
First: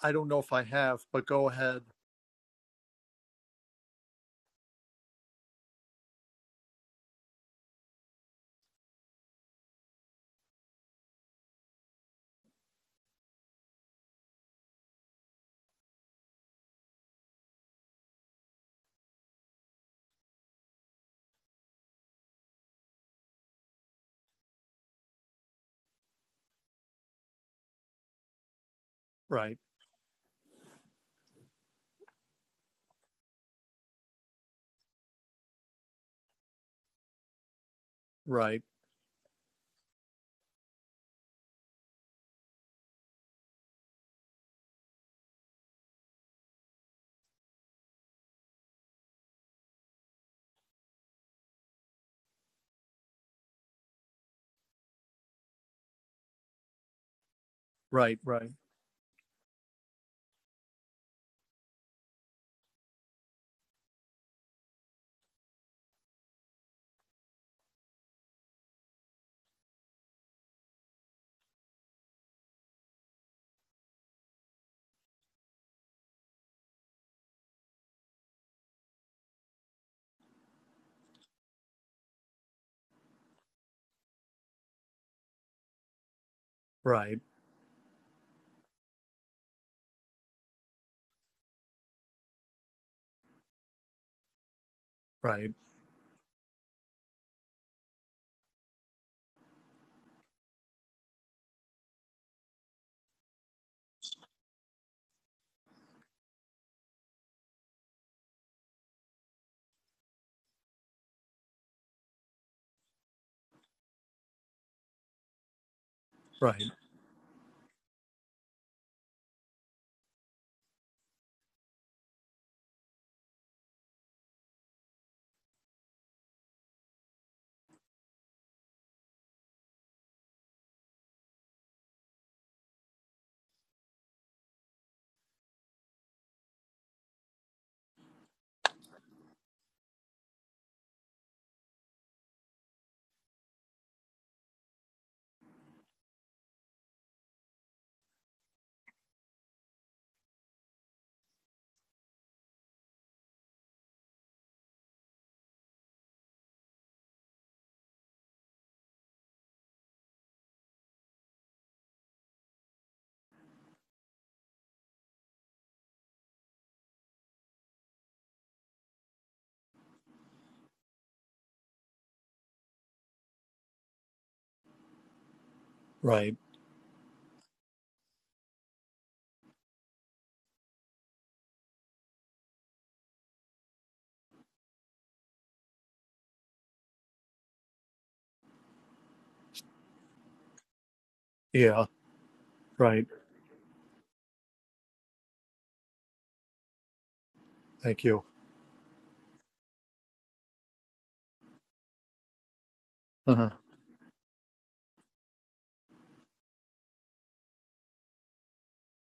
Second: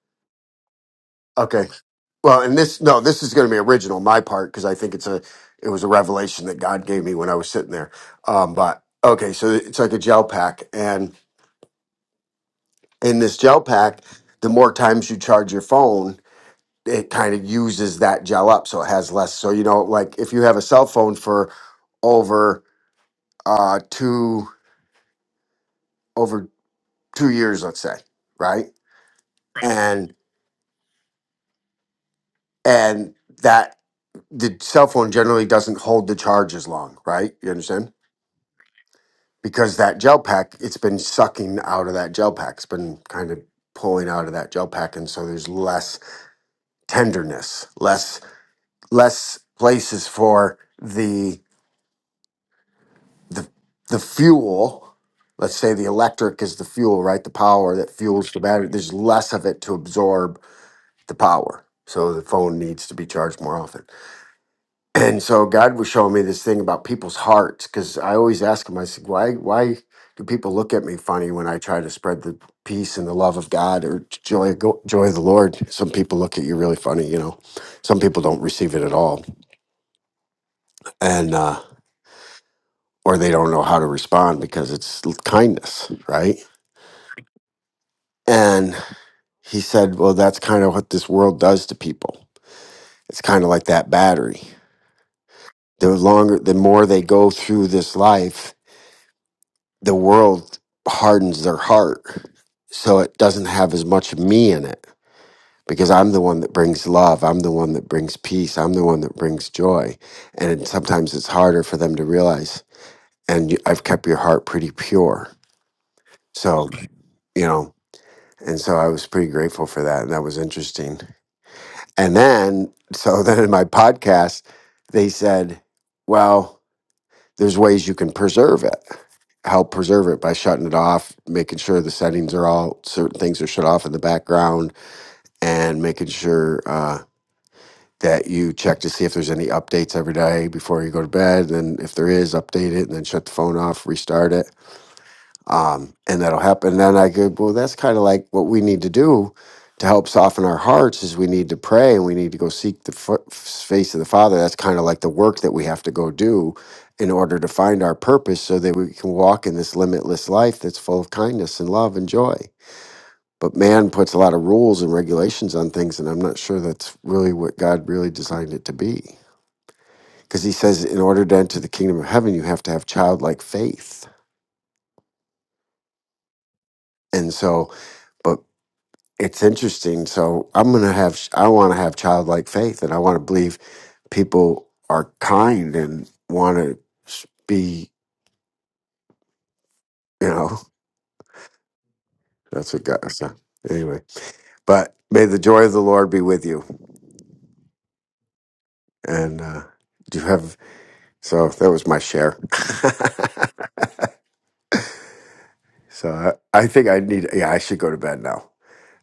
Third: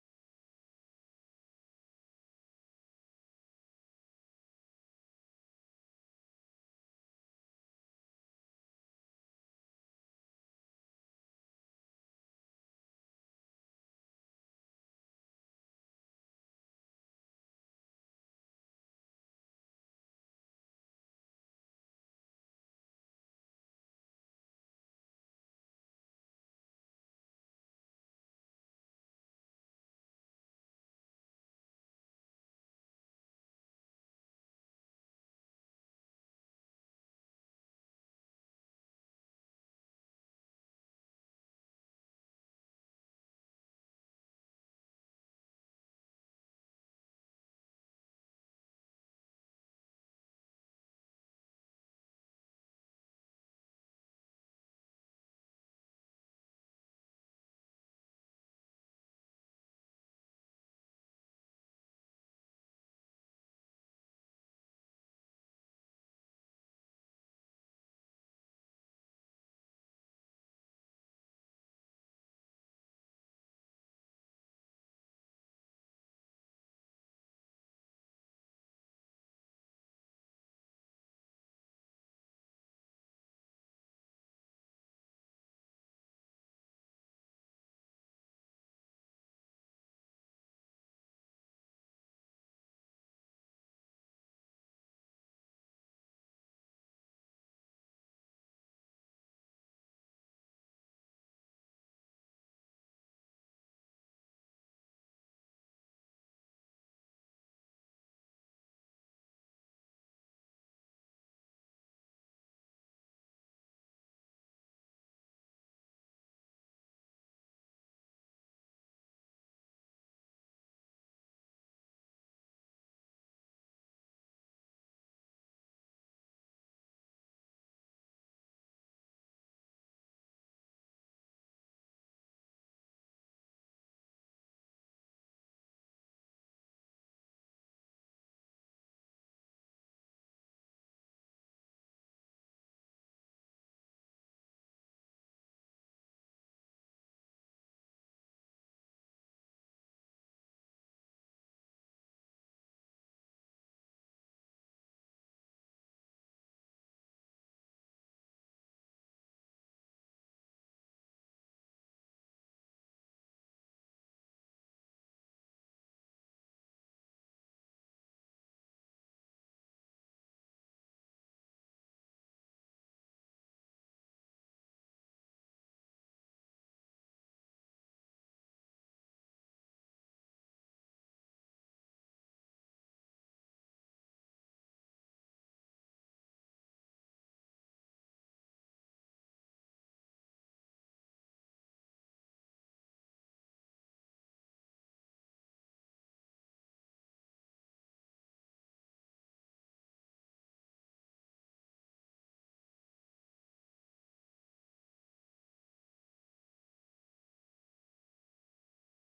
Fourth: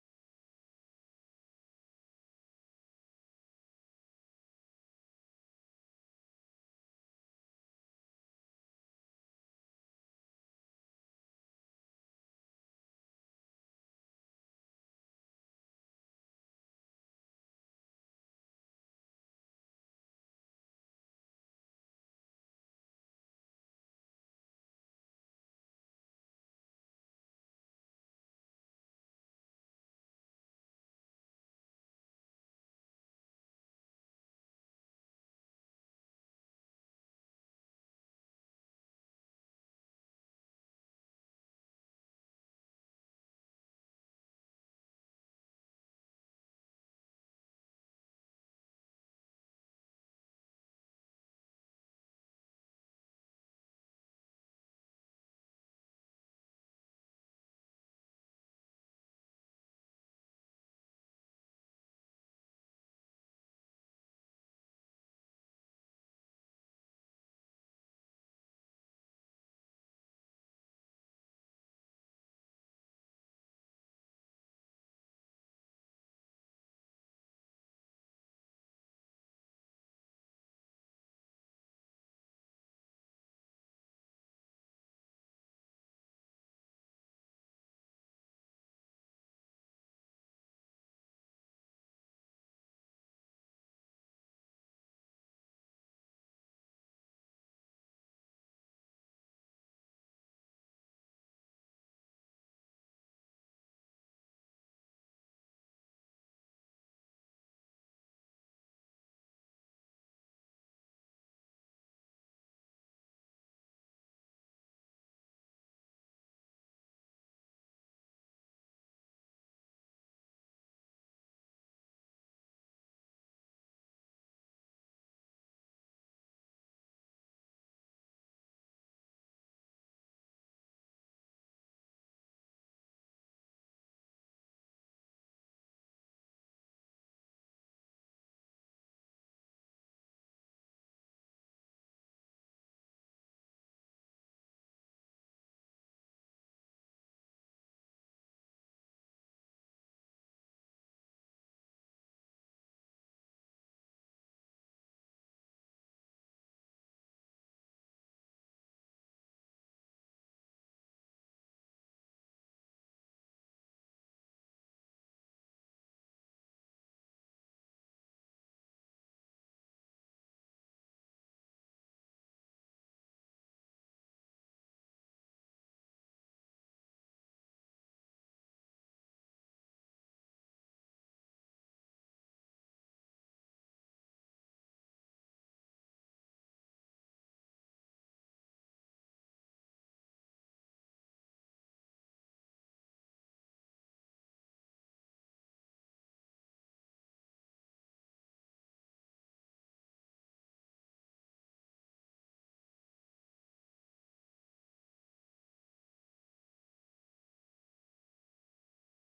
i don't know if i have but go Okay, ahead well, and this no, this is going to be original my part because I think it's a it was a revelation that God gave me when I was sitting there. Um, but okay, so it's like a gel pack, and in this gel pack, the more times you charge your phone it kind of uses that gel up so it has less so you know like if you have a cell phone for over uh two over two years let's say right right Right. and and that the cell phone generally doesn't hold the charge as long right you understand right because that gel pack it's been sucking out of that gel pack it's been kind of pulling out of that gel pack and so there's less tenderness less less places for the the the fuel let's say the electric is the fuel right the power that right fuels the right battery there's less of it to absorb the power so the phone needs to be charged more often and so god was showing me this thing about people's hearts because i always ask him i said why why do people look at me funny when i try to spread the peace and the love of god or joy go- joy of the lord some people look at you really funny you know some people don't receive it at all and uh or they don't know how to respond because it's kindness right right And he said, Well, that's kind of what this world does to people. It's kind of like that battery. right The longer, the more they go through this life, the world hardens their heart. So it doesn't have as much of me in it because I'm the one that brings love. I'm the one that brings peace. I'm the one that brings joy. And sometimes it's harder for them to realize. And you, I've kept your heart pretty pure. right So, you know, and so I was pretty grateful for that. And that was interesting. And then, so *laughs* then in my podcast, they said, well, there's ways you can preserve it, help preserve it by shutting it off, making sure the settings are all, certain things are shut off in the background, and making sure uh, that you check to see if there's any updates every day before you go to bed. And if there is, update it and then shut the phone off, restart it um, and that'll happen. And then I go, well, that's kind of like what we need to do to help soften our hearts is we need to pray and we need to go seek the fa- face of the Father. That's kind of like the work that we have to go do in order to find our purpose so that we can walk in this limitless life that's full of kindness and love and joy. But man puts a lot of rules and regulations on things, and I'm not sure that's really what God really designed it to be. Because he says, in order to enter the kingdom of heaven, you have to have childlike faith. right And so, but it's interesting. So I'm gonna have I want to have childlike faith, and I want to believe people are kind and want to be. You know, yeah *laughs* that's what Right. God. So anyway, but may the joy of the Lord be with you. Thank you. And uh, do you have? So that was my share. Uh-huh. *laughs* so I, I think I need. Yeah, I should go to bed now.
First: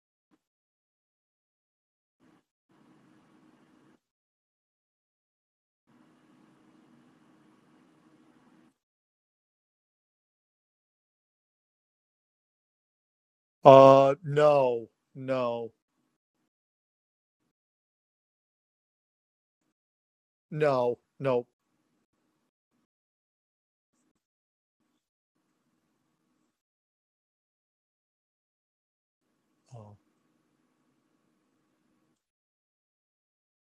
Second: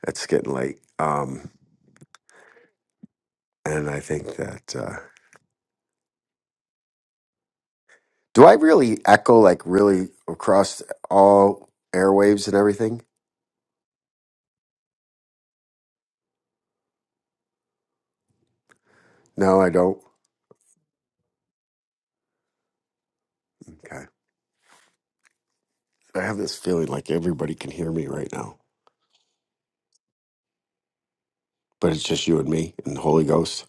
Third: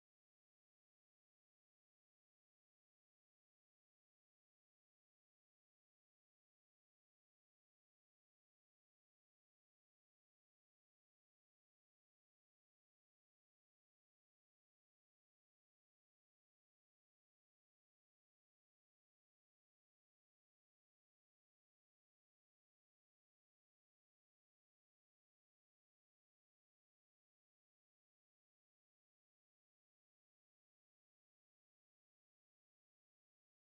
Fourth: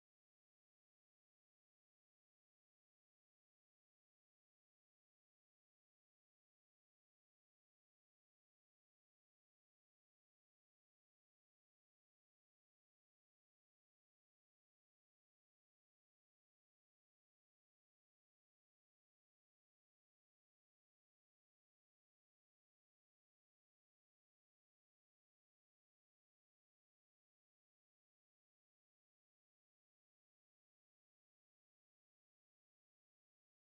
It's getting late. Um, and I think that. Uh, do I really echo like really across all airwaves and everything? Uh, no, no, No, I don't. no, no. Okay. I have this feeling like everybody can hear me right now, Oh. but it's just you and me and the Holy Ghost.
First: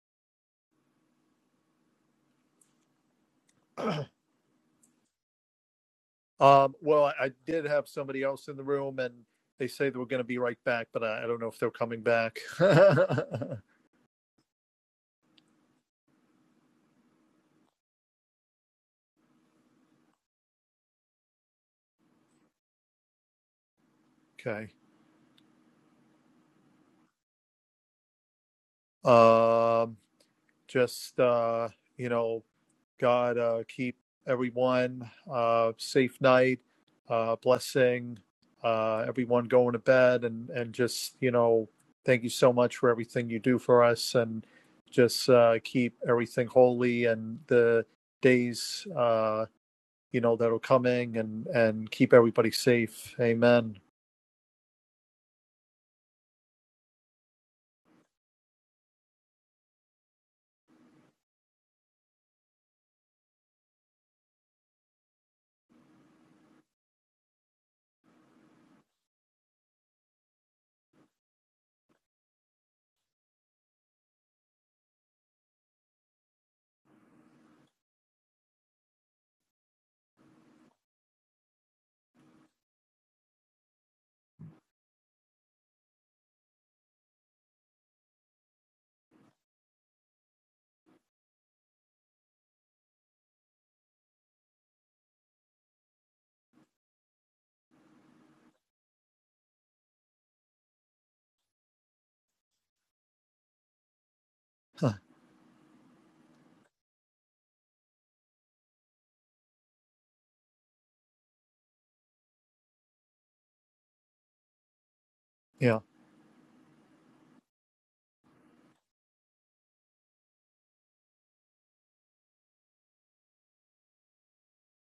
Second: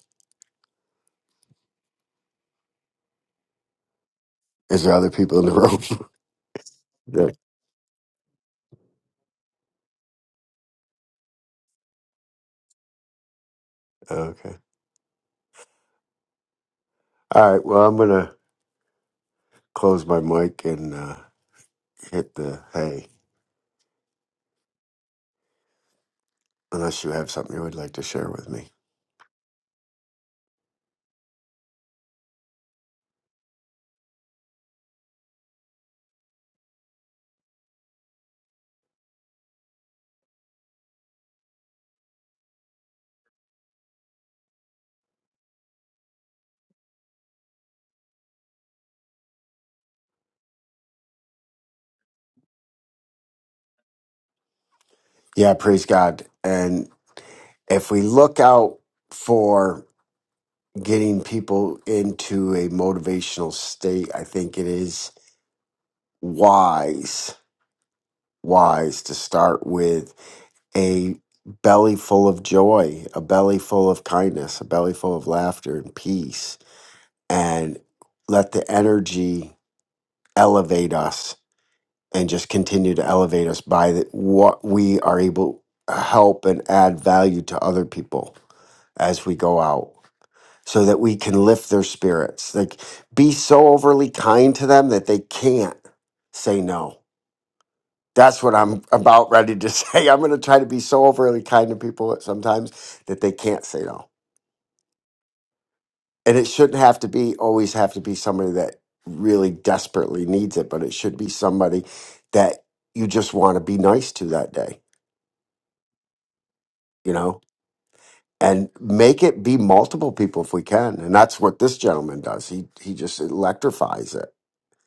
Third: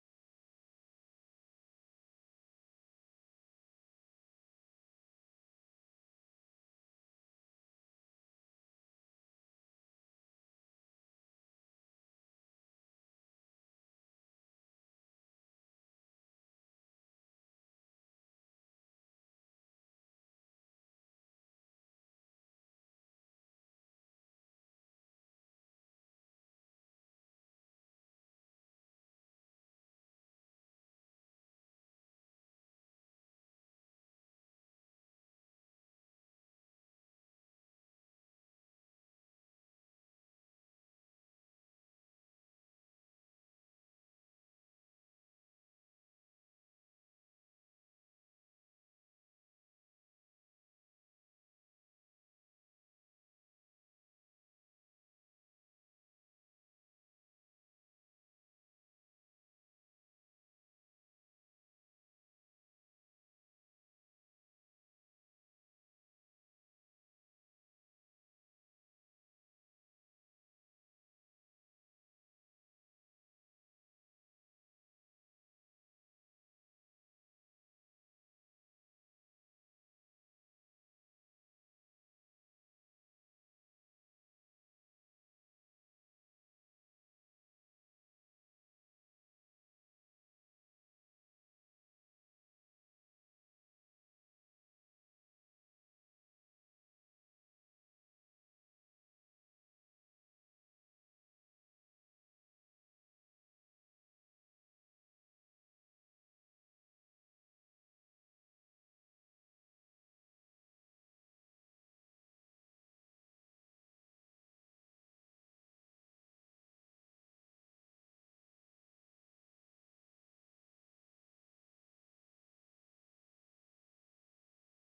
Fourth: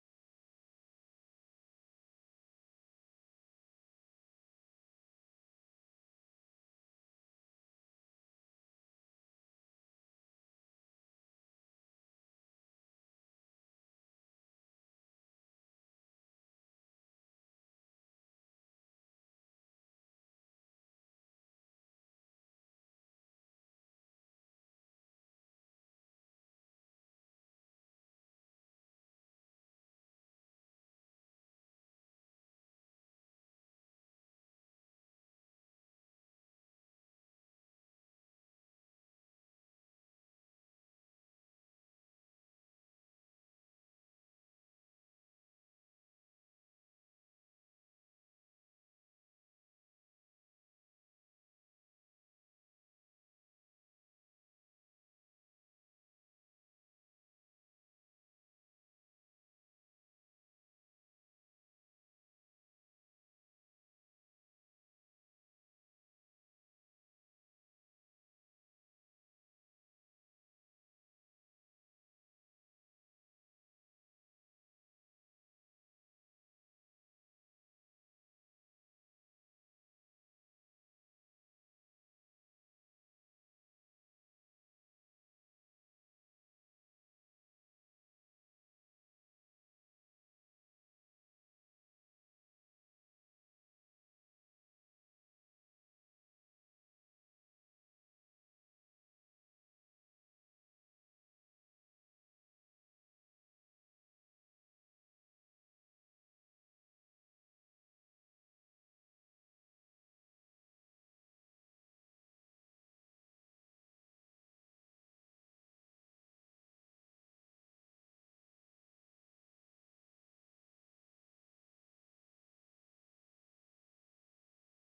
Is there other people in the room? Um, well, *laughs* I, yeah. I did have somebody else in the room, and they say they were going to be right back, but I, I don't know if they're coming back. *laughs* okay. Okay. All right. Well, I'm going to close my mic and uh, hit the hey, unless you have something you would like to share with me. Um, just uh, you know, God uh, keep everyone uh, safe night, uh, blessing uh, everyone going to bed, and and just you know thank you so much for everything you do for us, and just uh, keep everything holy and the days uh, you know that are coming, and and keep everybody safe. Amen. Yeah. Praise God. And if we look out for getting people into a motivational state, I think it is wise, wise to start with a belly full of joy, a belly full of kindness, a belly full of laughter and peace, and let the energy elevate us and just continue to elevate us by the, what we are able to help and add value to other people as we go out so that we can lift their spirits like be so overly kind to them that they can't say no That's what I'm about ready to *laughs* say. I'm going to try to be so overly kind to people sometimes that they can't say no. And it shouldn't have to be always have to be somebody that really desperately needs it, but it should be somebody that you just want to be nice to that day, Yeah, you know? And make it be multiple people if we can. And that's what this gentleman does. He he just electrifies it.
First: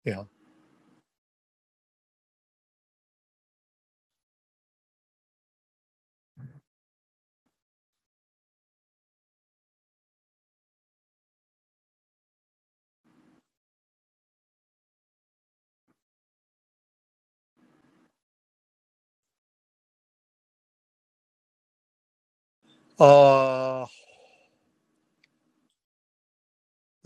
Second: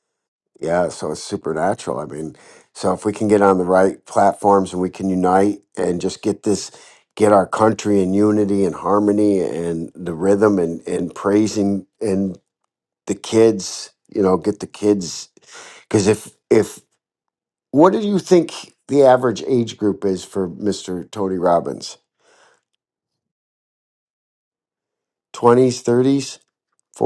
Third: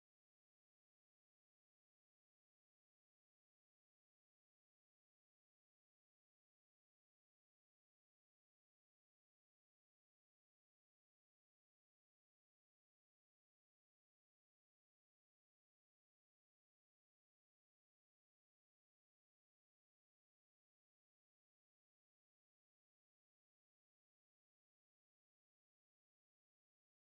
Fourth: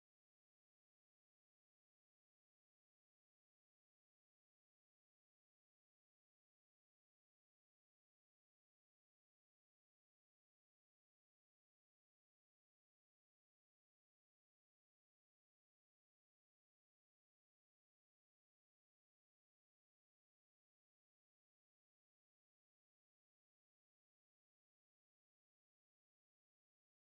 yeah. Yeah, so it's supernatural. I mean, so if we can get on the right platforms and we can unite and just get this, get our country in unity and harmony and the rhythm and, and praising and the kids, you know, get the kids. Because if, if, what do you think the average age group is for Mr. Tony Robbins? Uh, 20s, 30s,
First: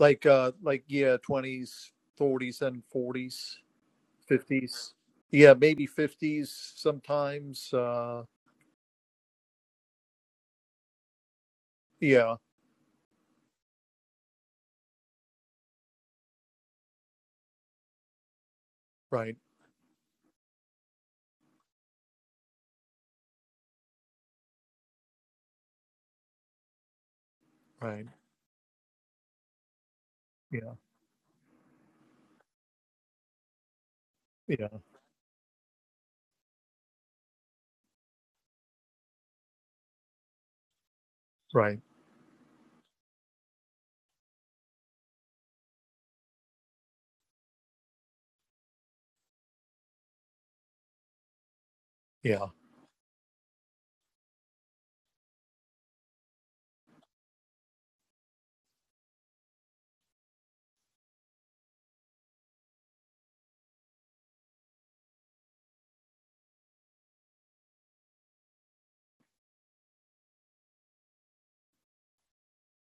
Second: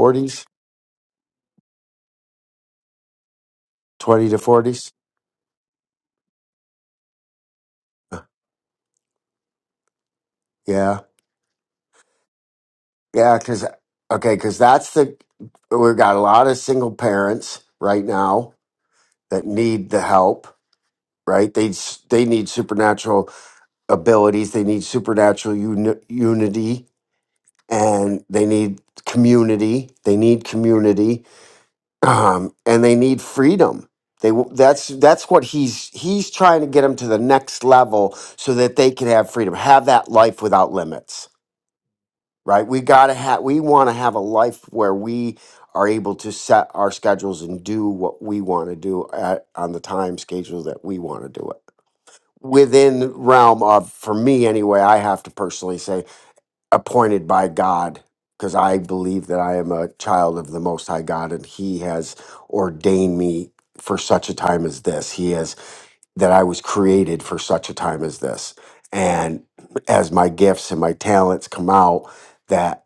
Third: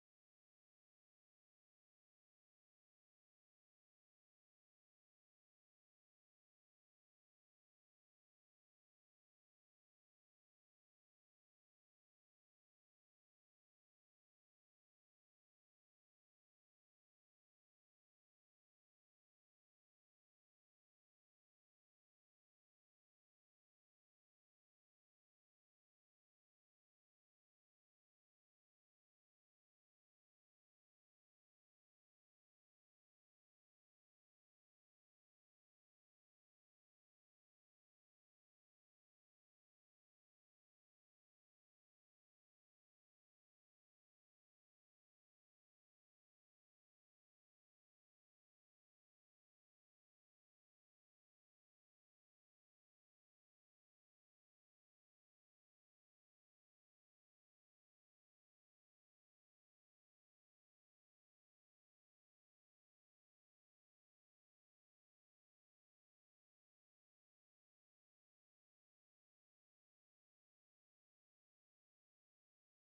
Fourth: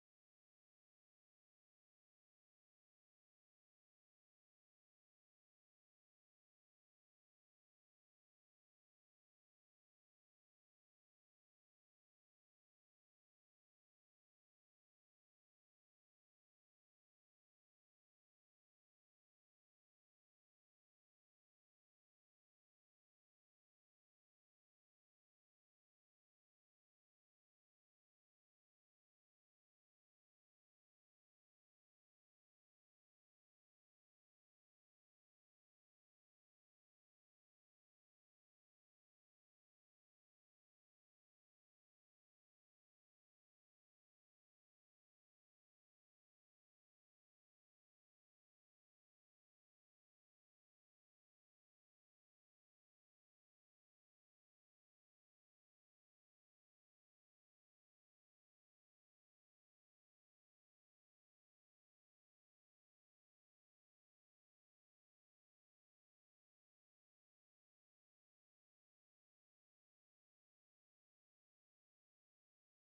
like uh, like yeah, twenties, thirties, and forties. 20 to 50s. 40s? Yeah, maybe 50s sometimes. Uh, Yeah. yeah, Yeah, because okay, because that's the we've got a lot of single parents right now right, that need the help. Right? They s- they need supernatural abilities. They need supernatural uni- unity, right. and they need community. They need Yeah, community, um, and they need freedom. They w- yeah, that's that's what he's he's trying to get them to the next level so that they can have freedom, have that life without limits right. right? We gotta have, we want to have a life where we are able to set our schedules and do what we want to do at, on the time schedule that we want to do it Yeah, within realm of, for me anyway, I have to personally say, appointed by God, because I believe that I am a child of the Most High God, and He has ordained me for such a time as this. He has that I was created for such a time as this. And as my gifts and my talents come out, that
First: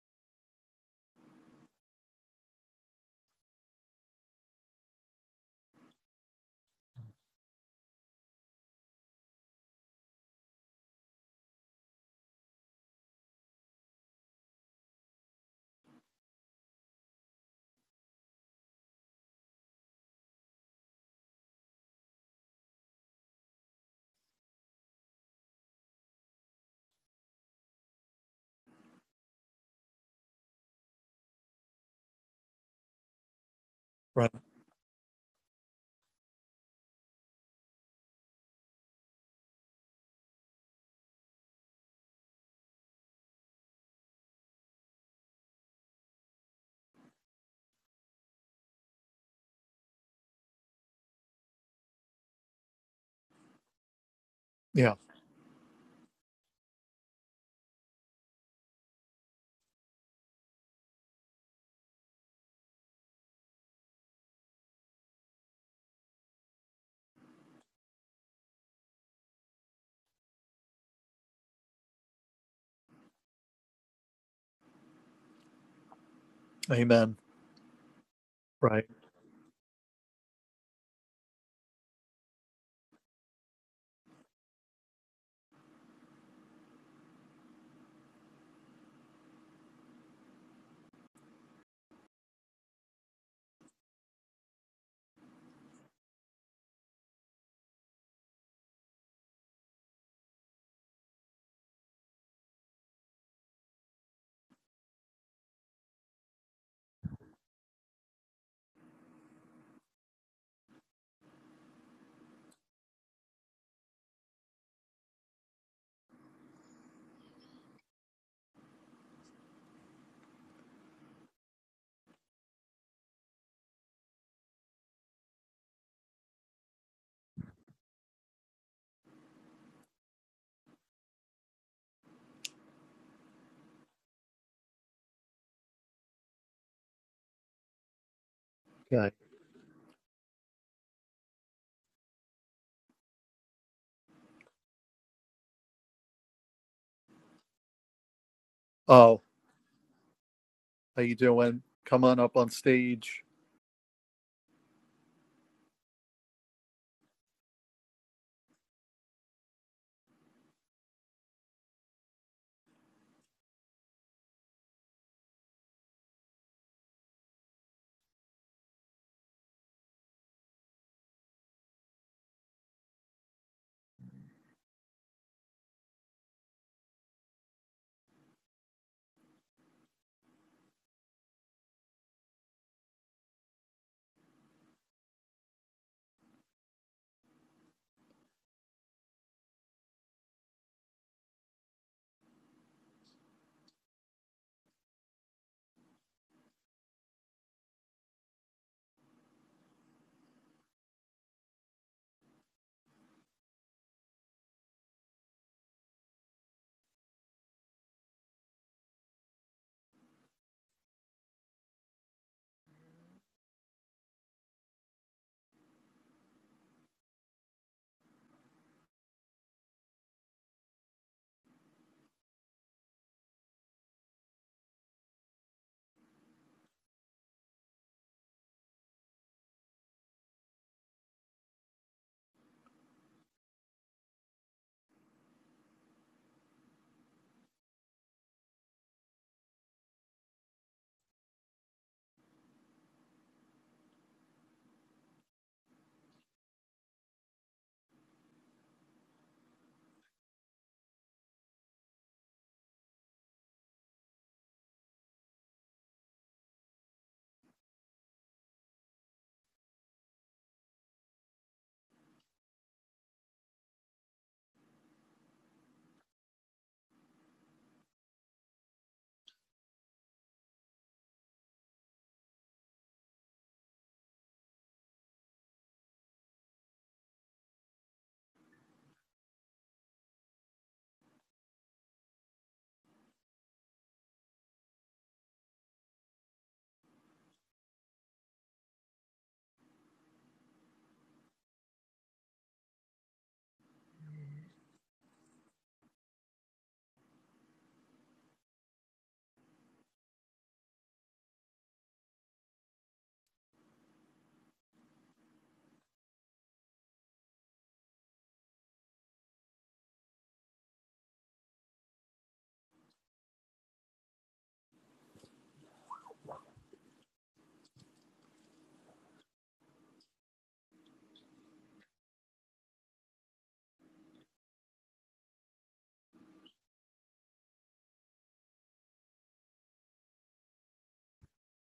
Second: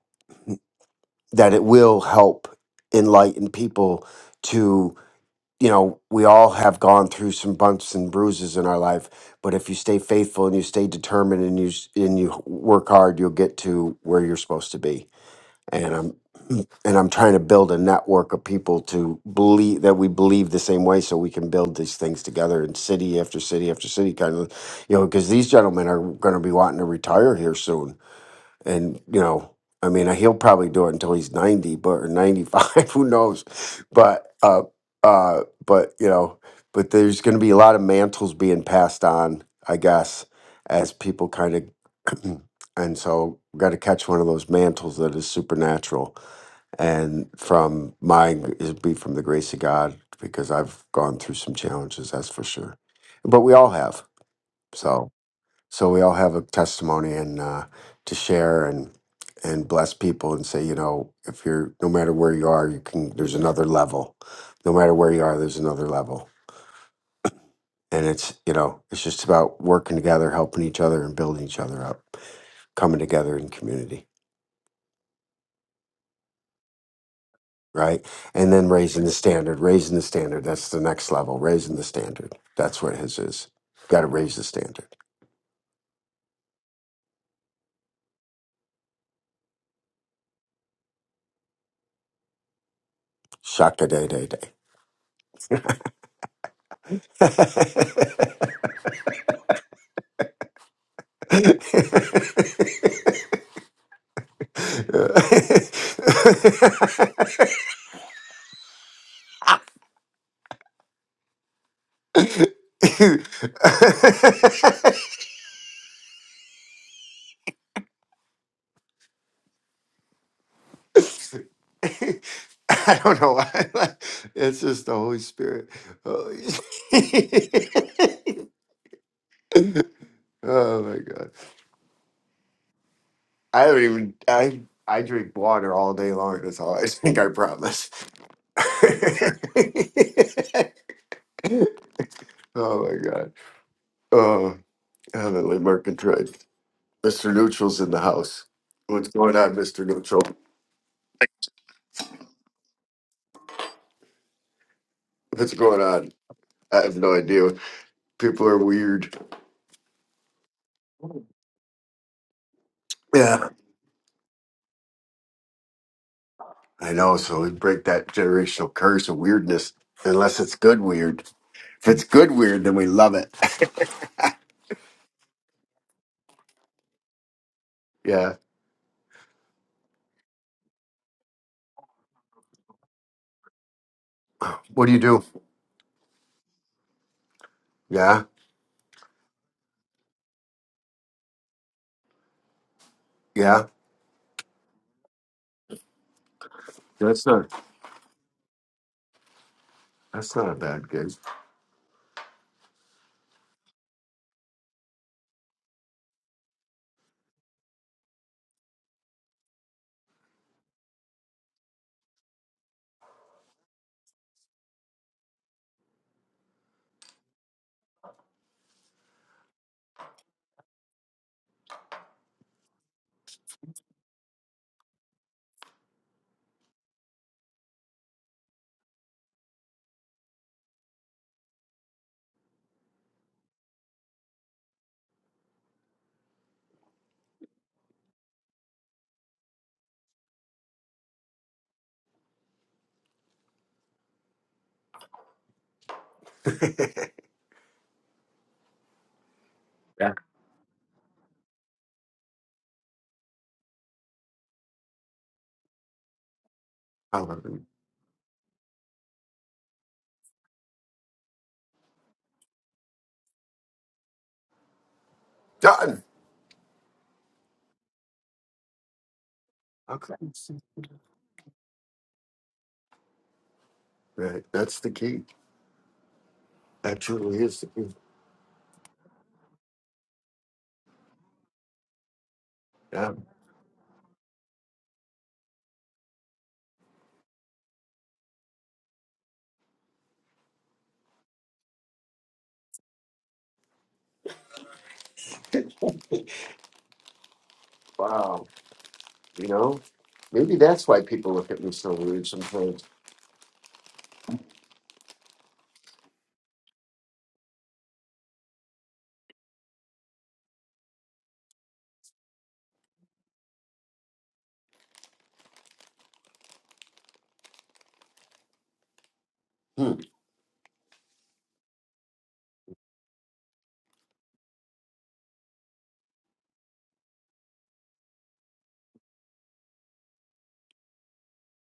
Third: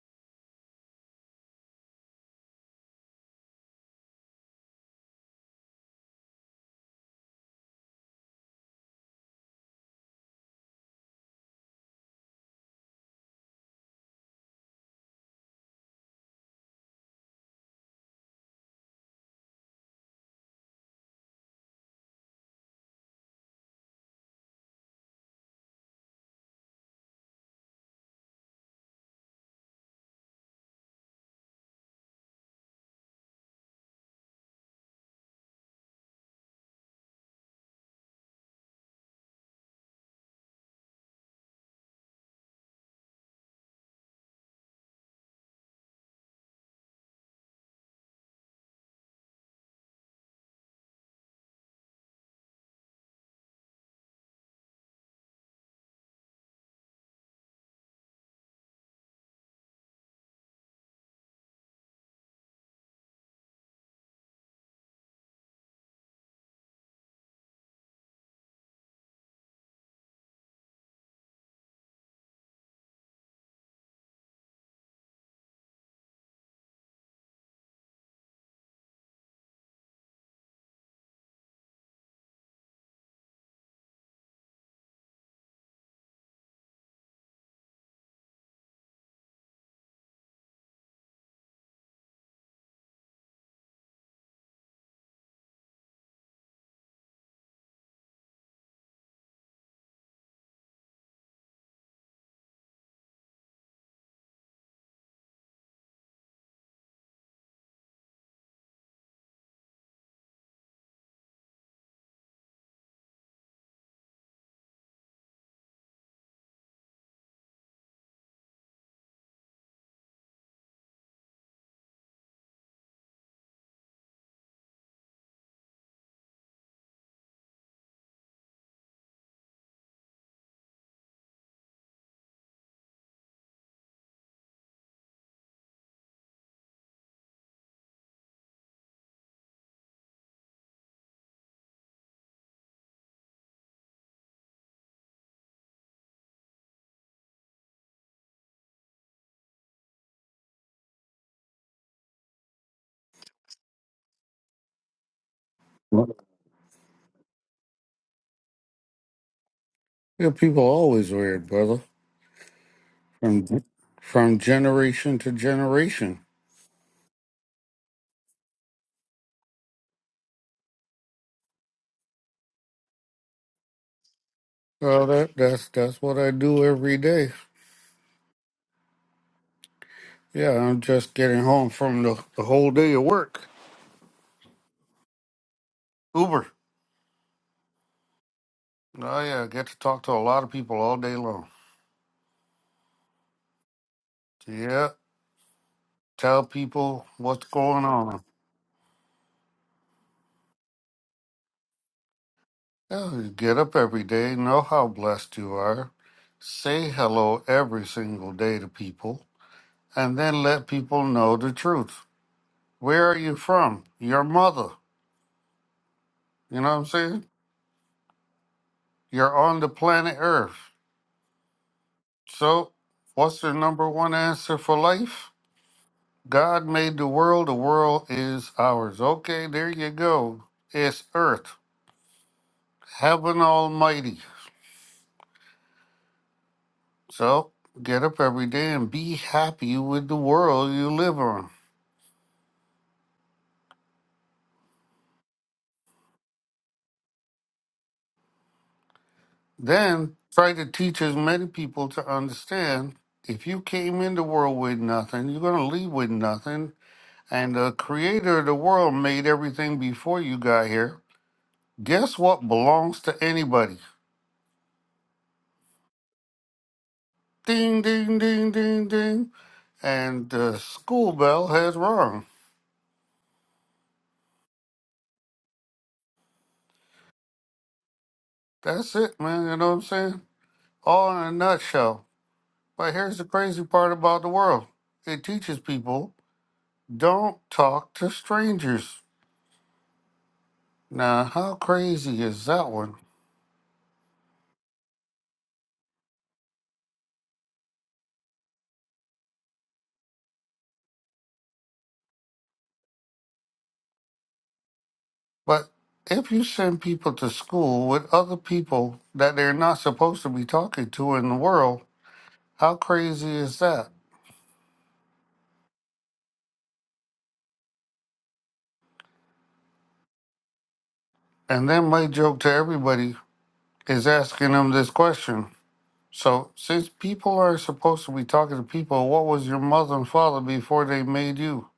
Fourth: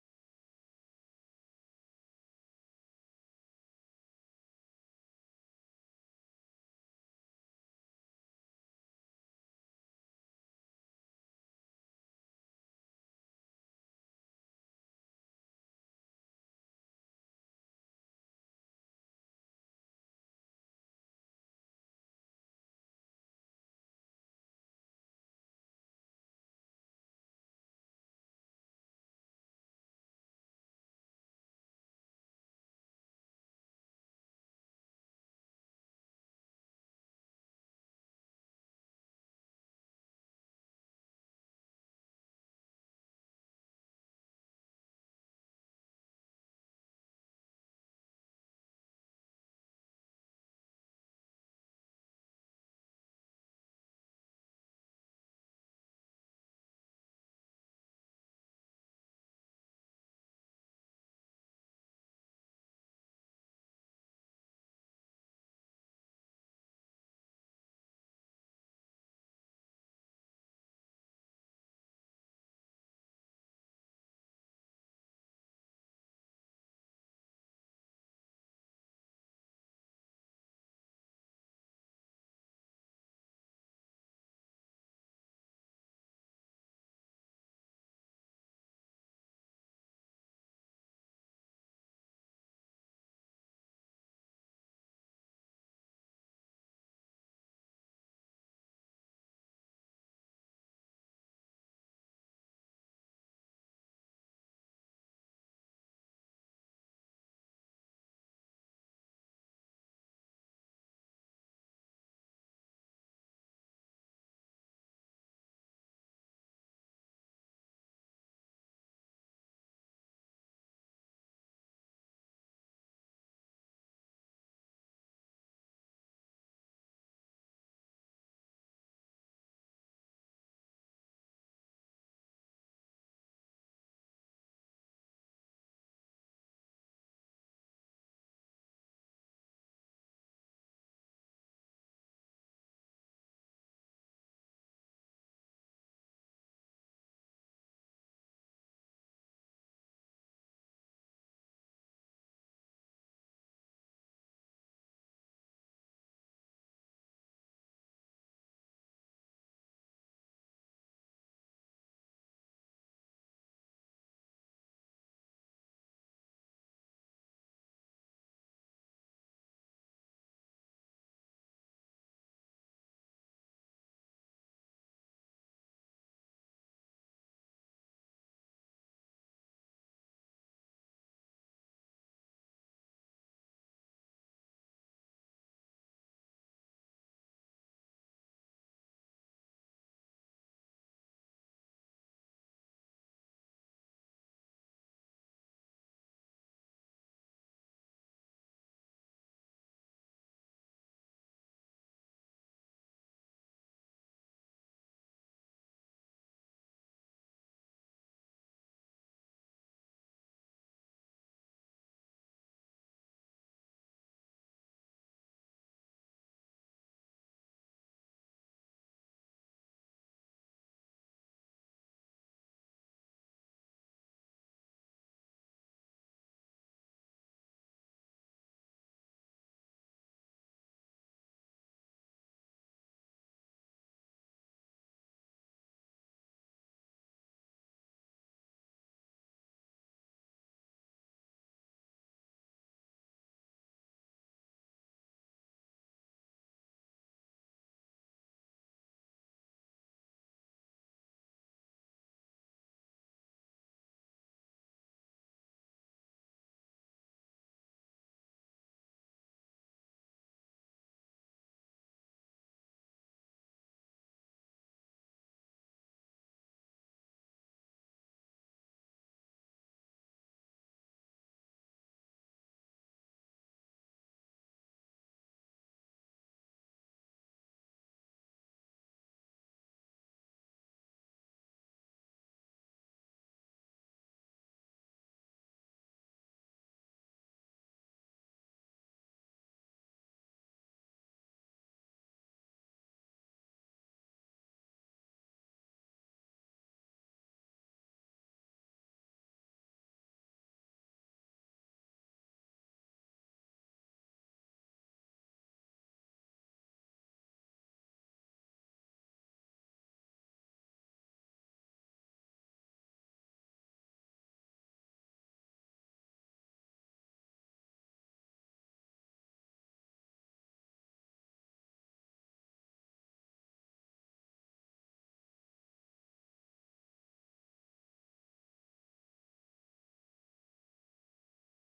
that it will help enlighten people to you know we all have gone through some bumps and bruises in our life but if you stay faithful and you stay determined and you s- and you work hard you'll get to where you're supposed to be and i'm *clears throat* and i'm trying to build a network of people to believe that we believe the same way so we can build these things together in city after city after city kind of you know because these gentlemen are going to be wanting to retire here soon and you know i mean uh, he'll probably do it until he's 90 but or 95 *laughs* who knows but right. uh uh but you know but there's going to be a lot of mantles being passed on i guess as people kind of *clears throat* and so got to catch one of those mantles that is supernatural and from mine is be from the grace of god because i've gone through some challenges that's for sure but we all have Yeah, so so we all have a testimony and uh, to share and and bless people and say, you know, if you're no matter where you are, you can. There's another level. No matter where you are, there's another level. And it's you know, it's just about working together, helping each other, and building each other up, coming together in community, amen. right? And then Right. raising the standard, raising the standard. That's the next level. Raising the standard. That's what his is. Got to raise the standard. Shaka day day day. *laughs* *laughs* I don't know why. *laughs* It's just the Holy Spirit. Holy *laughs* oh my god! I do not even. I I drink water all day long. That's all I think. I promise. *laughs* Okay. oh my god! Oh, heavenly mercantile. Mr. Neutral's in the house. What's Oh, going on, Mr. Neutral? how you doing? Come on up on stage. What's going on? Your I have no idea. People are weird. people are always weird, brother. From Yeah, from generation to generation. I know. So we break that generational curse of weirdness, unless it's good weird. If it's good weird, then we love it. Well, that that's that's what I do every day. *laughs* yeah. Yeah, I'm just getting home from the, the whole day of work. What do you do? Uber. Yeah, Oh yeah, I get to talk to a lot of people all day long. yeah. Yeah, tell people That's what's not. going on. That's not a bad gig. Yeah, you get up every day, know how blessed you are. Say hello every single day to people, and then let people know the truth. Where are you from? Your mother. You know what I'm saying? You're on the planet Earth. So, what's the number one answer for life? God made the world, the world is ours. Okay, there you go. It's Earth, Heaven Almighty. So, get up every day and be happy with the world you live on. *laughs* yeah. Then, try to teach as many people to understand if you came in the world with nothing, you're going to leave with nothing. And Probably. the creator of the world made everything before you got here Guess what belongs to anybody? Done. Ding, ding, ding, ding, ding. Okay. And the school bell has rung. Right. That's the key. That truly is the key. That's it, man. You know what I'm saying? All in a nutshell. But Yeah. here's the crazy part about the world it teaches people don't talk to strangers. Now, how crazy is that one? Wow. You know, maybe that's why people look at me so weird sometimes. But if you send people to school with other people that they're not supposed to be talking to in the world, how crazy is that? Hmm. And then my joke to everybody is asking them this question. So, since people are supposed to be talking to people, what was your mother and father before they made you?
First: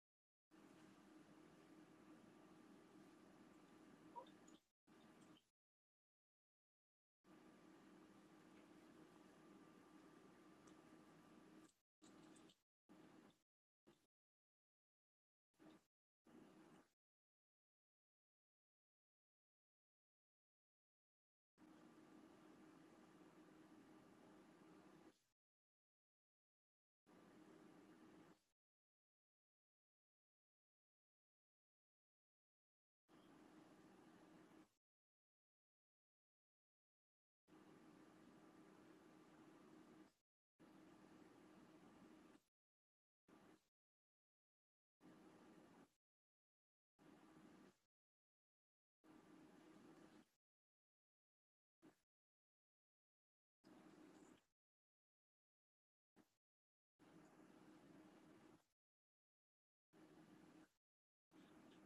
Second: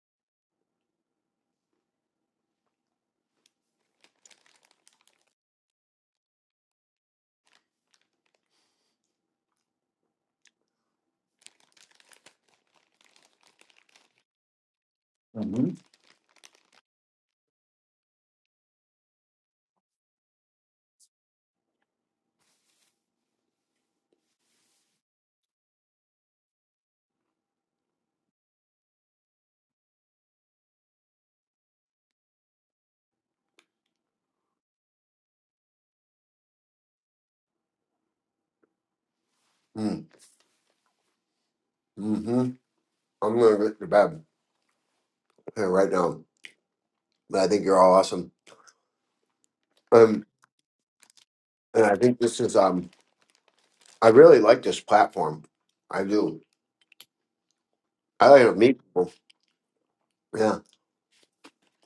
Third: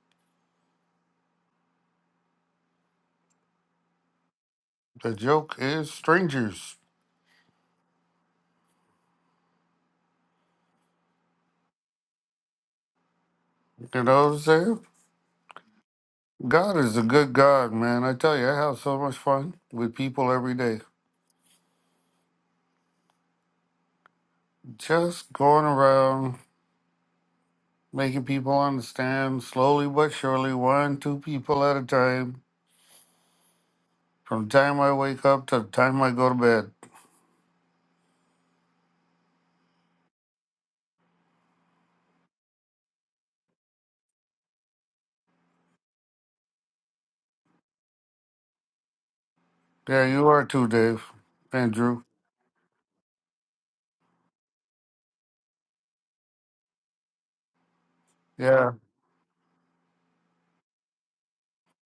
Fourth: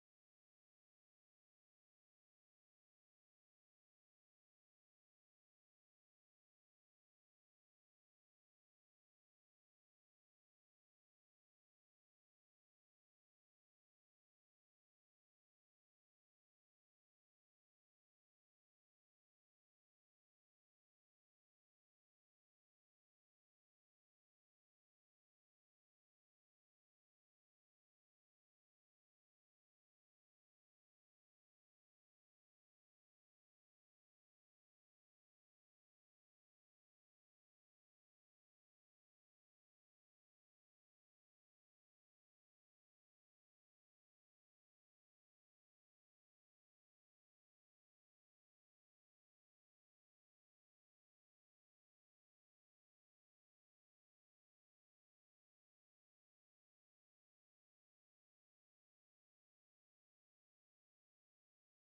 The joke is strangers. You know what I'm saying? Mm-hmm. God is a good God, man. I tell you, I have so much fun with people every day. Just going around, making people understand slowly but surely, one, two people at a time, from the time I wake up to the time I go to bed. Mm-hmm. I'm gonna get to bed. uh, right now. But I think you're all awesome. Yeah, Um, you are too, Dave. and I Andrew. think this is um, I really like this platform. I do. I like to Yeah. meet people. Yeah,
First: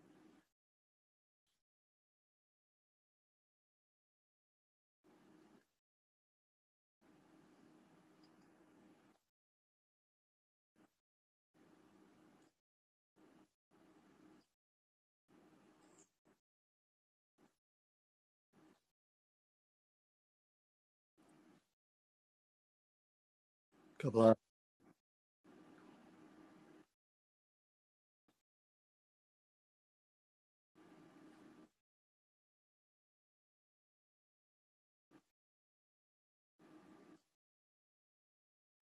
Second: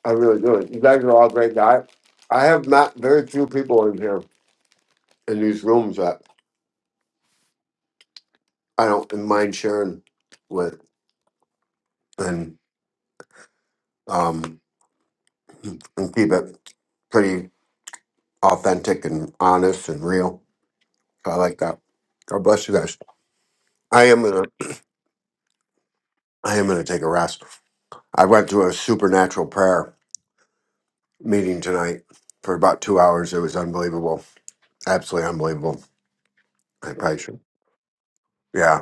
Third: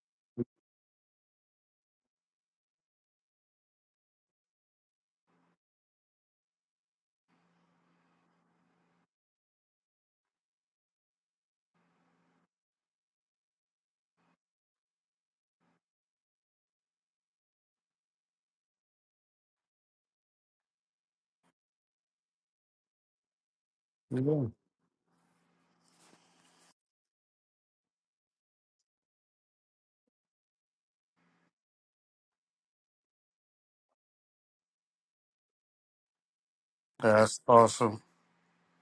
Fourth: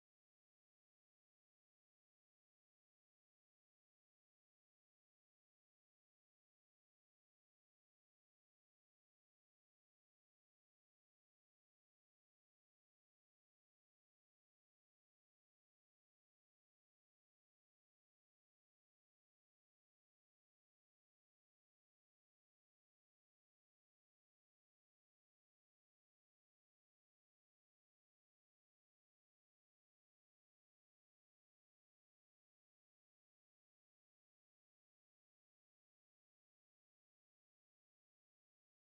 I really do. You guys are all great guys. I have met very few people in here in these rooms that I don't mind sharing with, and um, and keep it pretty authentic and honest and real. So I like that. God bless you guys. I God am bless. yeah. gonna I am gonna take a rest. I went through a supernatural prayer meeting tonight for about two hours. It was unbelievable, absolutely unbelievable. I probably That's should. awesome. Yeah,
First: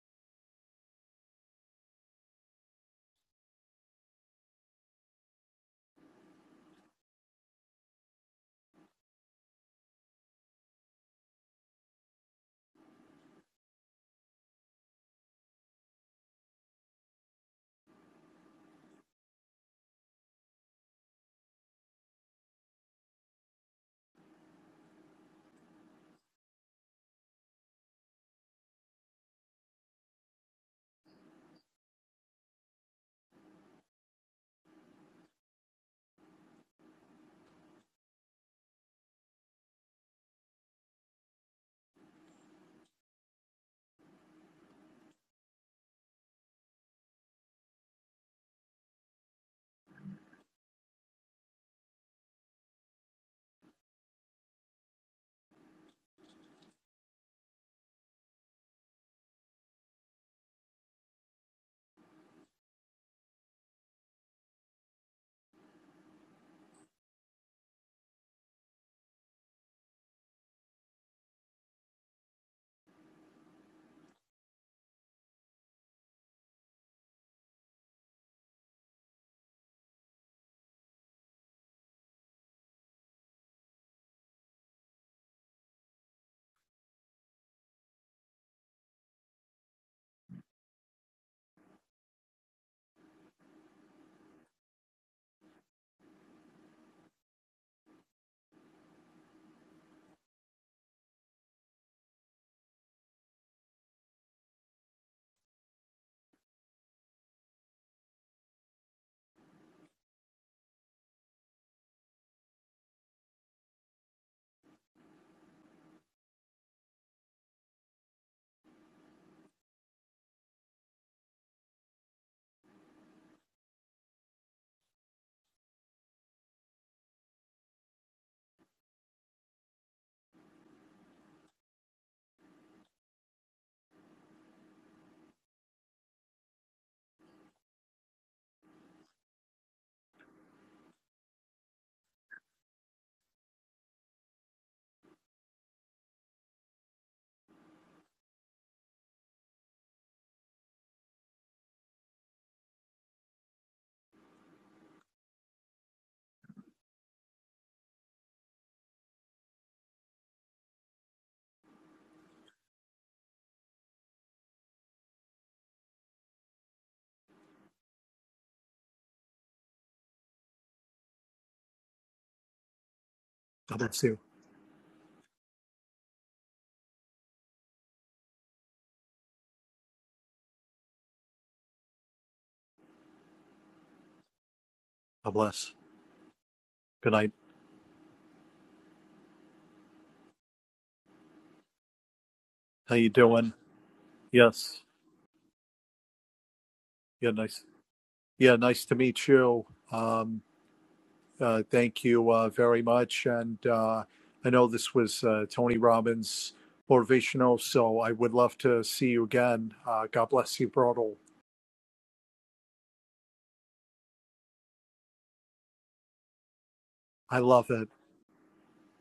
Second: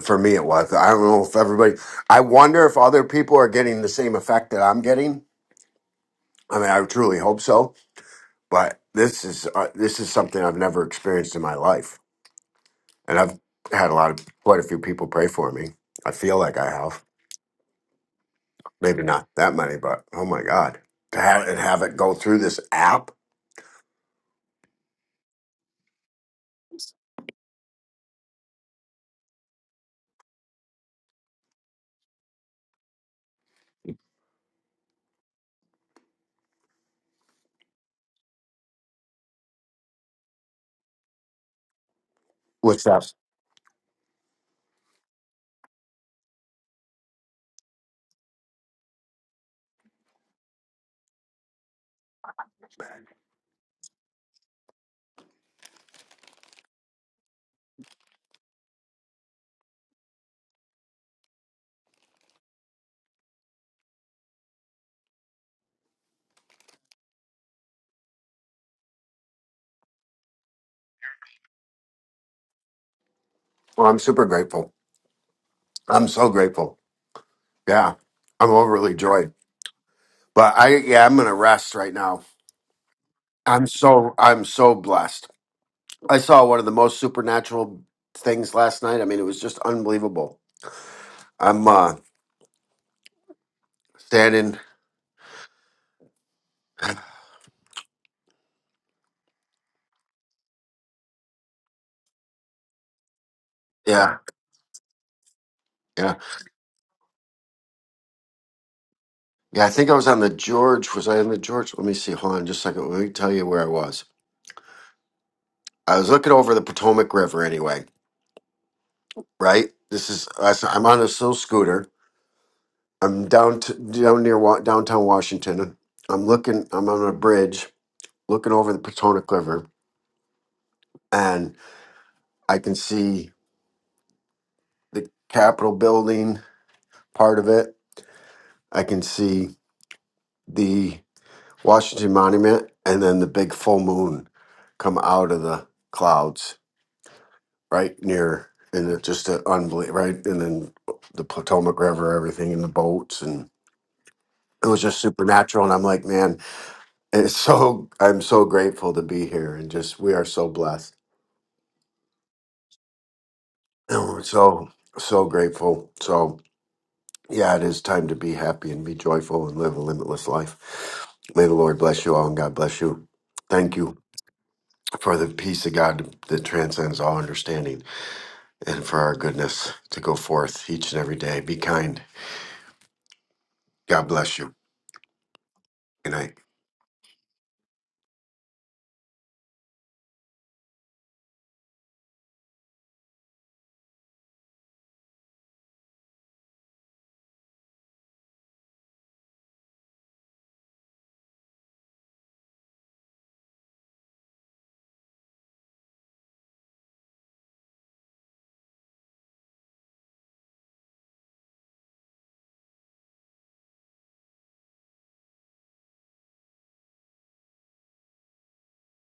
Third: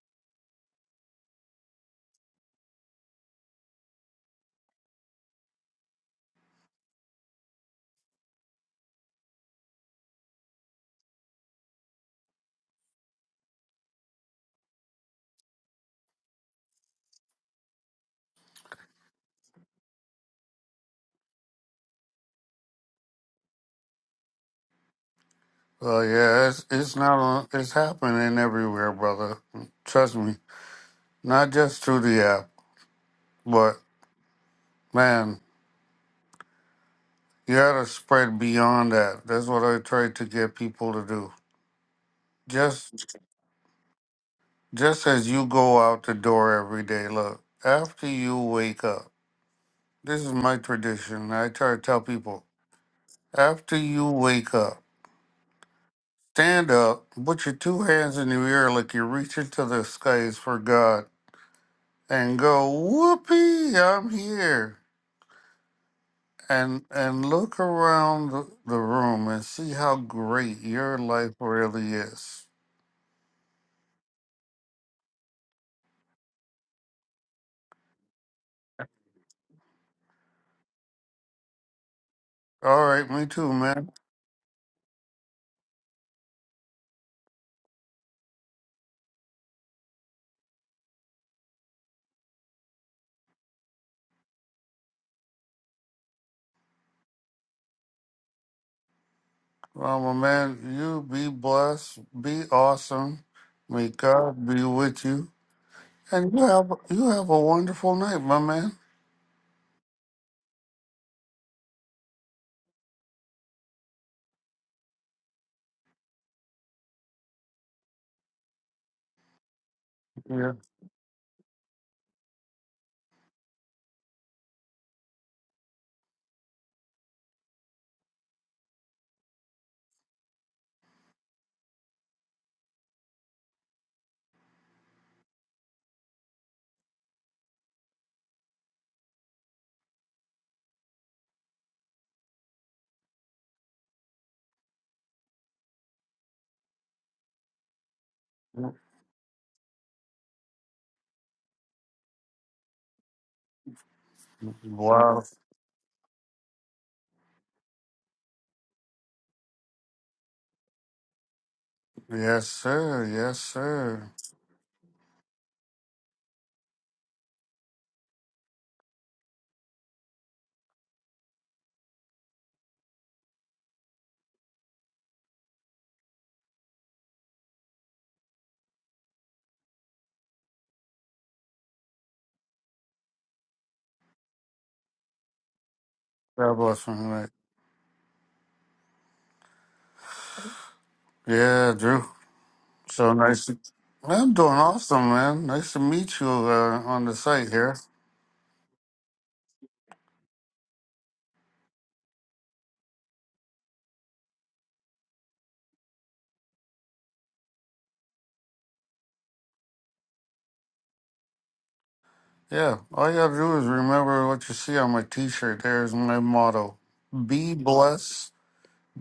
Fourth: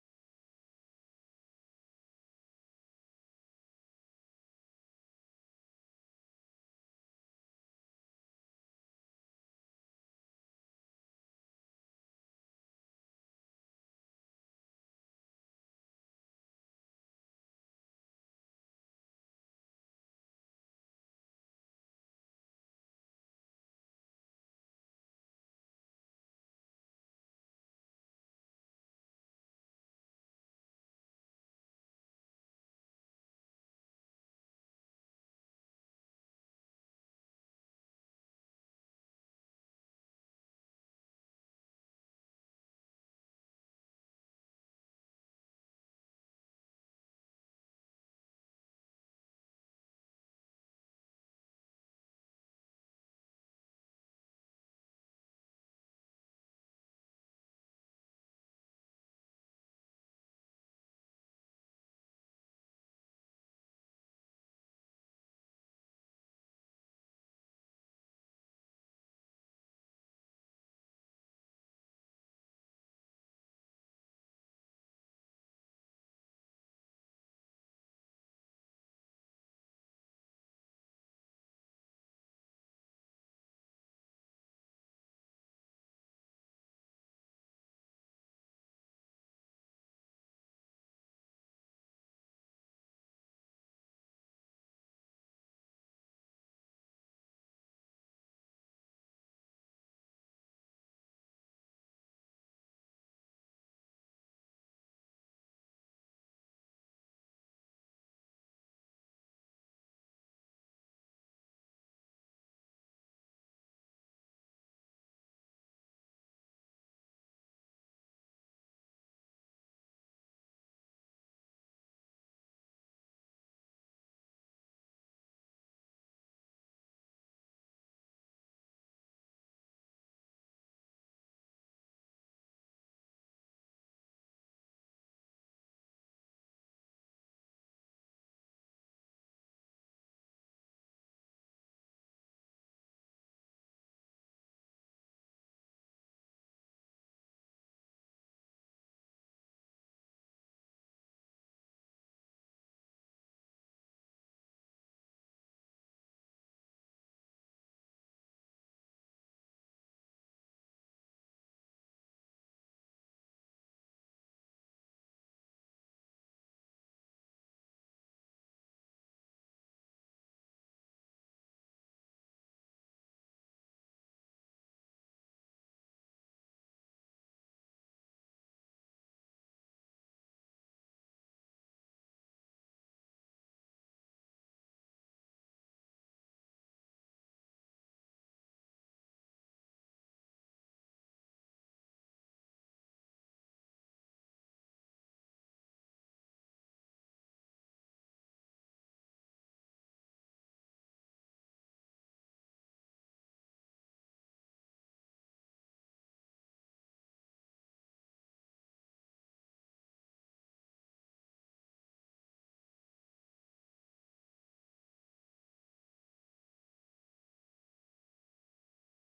for me it was. I don't know if everybody. I wonder if other people are getting the same effect that I'm getting. I mean, I truly hope so. But this is uh, this is something I've never experienced in my life, and I've had a lot of quite a few people pray for me. I feel like I have, maybe not that many, but oh my god, to have and have it go through this app. Well, yeah, it's it's not on. It's happening everywhere, brother. Trust me. Not just through the app, but man, you gotta spread beyond that. That's what I try to get people to do. What's Just that? just as you go out the door every day, look. After you wake up, this is my tradition. I try to tell people after you wake up, stand up, put your two hands in your ear like you're reaching to the skies for God, and go whoopee, I'm here. and and look around the the room and see how great your life really is. Well, I'm super grateful. I'm so grateful. Yeah, I'm overly joyed. But I yeah, I'm gonna rest right now. All right, me too, I'm man. so I'm so blessed. I saw one of the most supernatural things last night. I mean, it was just unbelievable. I'm uh standing *sighs* Well, my man, you be blessed, be awesome. May yeah, God be with you, yeah. and you have you have a wonderful night, my man. Yeah, I think I was on the George. Was I on the George? Let me see. Hold on just a second. Let me tell you where I was. I was looking over the Potomac River anyway, right? This is Yeah. I'm on this little scooter. I'm down to, down near wa- downtown Washington. I'm looking I'm on a bridge looking over the Potomac River, and I can see the Capitol building part of it. I can see the Washington Monument, and then the big full moon come out of the clouds right near, and it just an unbelievable, right? And then the Potomac River, everything in the boats, and it was just Wow. supernatural. And I'm like, man, it's so I'm so grateful to be here, and just we are so blessed. Yes, sir. Yes, *clears throat* sir. So so grateful. So. Yeah, it is time to be happy and be joyful and live a limitless life. May the Lord bless you all and God bless you. Thank God you bless you. for the peace of God that transcends all understanding and for our goodness to go forth each and every day. Be kind. God bless you. God bless. Good night. God bless my Good night. night. Yeah, Drew. How you So nice. doing? to- I'm doing Yes. awesome, man. Nice to meet you uh, on the Yeah, site nice. here. Yeah, nice to meet you. Um, Uh, thank you uh, very much. And uh, I know this was uh, Tony Robbins motivational, so I would love to see you again. Uh, God bless you, Brodel. Yeah, all you gotta do is remember what you see on my T-shirt. There's my motto: I Be love it. blessed,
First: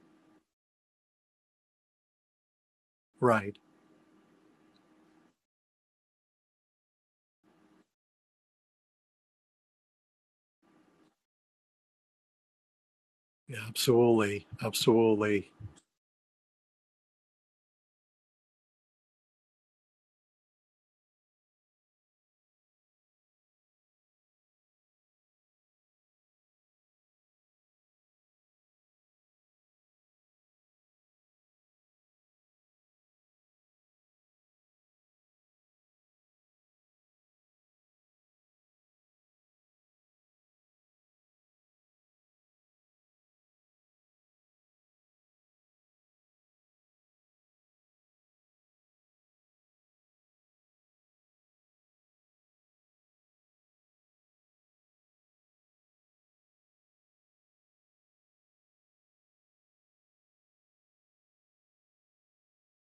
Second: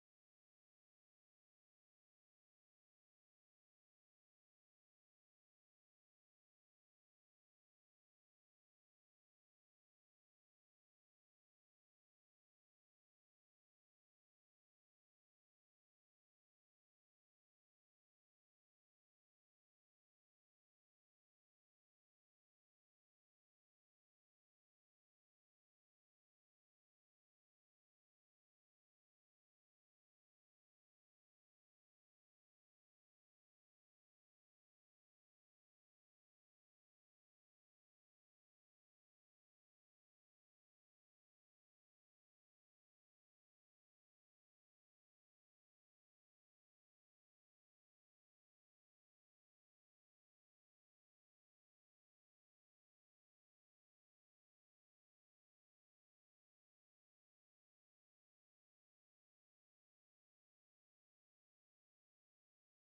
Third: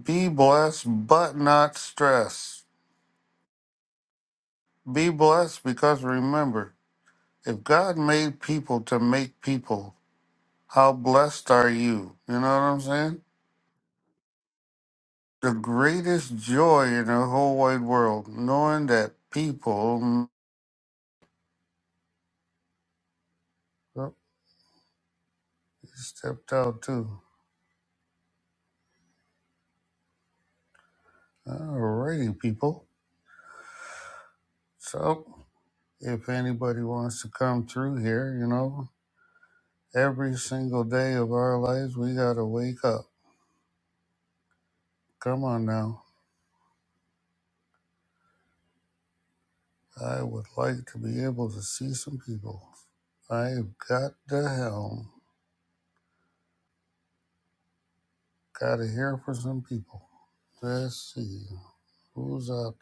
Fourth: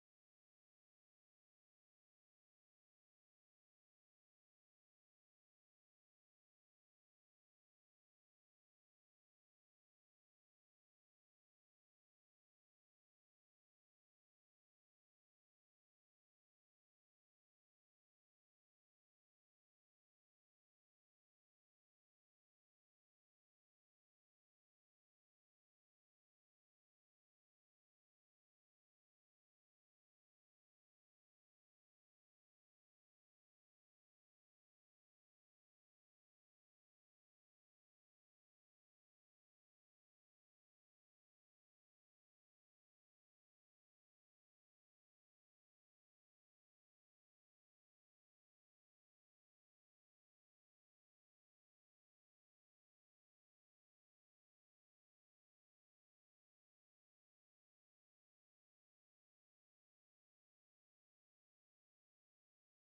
be blessed, but not stressed. Right. Be blessed because remember, if God made people to make people, how blessed are you? You know what I'm saying? Yeah, absolutely. Absolutely. The greatest joy in the whole wide world, knowing that people. Oh, he stepped out too. Alrighty, people. So, if anybody wants to come through here, you know. Every single day of our lives, we got to wake up. Come on now. I would like to be able to see some people. I've got the helm. Got to hear from some people. Let's see who's out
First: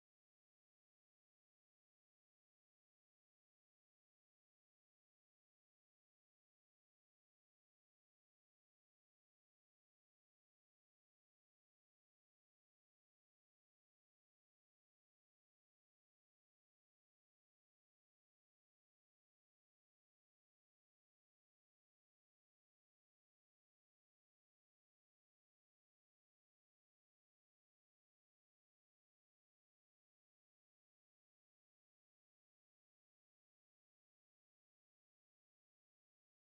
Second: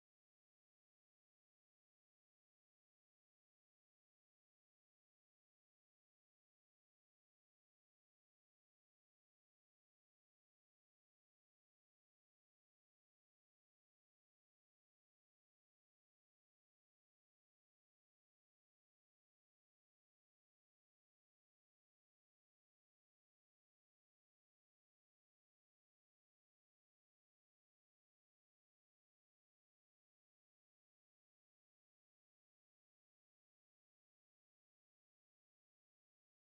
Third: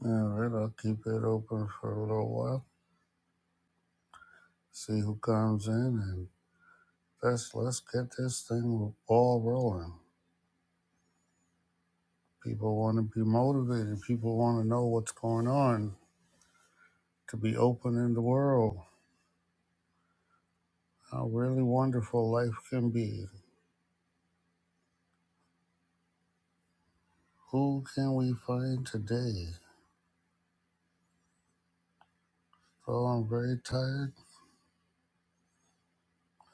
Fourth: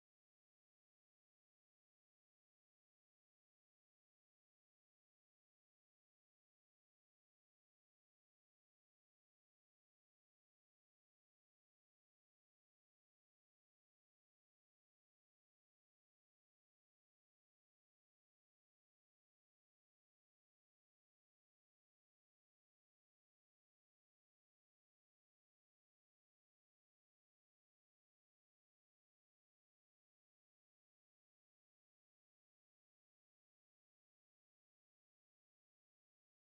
there. All right, I'll keep it open for a little while. See who comes in, and let's let's get this thing all rolling. People want to be motivated. People want to know what's going on. To be open in the world. How really wonderful life can be. Who can we find today? Oh, I'm very tired.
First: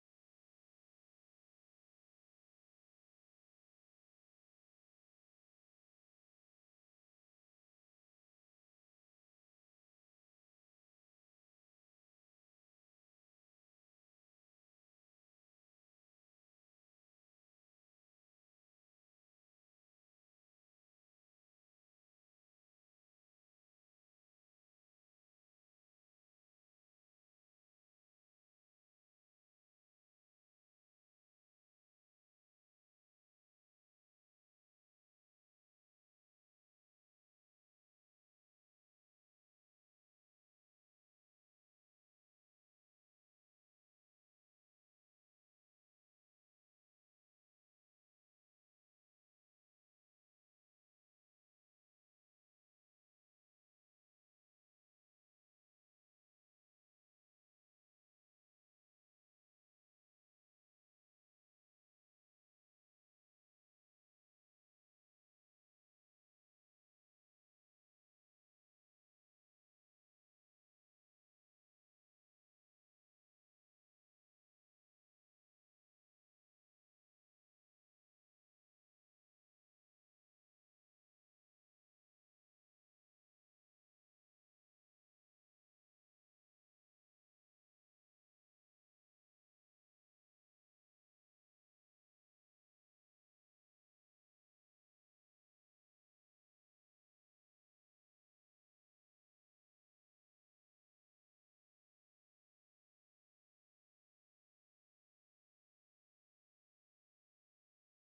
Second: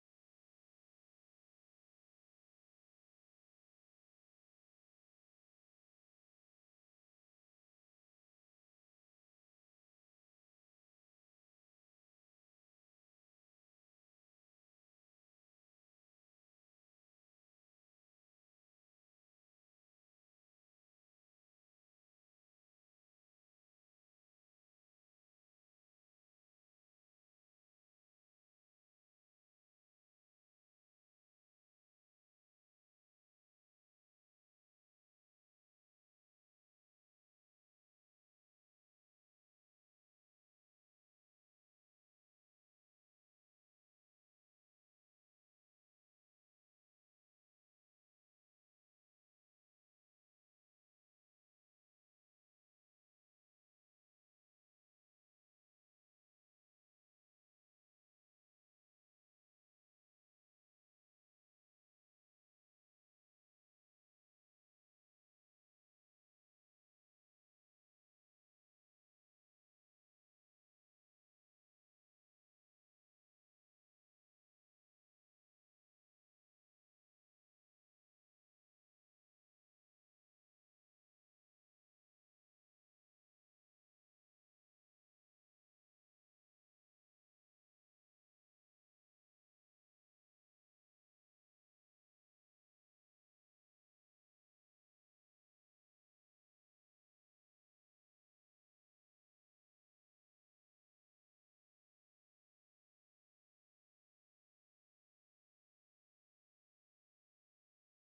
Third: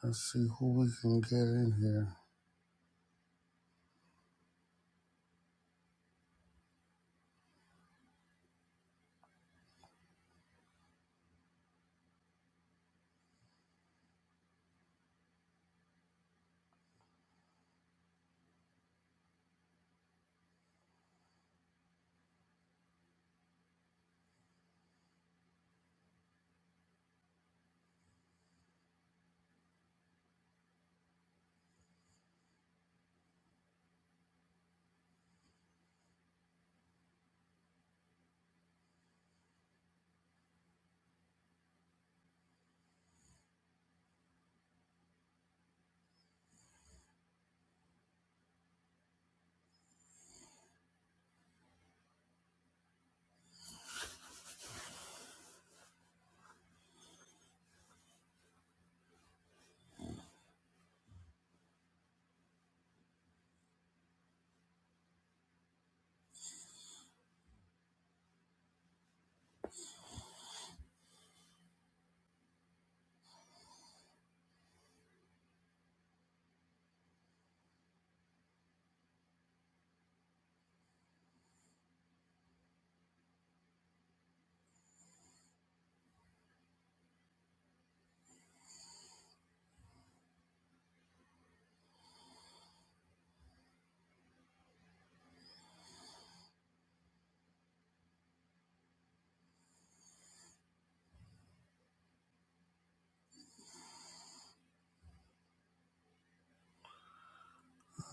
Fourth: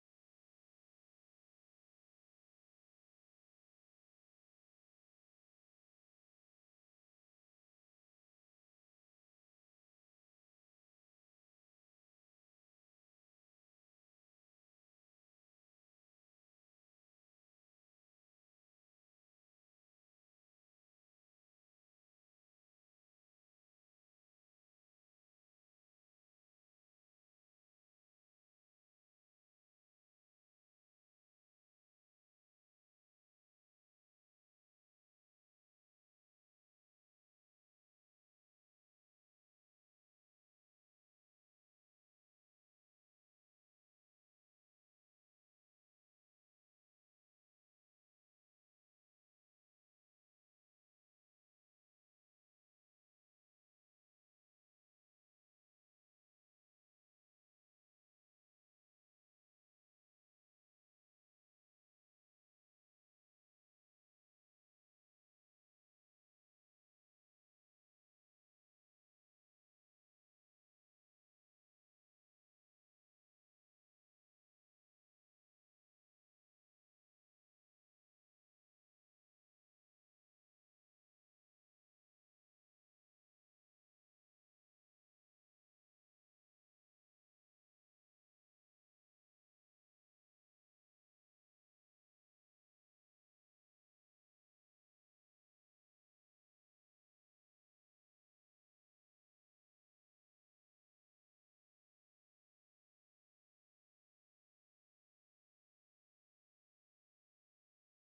Let's see who we can get in here.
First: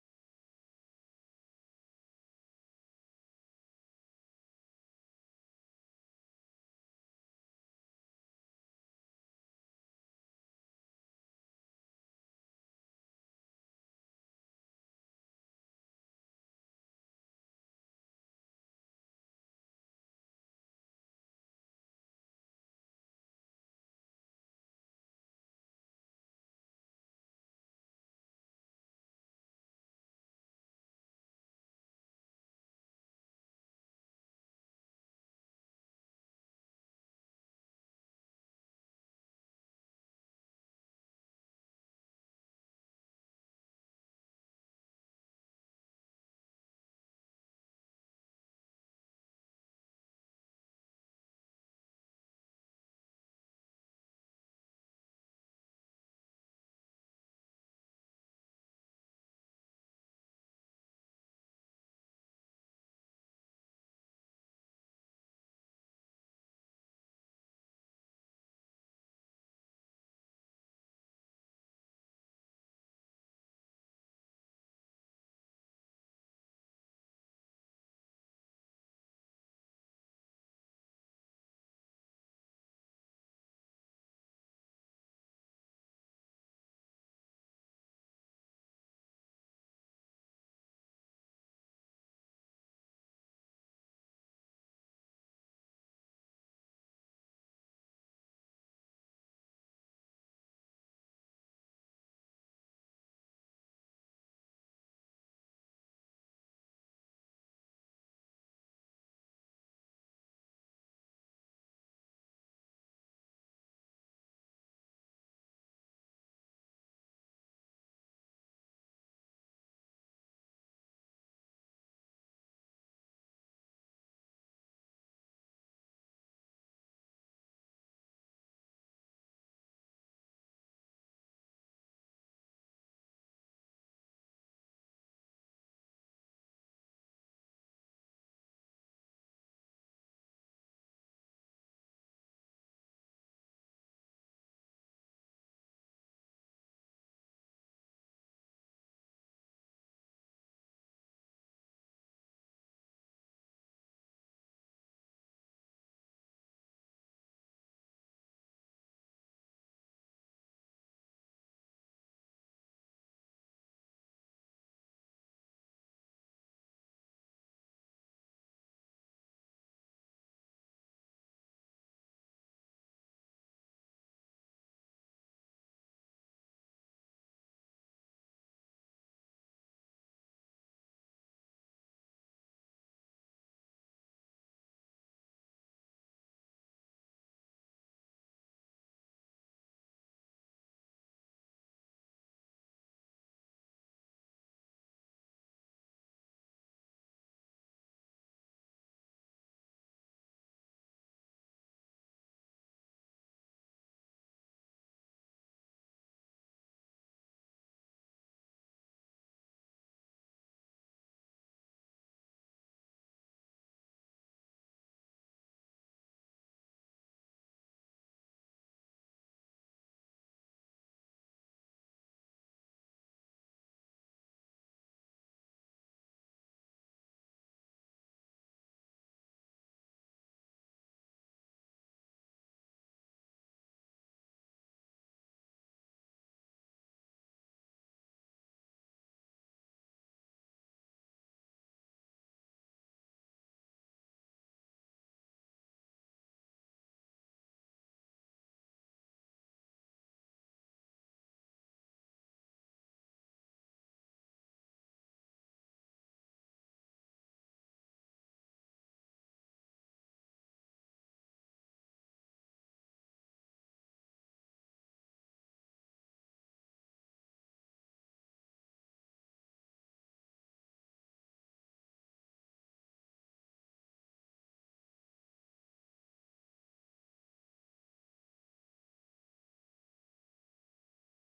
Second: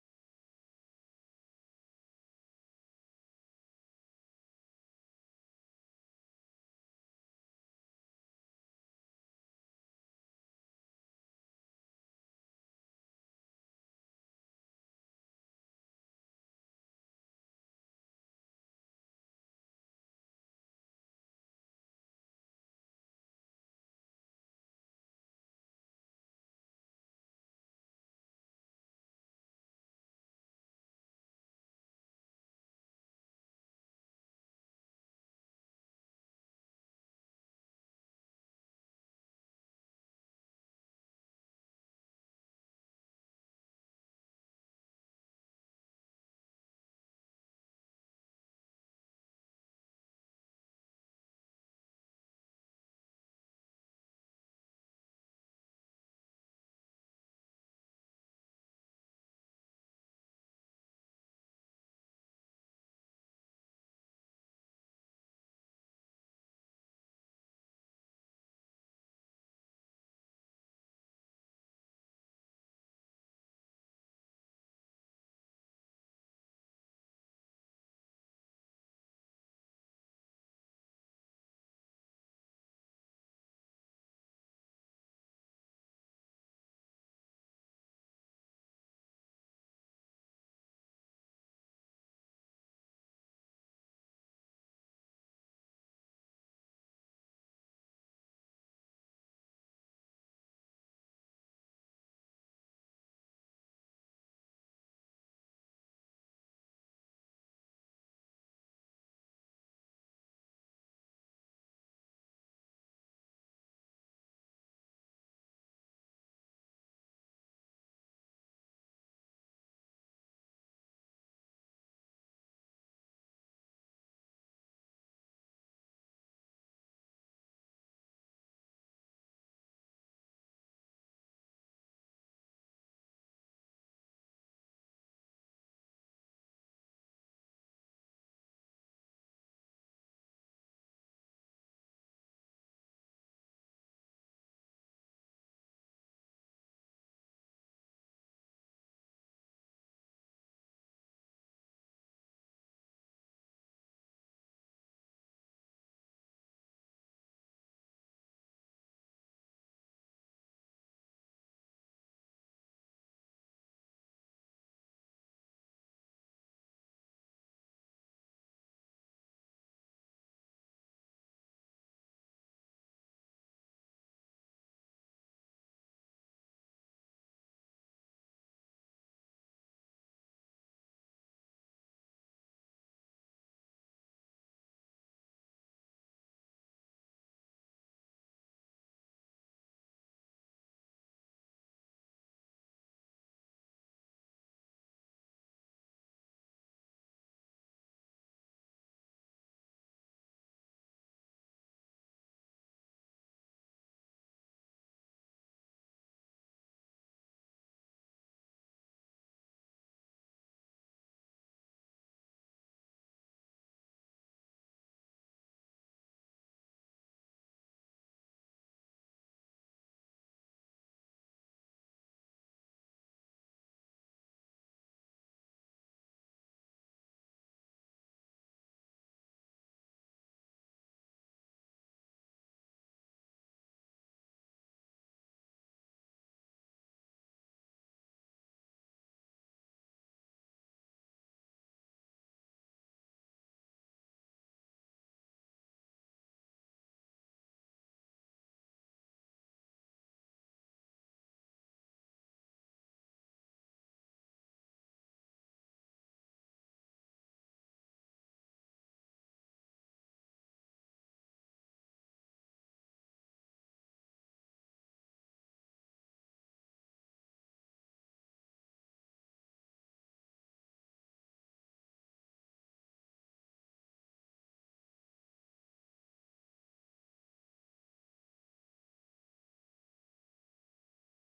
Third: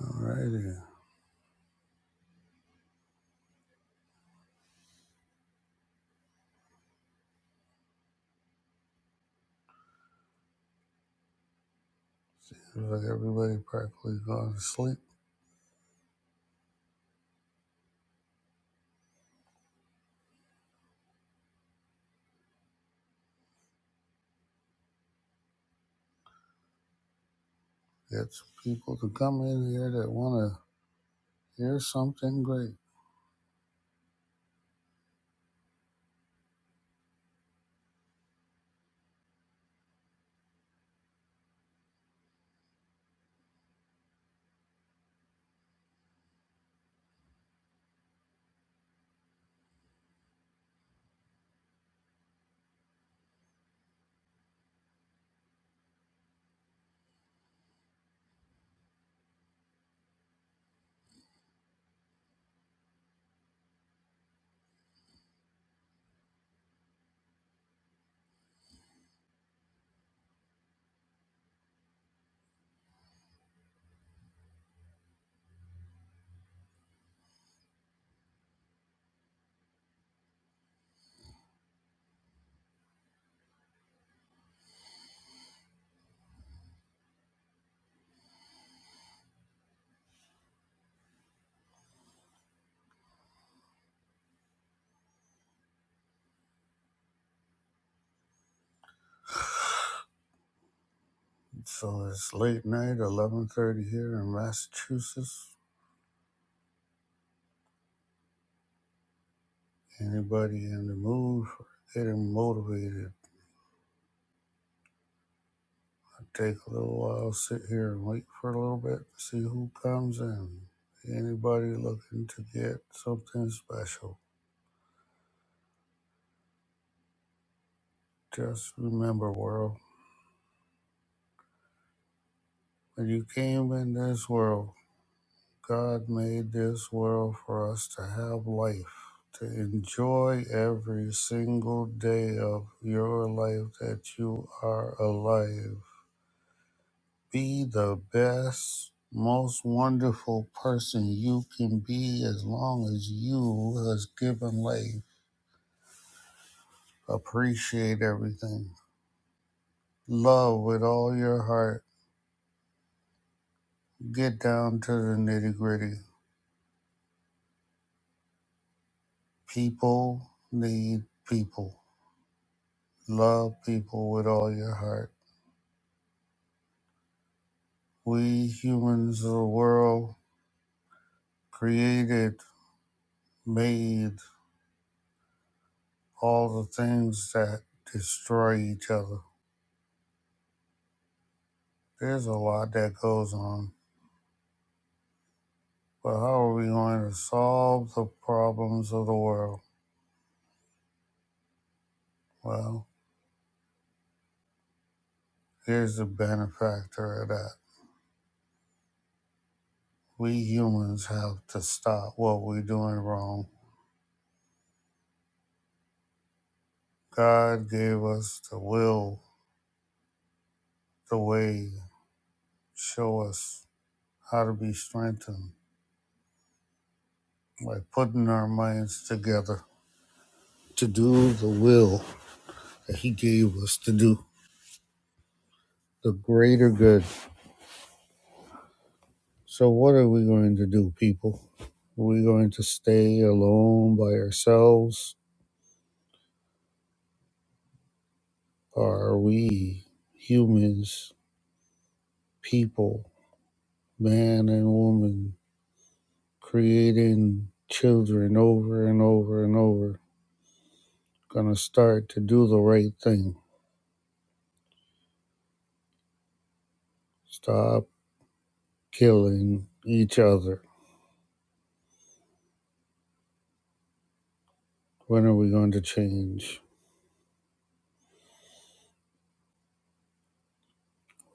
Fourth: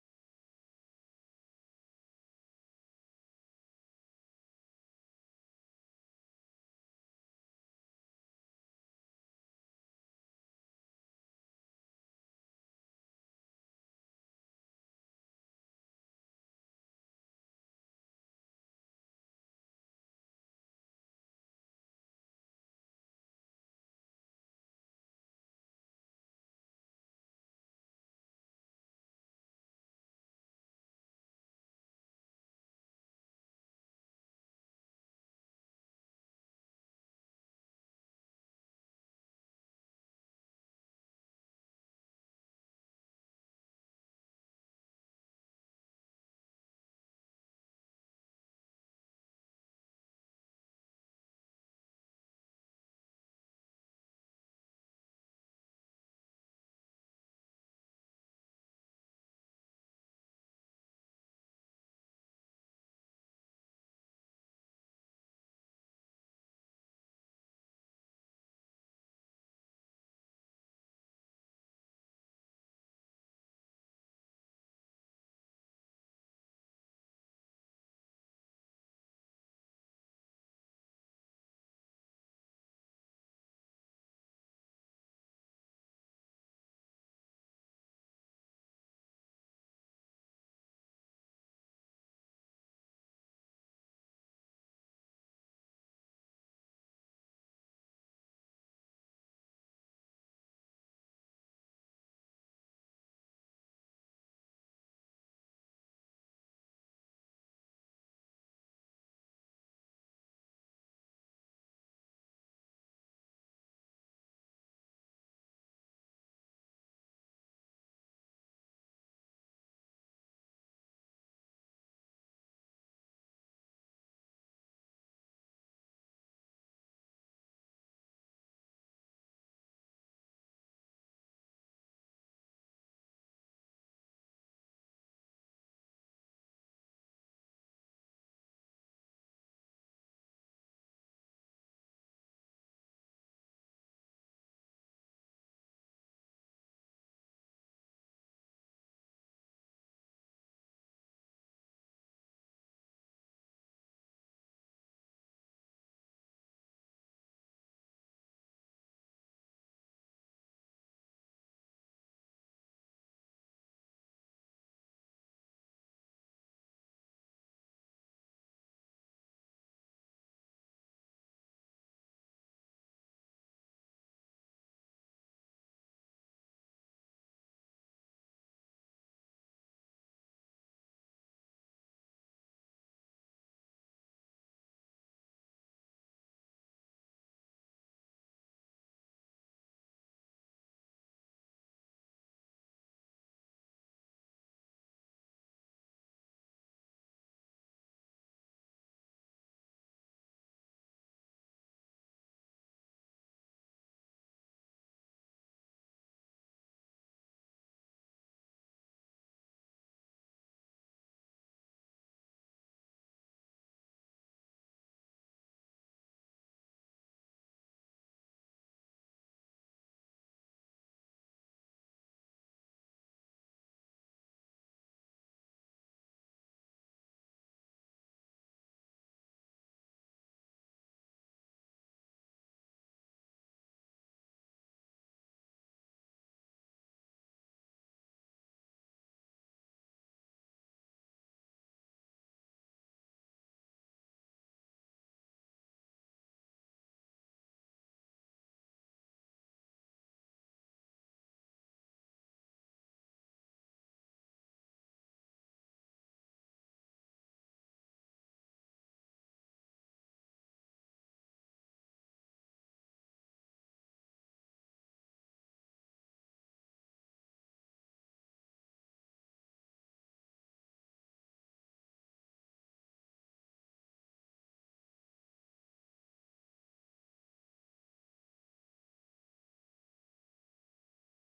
Alrighty. Seems like everybody practically gone to sleep. Get some people to come in here that want to hear something great. So it's late night, 11.30 here in Massachusetts. Anybody in the mood for getting motivated? Take a little while, sit here and wait for a little bit, to see who comes in. Anybody looking to get something special. Just remember, world, when you came in this world, God made this world for us to have life, to enjoy every single day of your life that you are alive. Be the best, most wonderful person you can be as long as you has given life. Appreciate everything. Love with all your heart. Get down to the nitty gritty. People need people. Love people with all your heart. We humans of the world created, made all the things that destroy each other. There's a lot that goes on. Well, how are we going to solve the problems of the world? Well, here's the benefactor of that. We humans have to stop what we're doing wrong. God gave us the will, the way, show us how to be strengthened by putting our minds together to do the will that He gave us to do, the greater good. So, what are we going to do, people? Are we going to stay alone by ourselves? Are we humans, people, man and woman, creating children over and over and over, gonna start to do the right thing? Stop killing each other. When are we going to change?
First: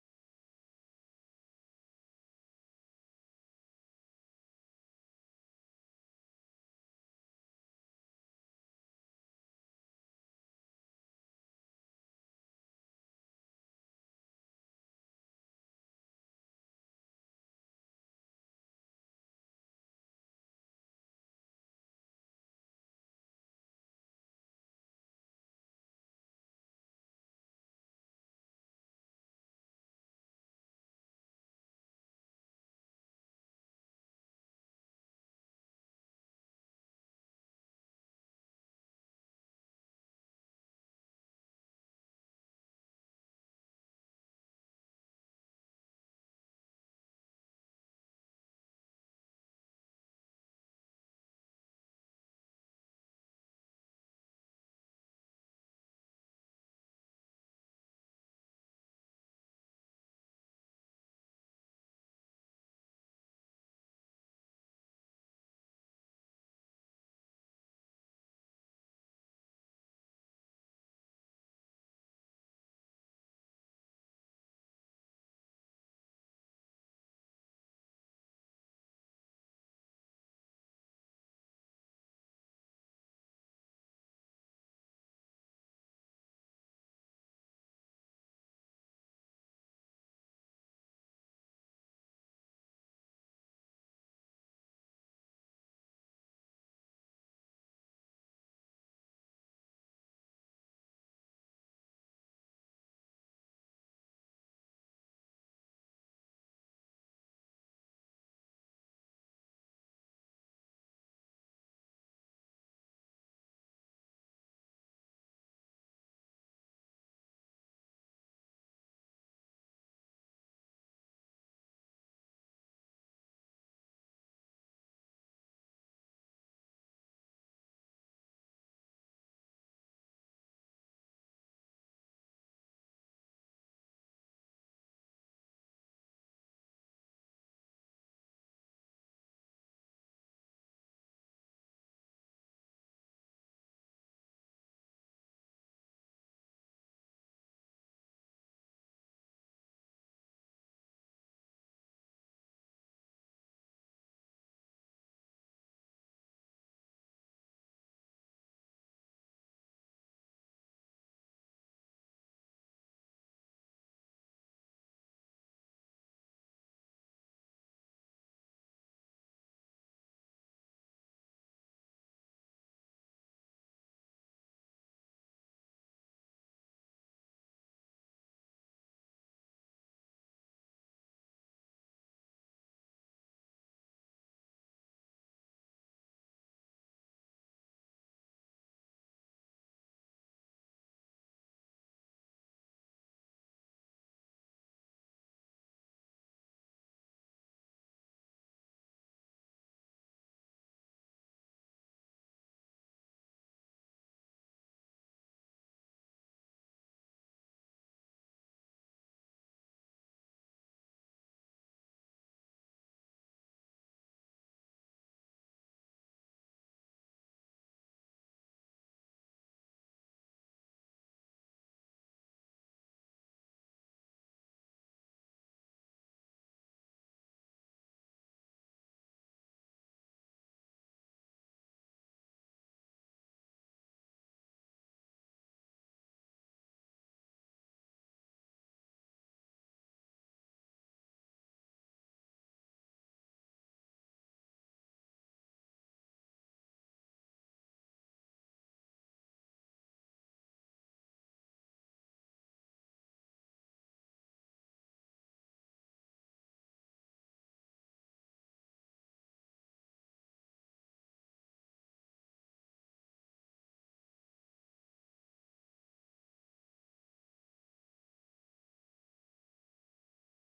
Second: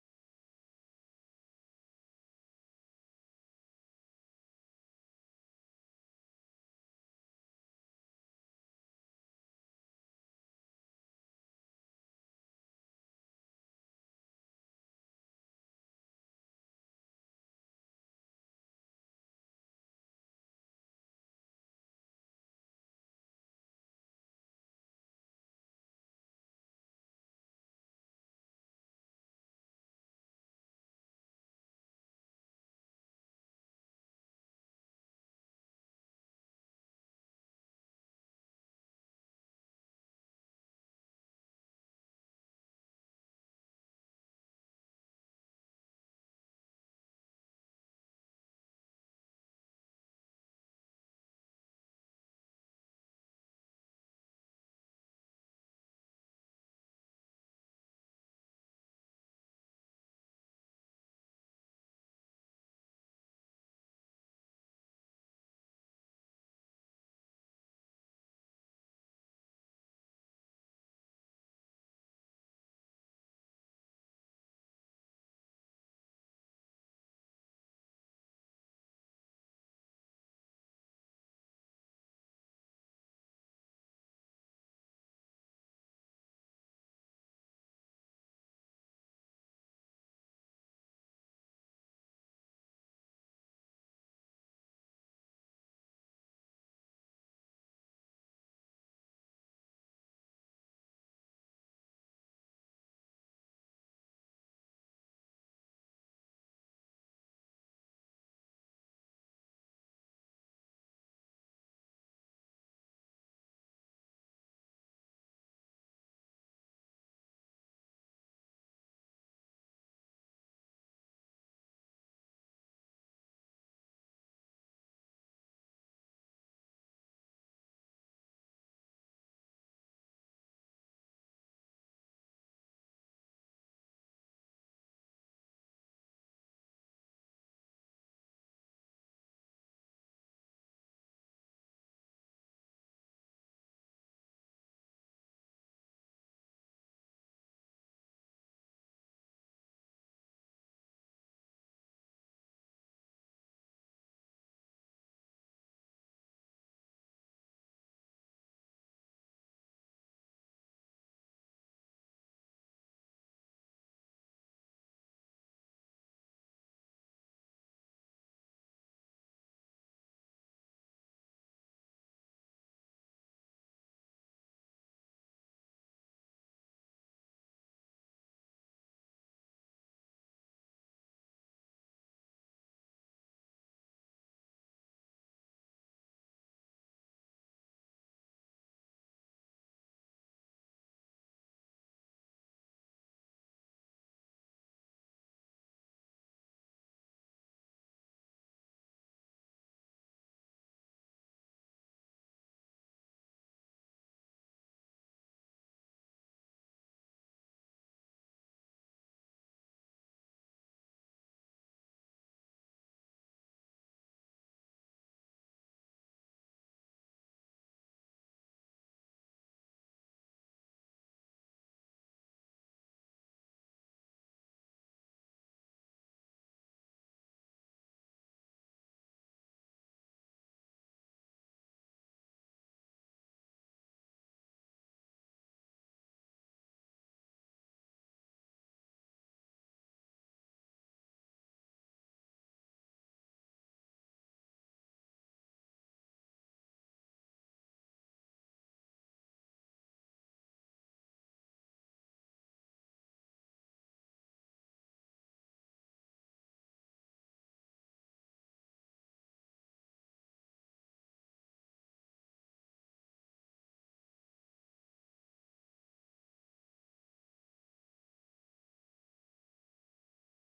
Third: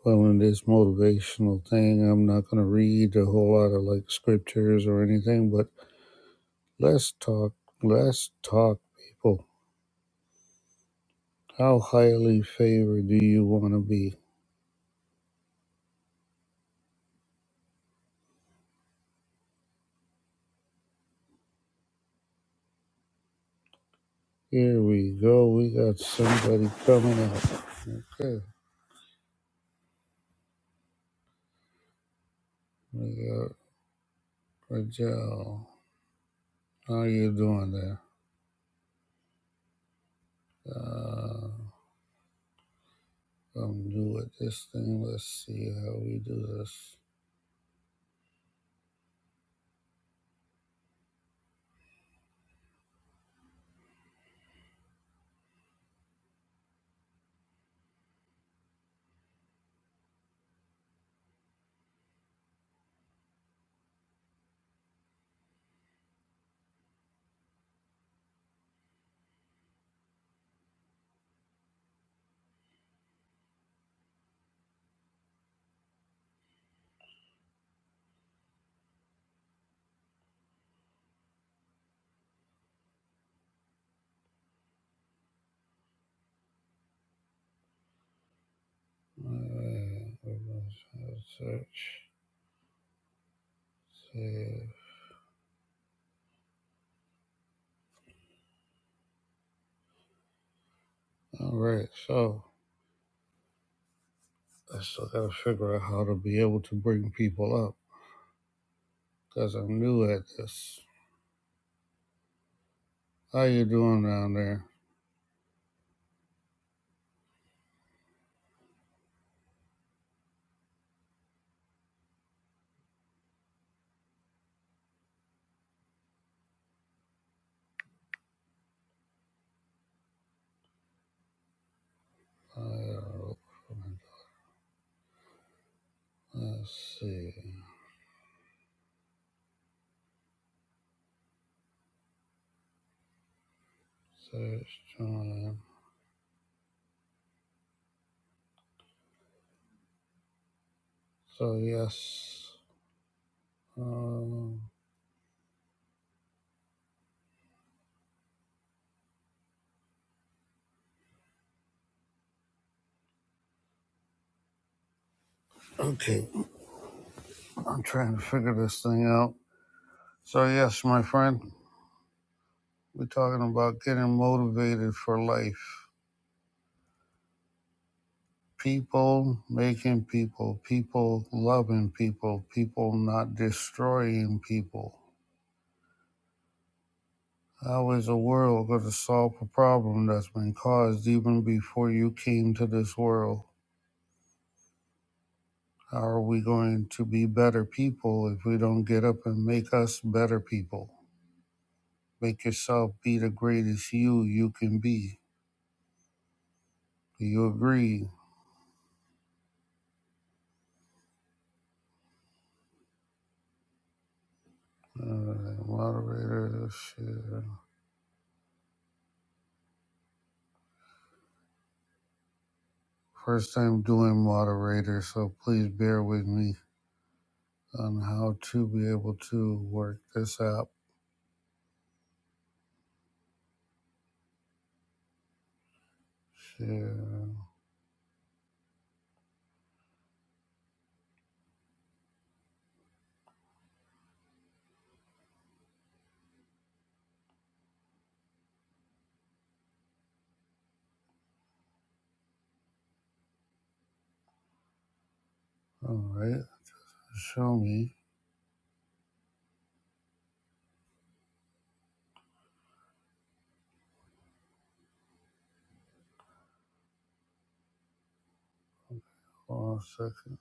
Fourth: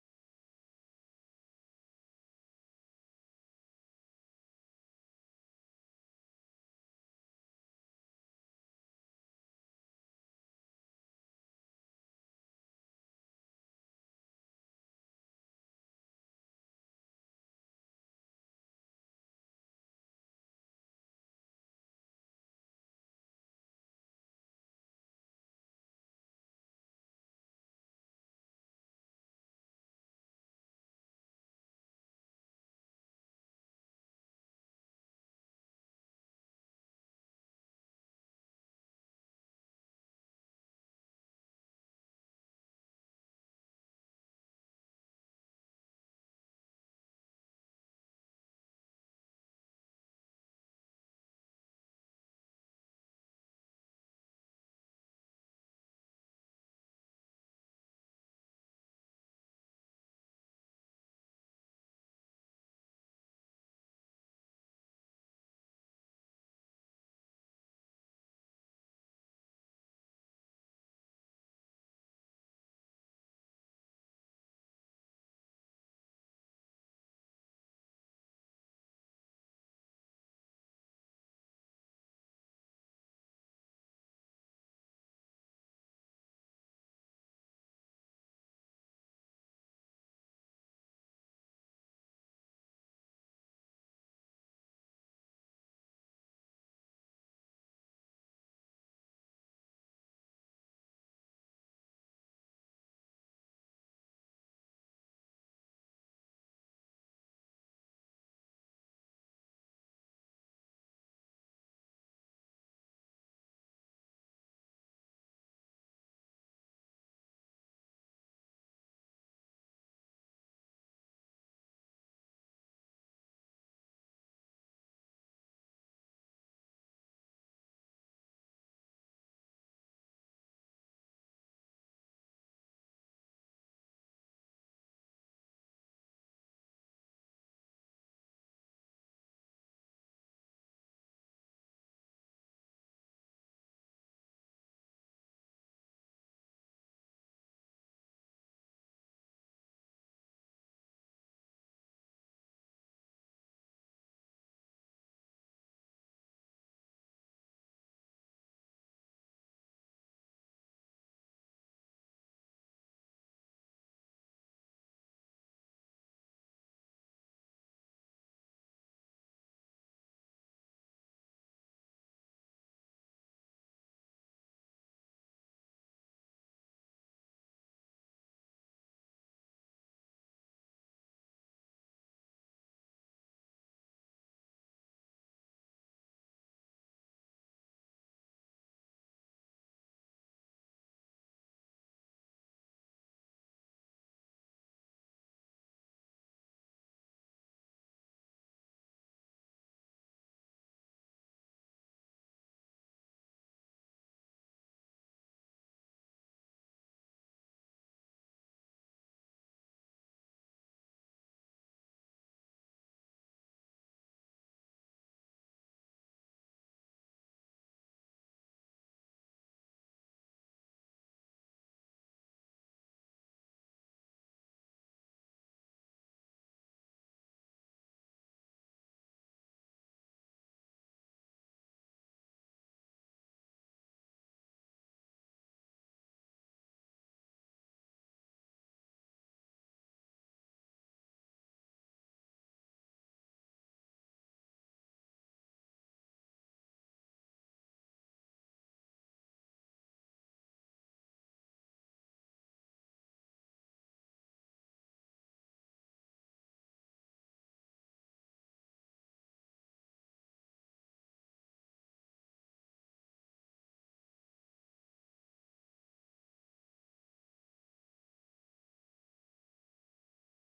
Well, in this motivational thing, I'm not going to read a whole lot of like scriptures or anything, but let's talk. Let's talk, people. How highly favored do you want to be? Here we go. We got somebody coming up. Okay. We got Rajel. How you doing there? Uh, I'm new at this thing. Let's see how we do this. All right. We're going to search. Save. All right. So I still got to figure out how to be able to bring people up because I'm new at this. How you doing down there? Uh, let's see. Search. Join. So yes. Um, okay, I'm trying to figure this thing out. So yes, my friend, we're talking about getting motivated for life. People making people, people loving people, people not destroying people. How is the world going to solve a problem that's been caused even before you came to this world? How are we going to be better people if we don't get up and make us better people? Make yourself be the greatest you you can be. Do you agree? Alright, moderator, shit. First time doing moderator, so please bear with me on how to be able to work this app. Shit. Alright, show me. One second.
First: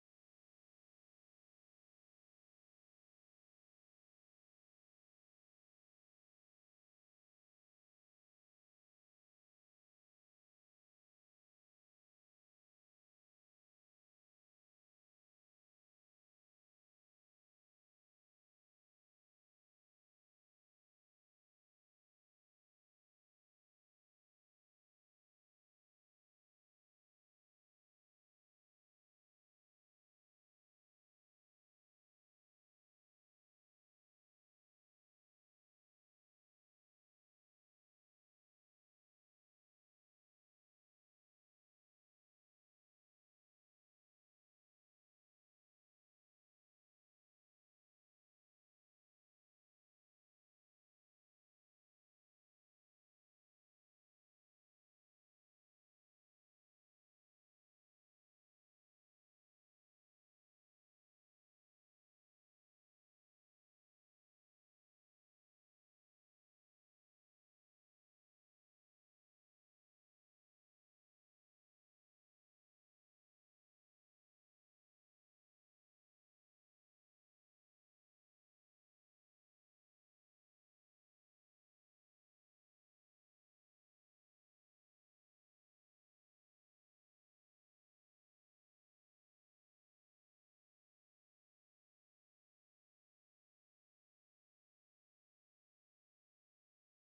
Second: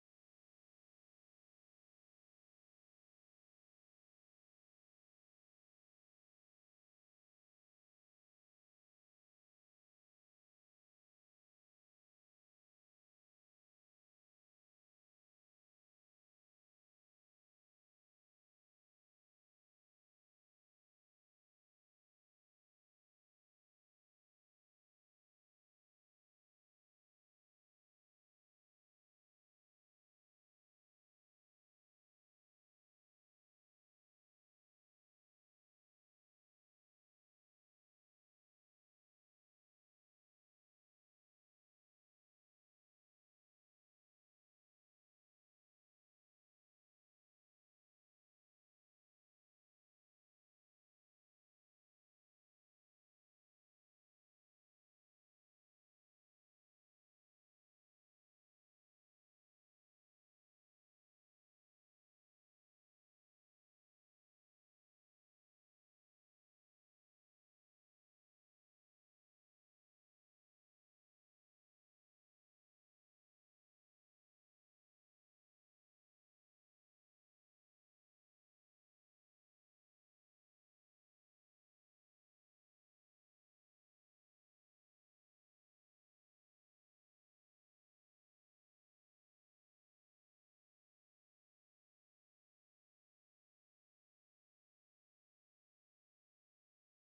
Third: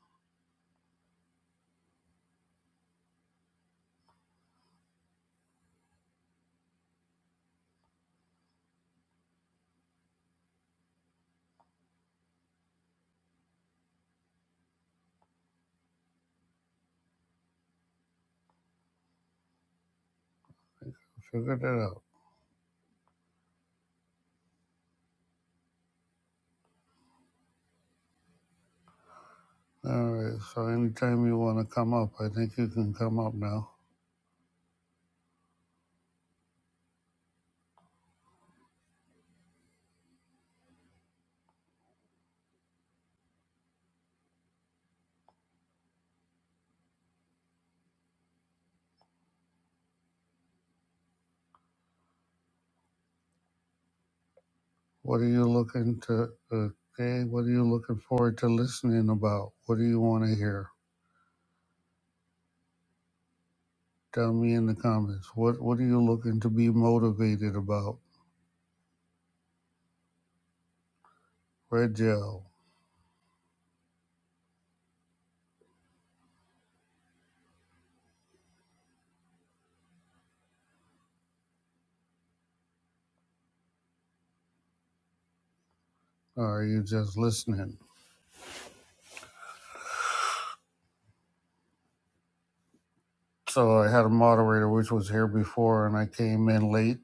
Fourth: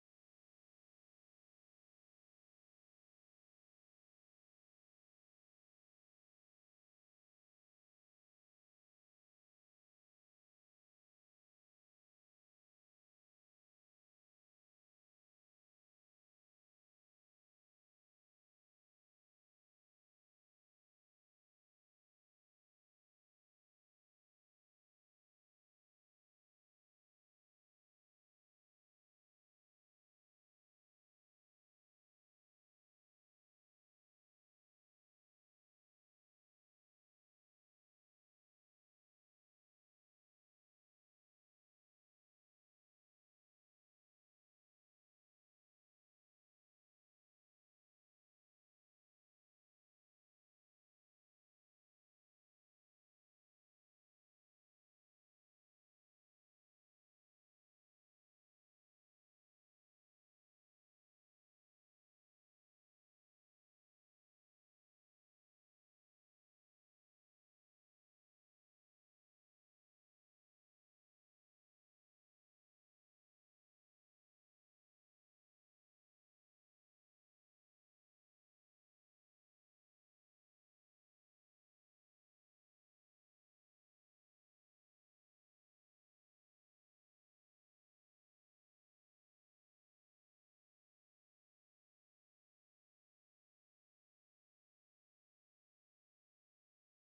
Figure that out. Alright, so anytime you want to come up, I think you can come up now. What are you looking to, okay, what are you looking forward to listening about? What do you want to hear? Tell me in the comments what what are you looking to be motivated about? Red gel, or are you just listening? So I had a moderator which was here before, and I came in late.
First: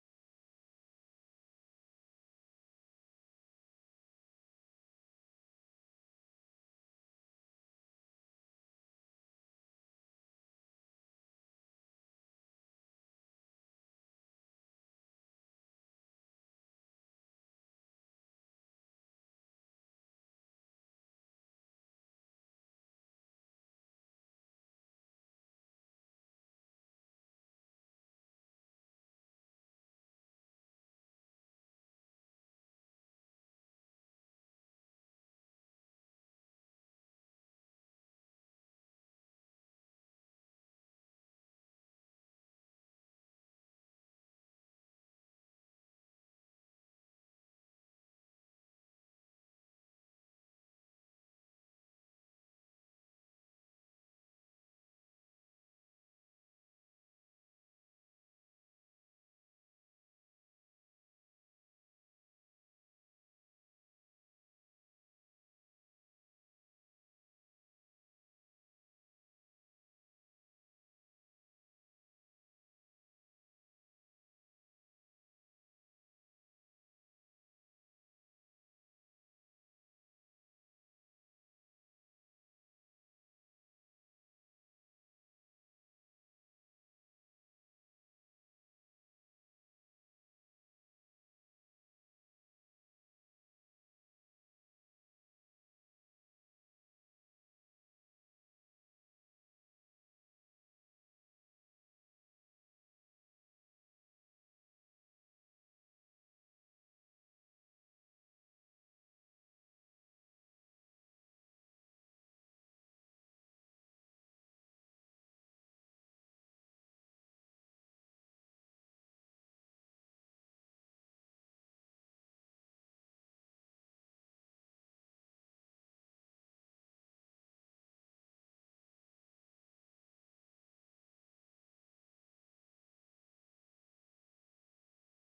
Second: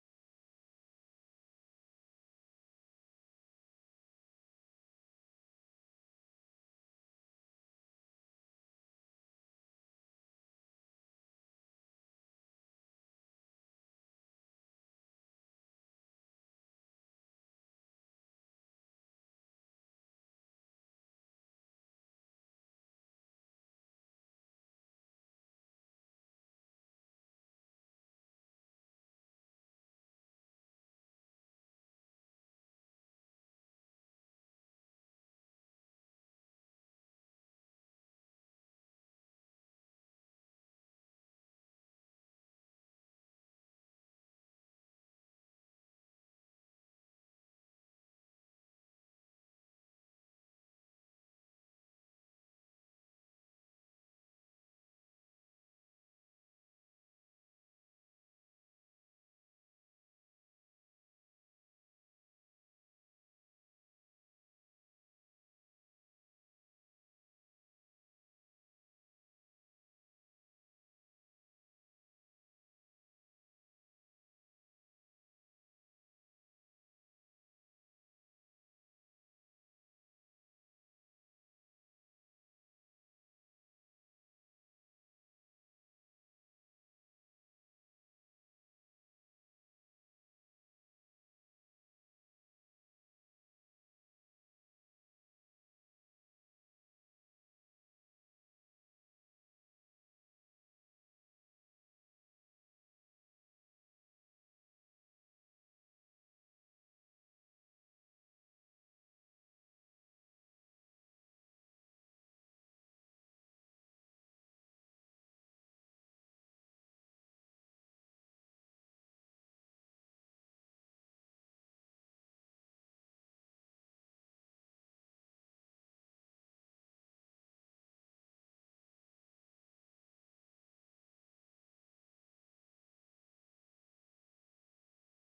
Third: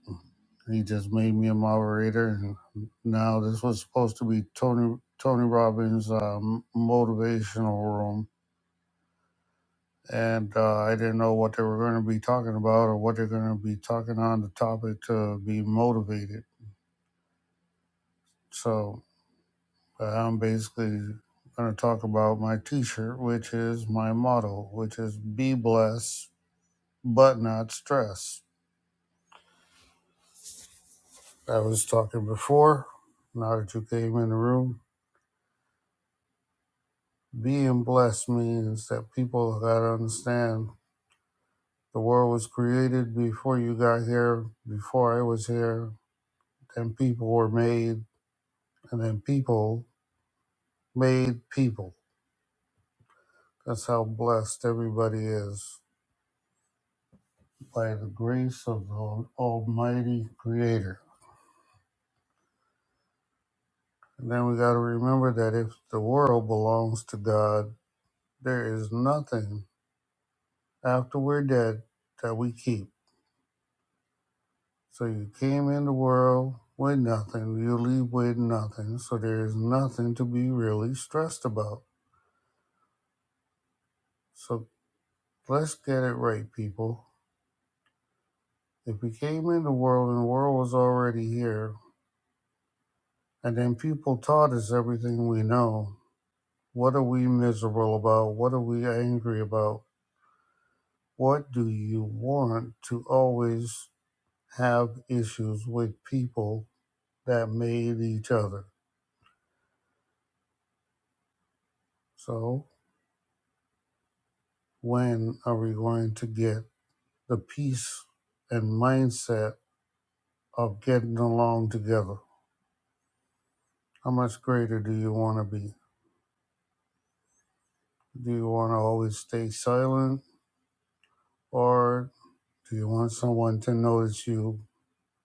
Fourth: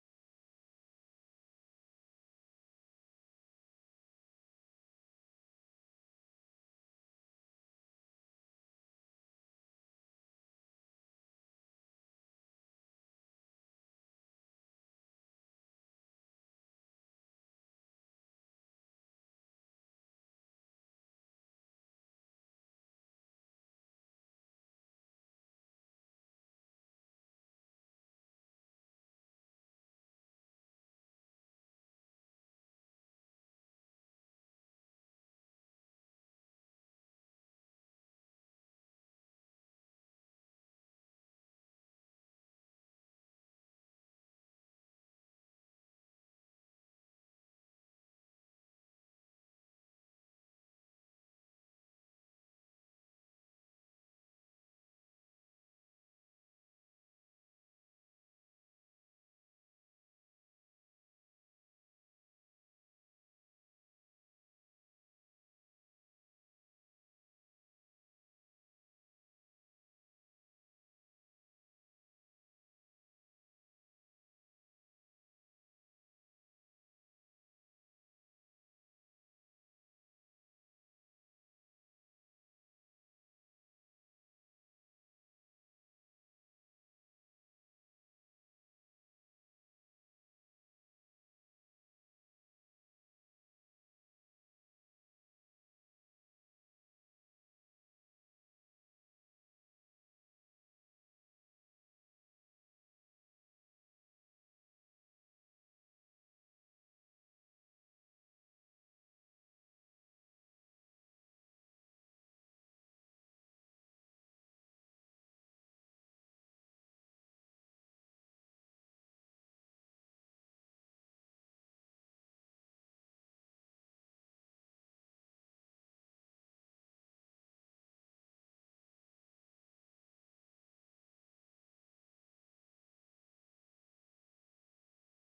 He just made me a moderator, and now this was supposed to be Tony Tony Robbins' um, motivational room, and uh, I didn't know what they were going to be talking about or what they're going to be talking on the topic to be motivated. So But I'm basically going to talk about my t shirt, which is my motto, which is be blessed, but not stressed. I was talking before, now that you came in the room. Being blessed means that people got to understand the world was created before you got here, before I was here, then people were made, and then people made people. That's how blessed everybody is by the grace of the Almighty Creator. And then we got to remember that if the world belongs to God, there is nothing after we're dead that we keep. So you came in the world with nothing, you leave with nothing. So there is nothing to be really stressed about. So let's get it right, people. If we came in the world and the world was already here, and then people taught us everything we know, what are we miserable about? What are we angry about? What do you want to always have issues with people that made each other. So, when are we going to get the peace and mindset of getting along together? How much greater do you want to be? Do you want to always stay silent, or do you want someone to notice you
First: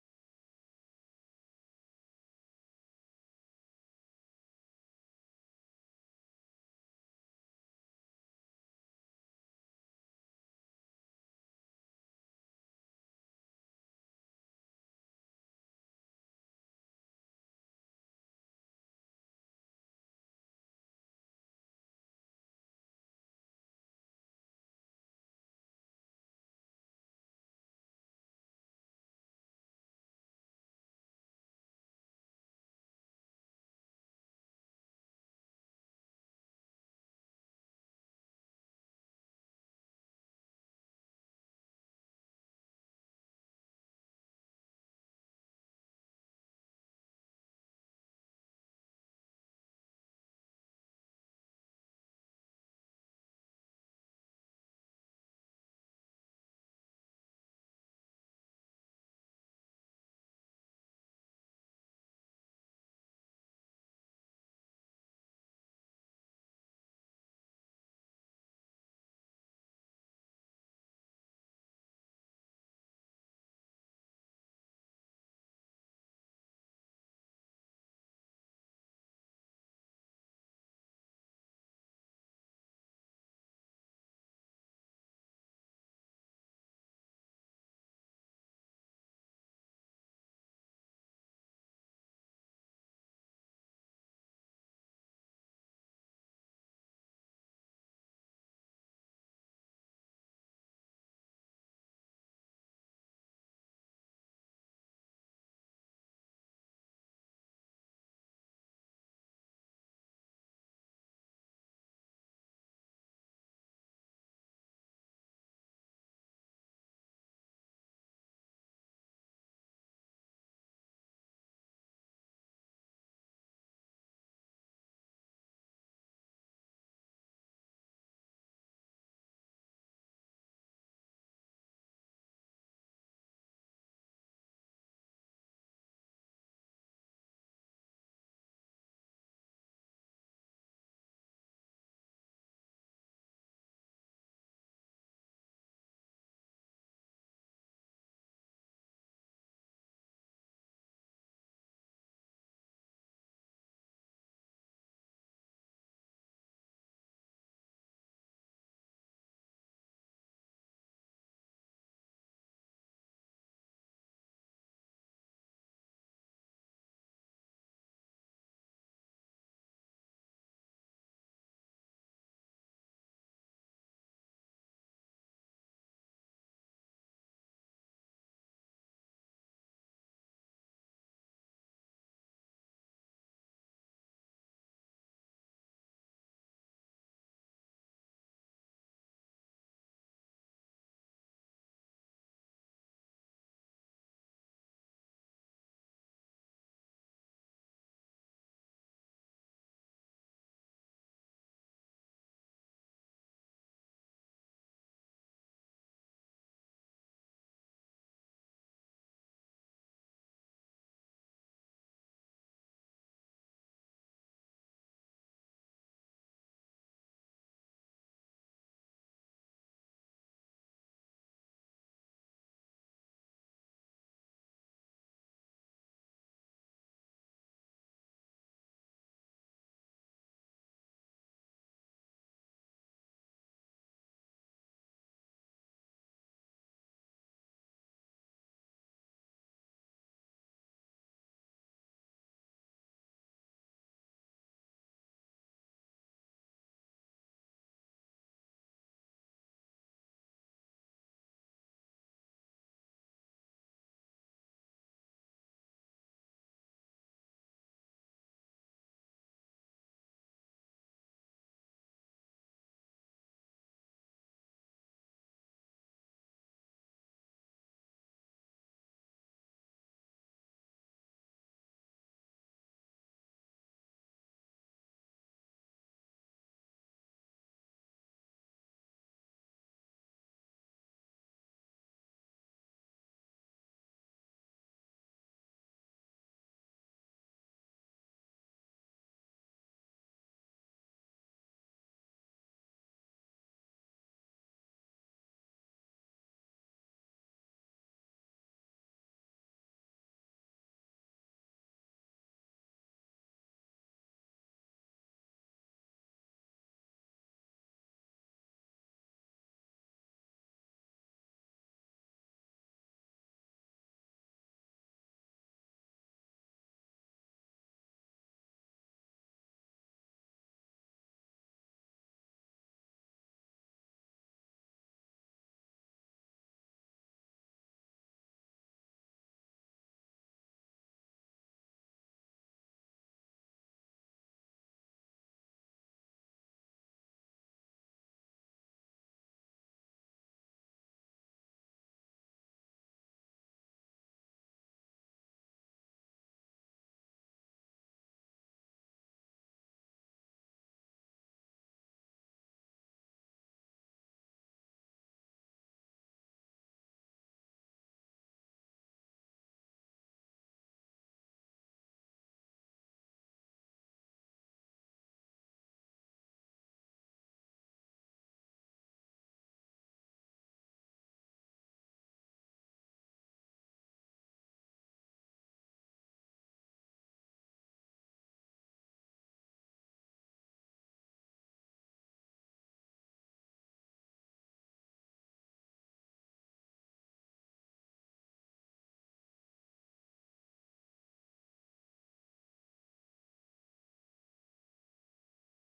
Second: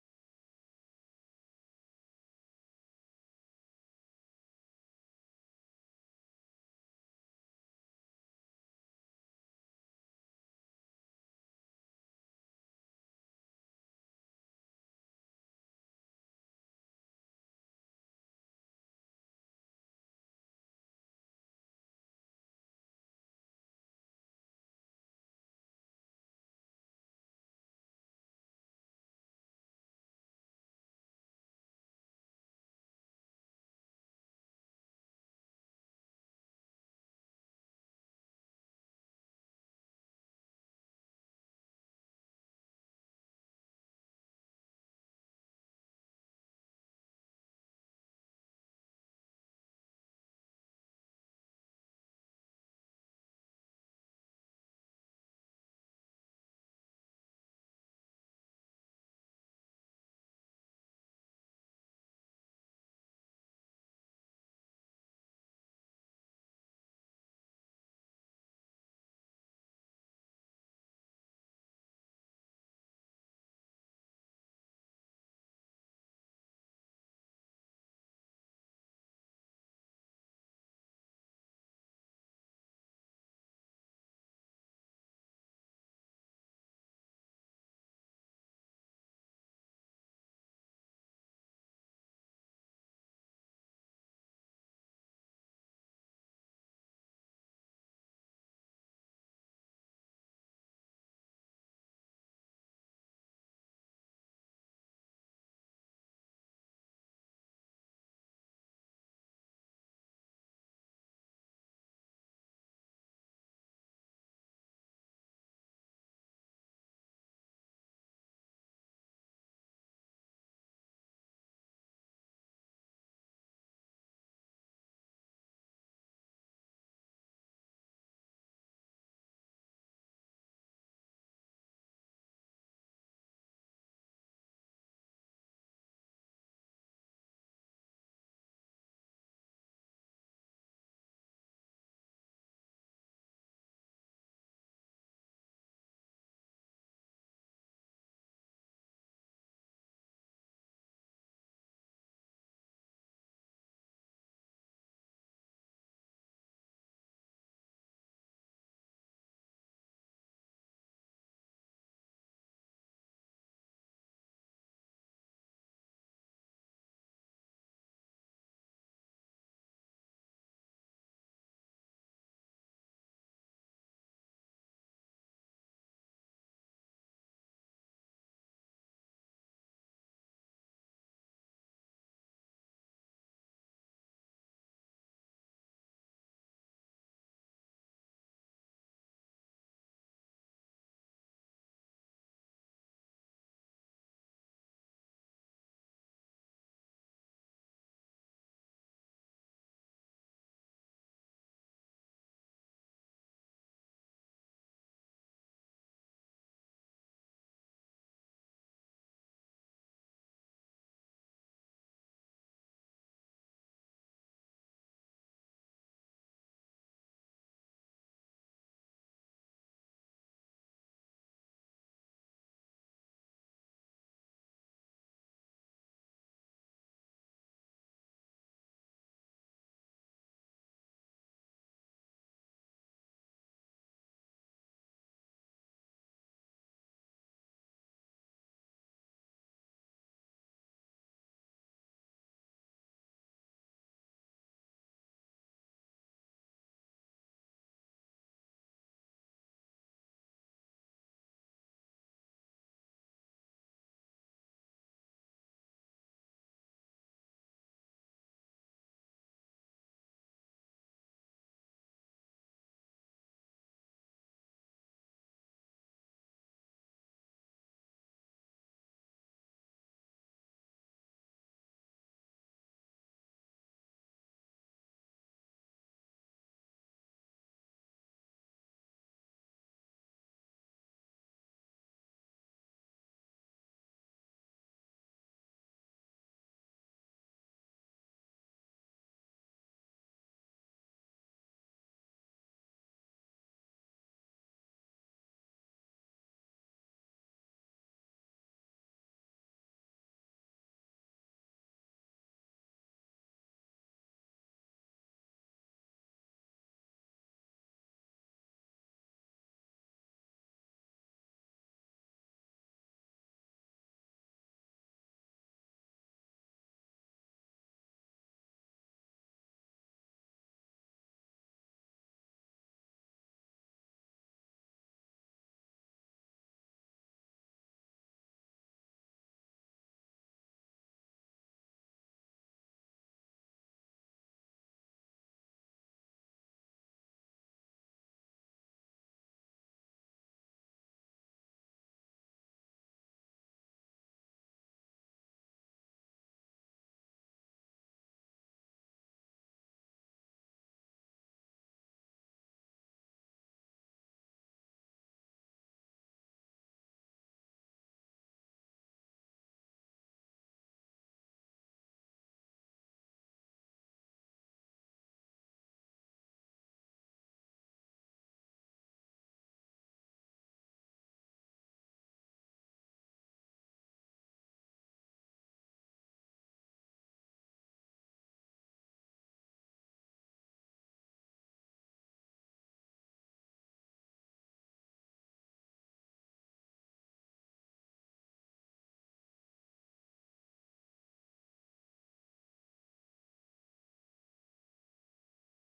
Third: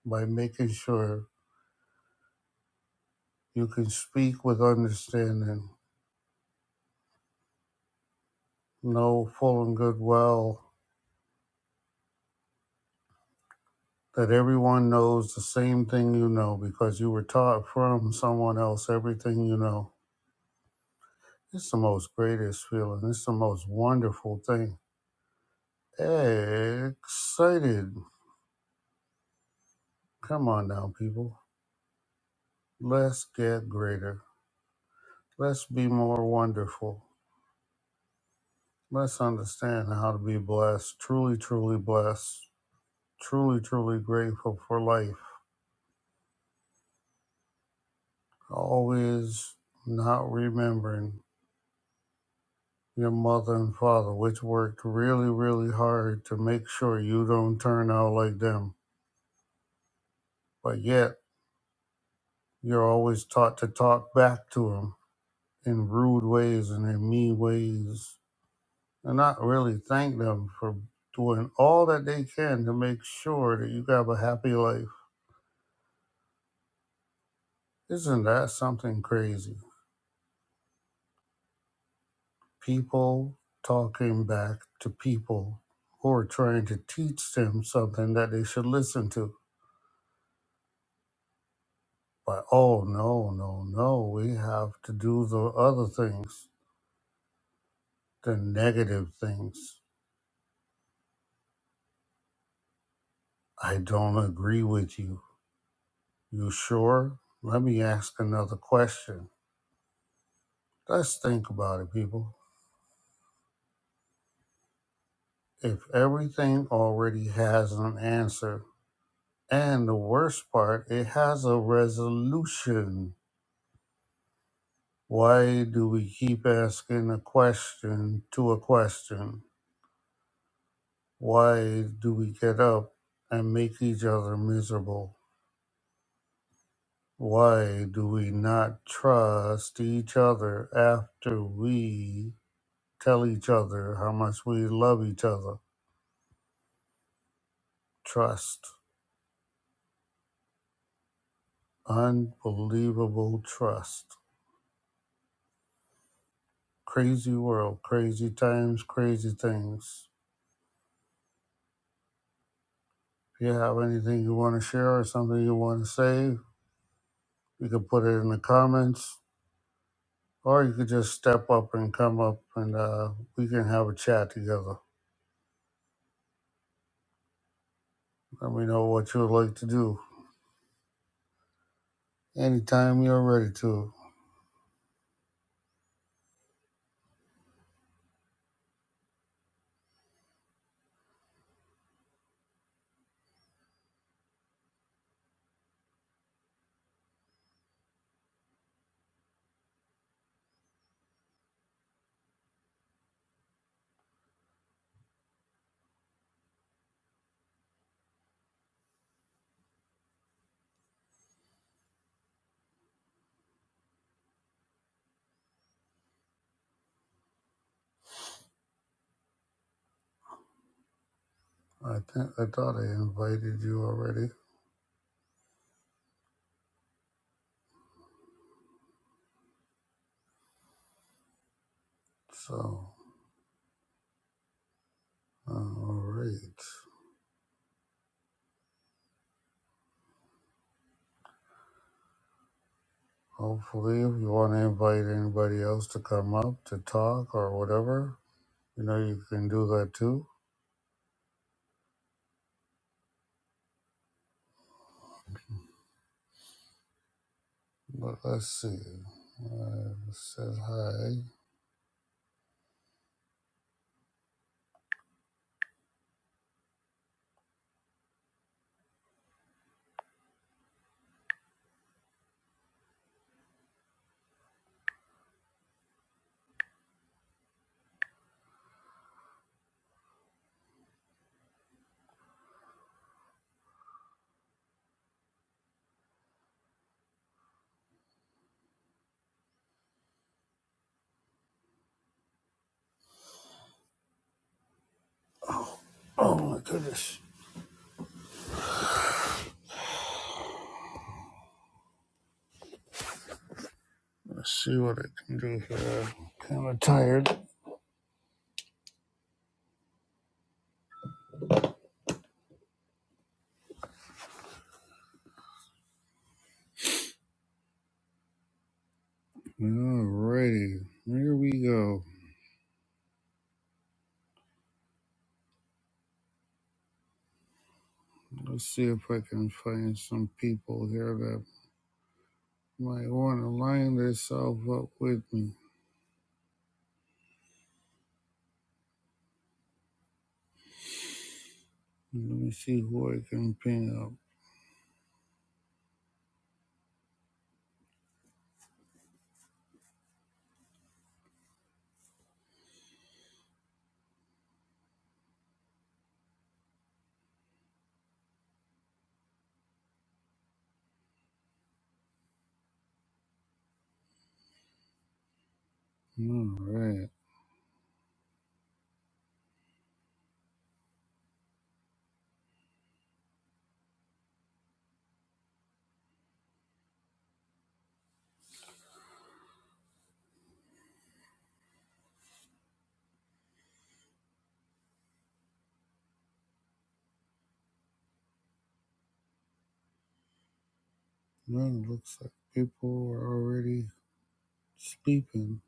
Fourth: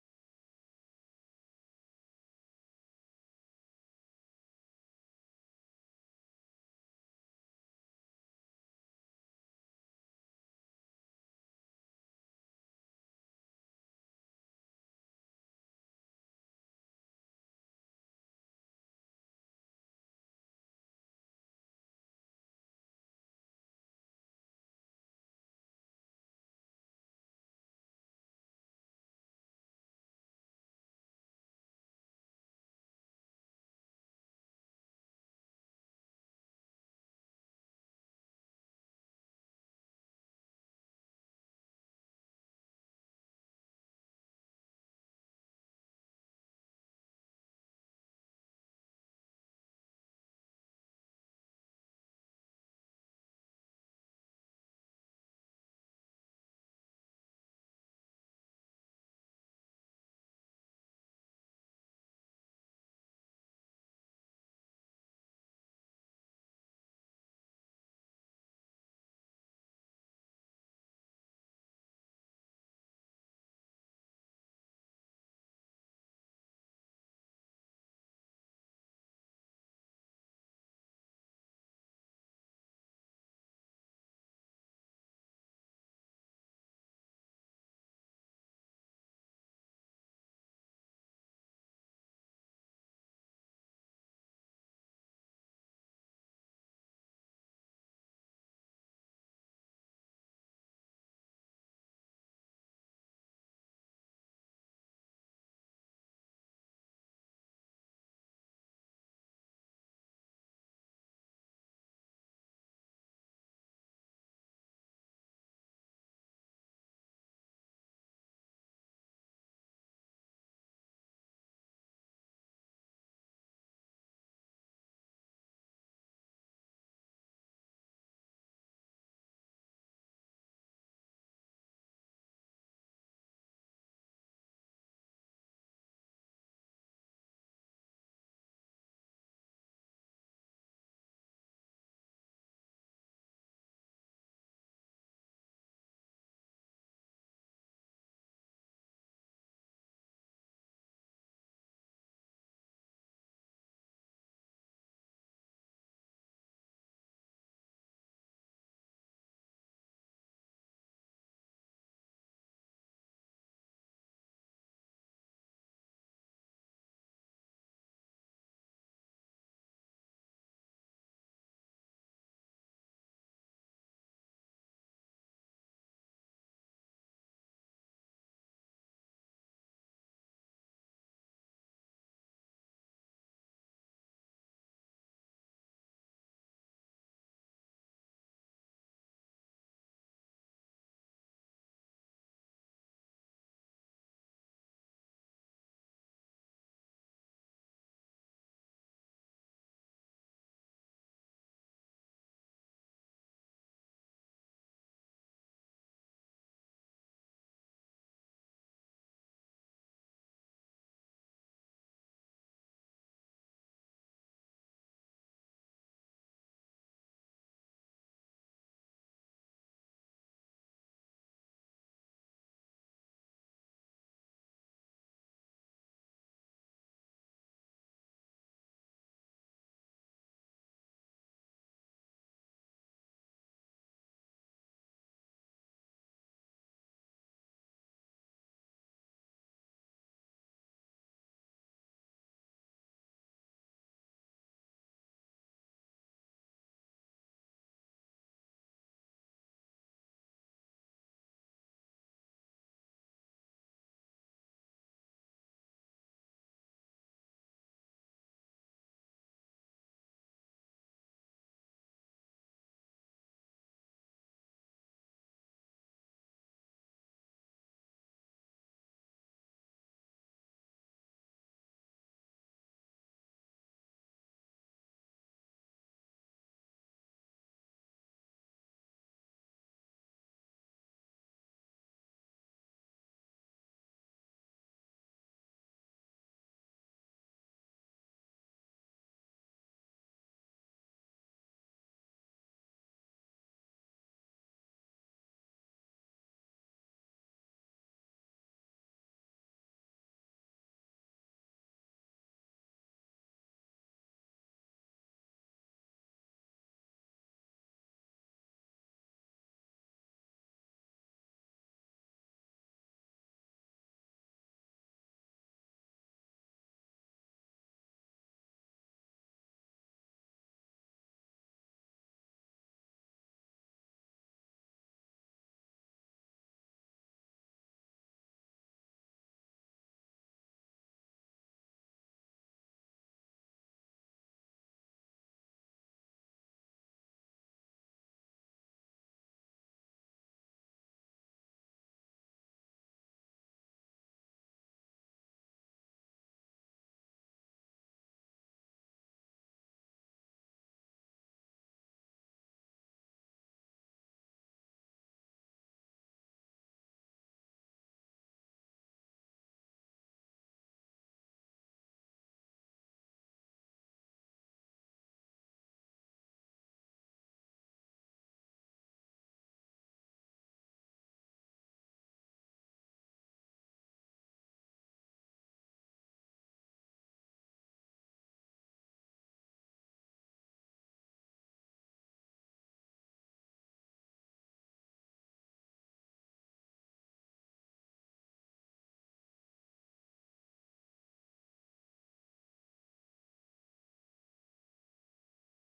by making sure you can speak with understanding, know full and good well that everyone knows the same thing you know because you were taught from someone else everything you know. It's the most greatest feeling. It's the most wonderful thing. Excited. Come on now, people. Let's get greater. Let's be more wonderful. Let's understand how to be blessed, truly, truly blessed, truly, truly grateful for life. Always not remembering your mother and father, which worked really, really hard to make sure you don't turn out like them. But yet, you're always taught to talk back to them in rude ways and in mean ways, and not really thank them for doing all that they can to make sure that you have a happy life. Isn't that something crazy? People talking back to people who are trying to teach them something that they should listen to But oh no, no, no, we have to do the other things, the negative things. I don't agree with you. You sure? Let me ask another question. Let's think about it, people. If everything already has an answer, and the worst part, it has a resolution, why do we keep asking a question to a question? Why do we get up and make each other miserable? Why do we not trust each other after we tell each other how much we love each other? Trust. Unbelievable trust. Crazy world, crazy times, crazy things. If you have anything you want to share or something you want to say, you can put it in the comments or you could just step up and come up and uh, we can have a chat together. Let me know what you would like to do anytime you're ready to. I think I thought I invited you already. So, uh, all right. Hopefully, if you want to invite anybody else to come up to talk or whatever, you know you can do that too. But let's see. I said hi. Oh my goodness. Let's see what I can do here. Kind of tired. Alrighty. Here we go. Let's see if I can find some people here that might want to line themselves up with me. Let me see who I can ping up. All right. Man, looks like people are already sleeping.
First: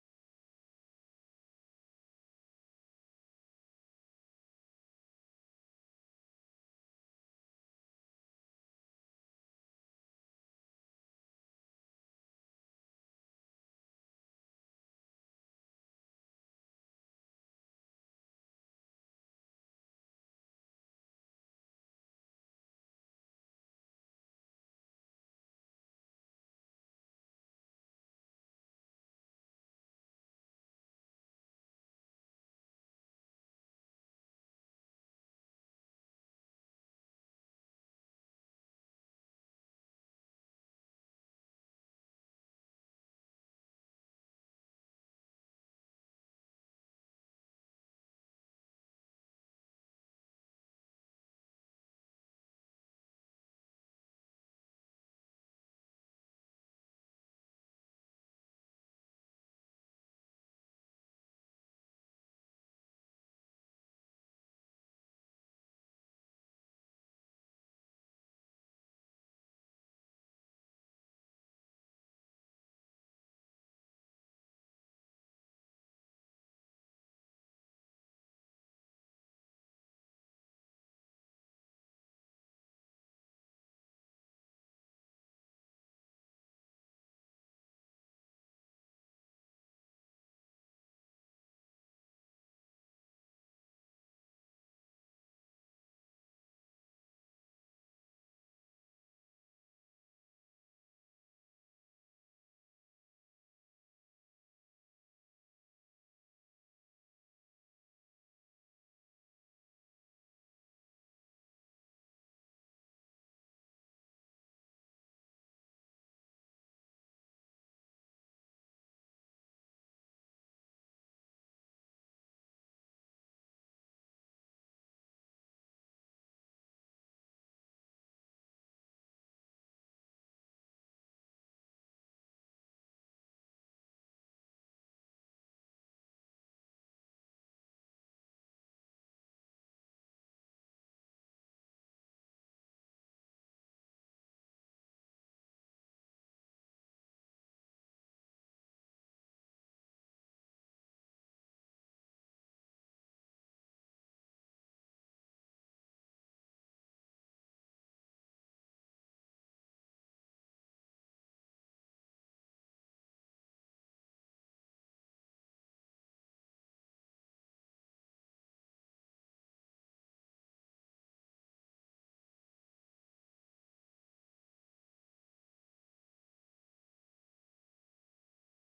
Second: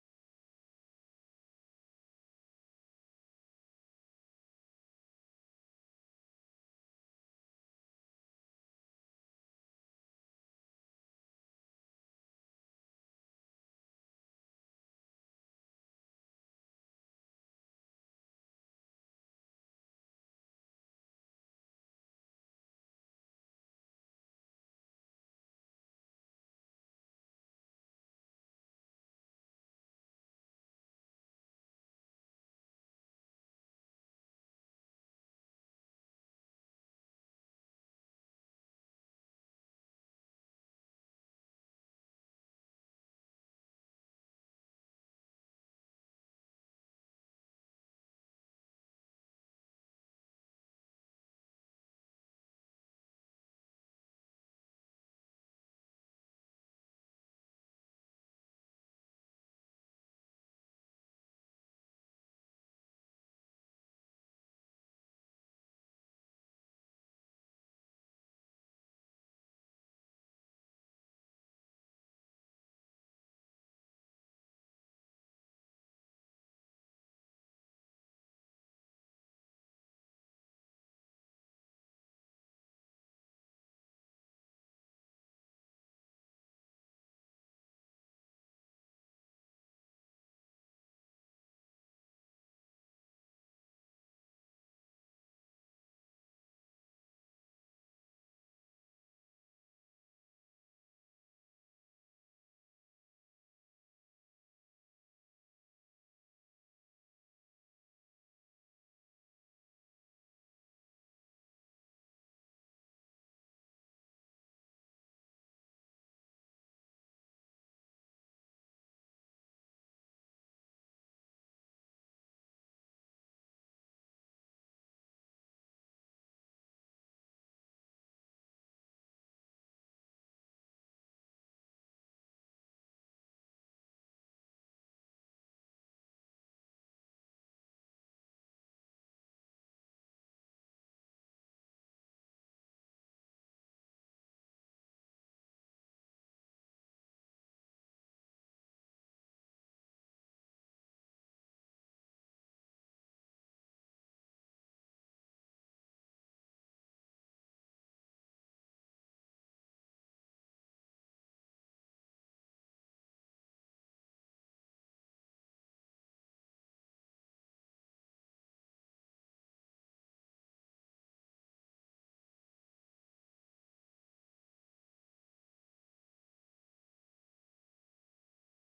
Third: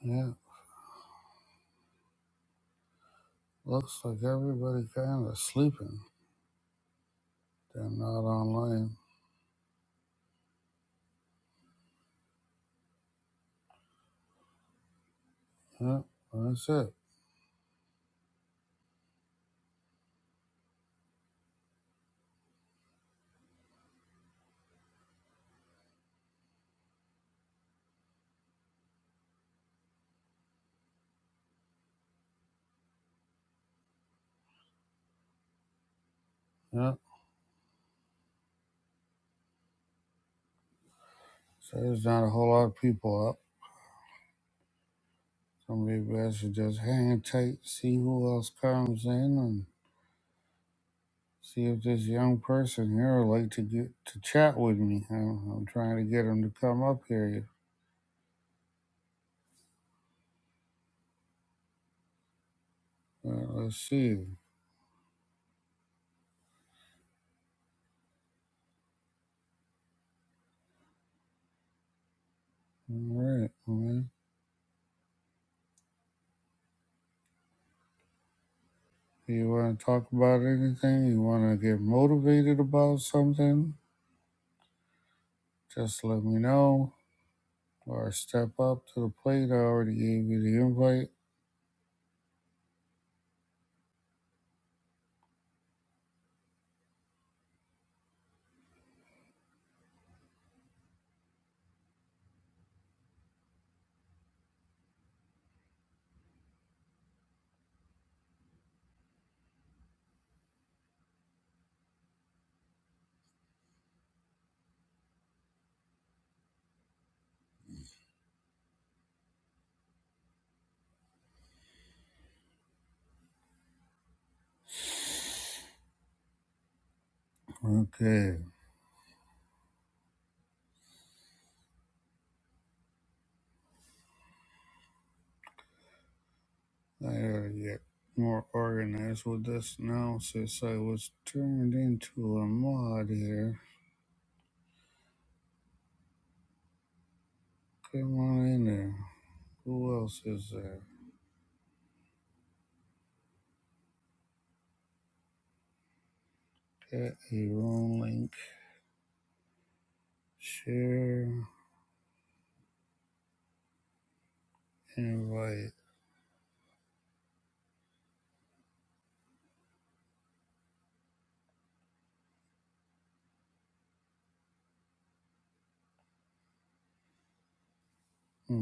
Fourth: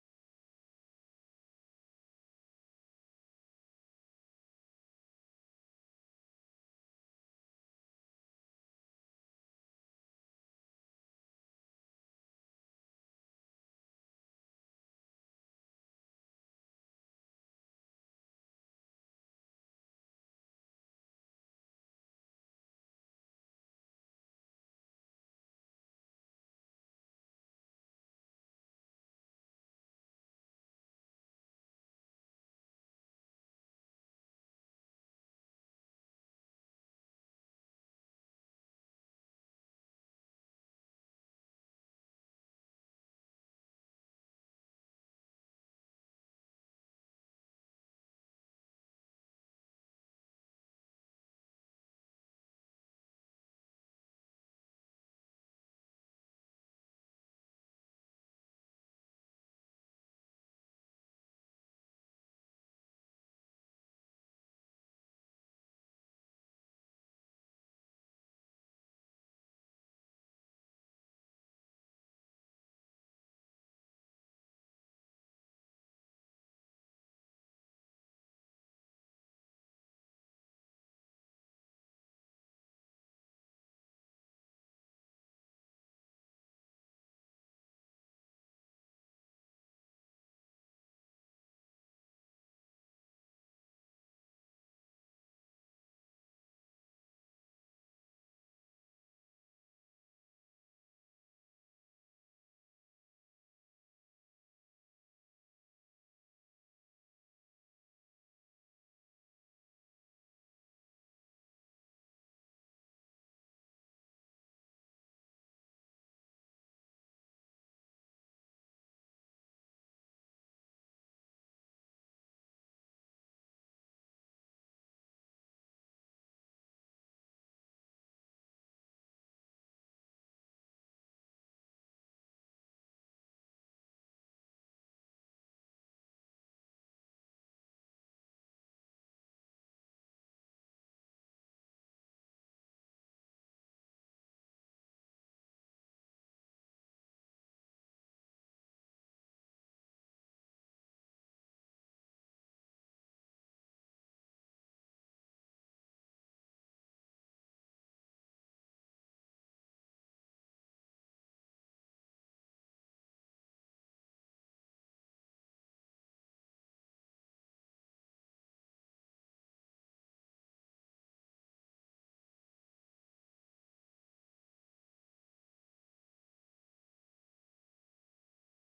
Yeah, looks like everybody kind of sleeping. They're not online. Yeah, that's it. Yeah, so there's not a whole lot of people up. So maybe I should just hang tight, see who else comes in, and see if this young person here would like to get to chat with me. I'm, I'm trying to get him to come up here. Uh, let's see. All right, man. You want to talk about anything? You want to get motivated about something? Just let me know or step up to the plate. I already gave you the invite. Okay, I gotta get more organized with this now since I was turned into a mod here. Come on in there. Who else is there? Get your own link. Share, invite. Hmm.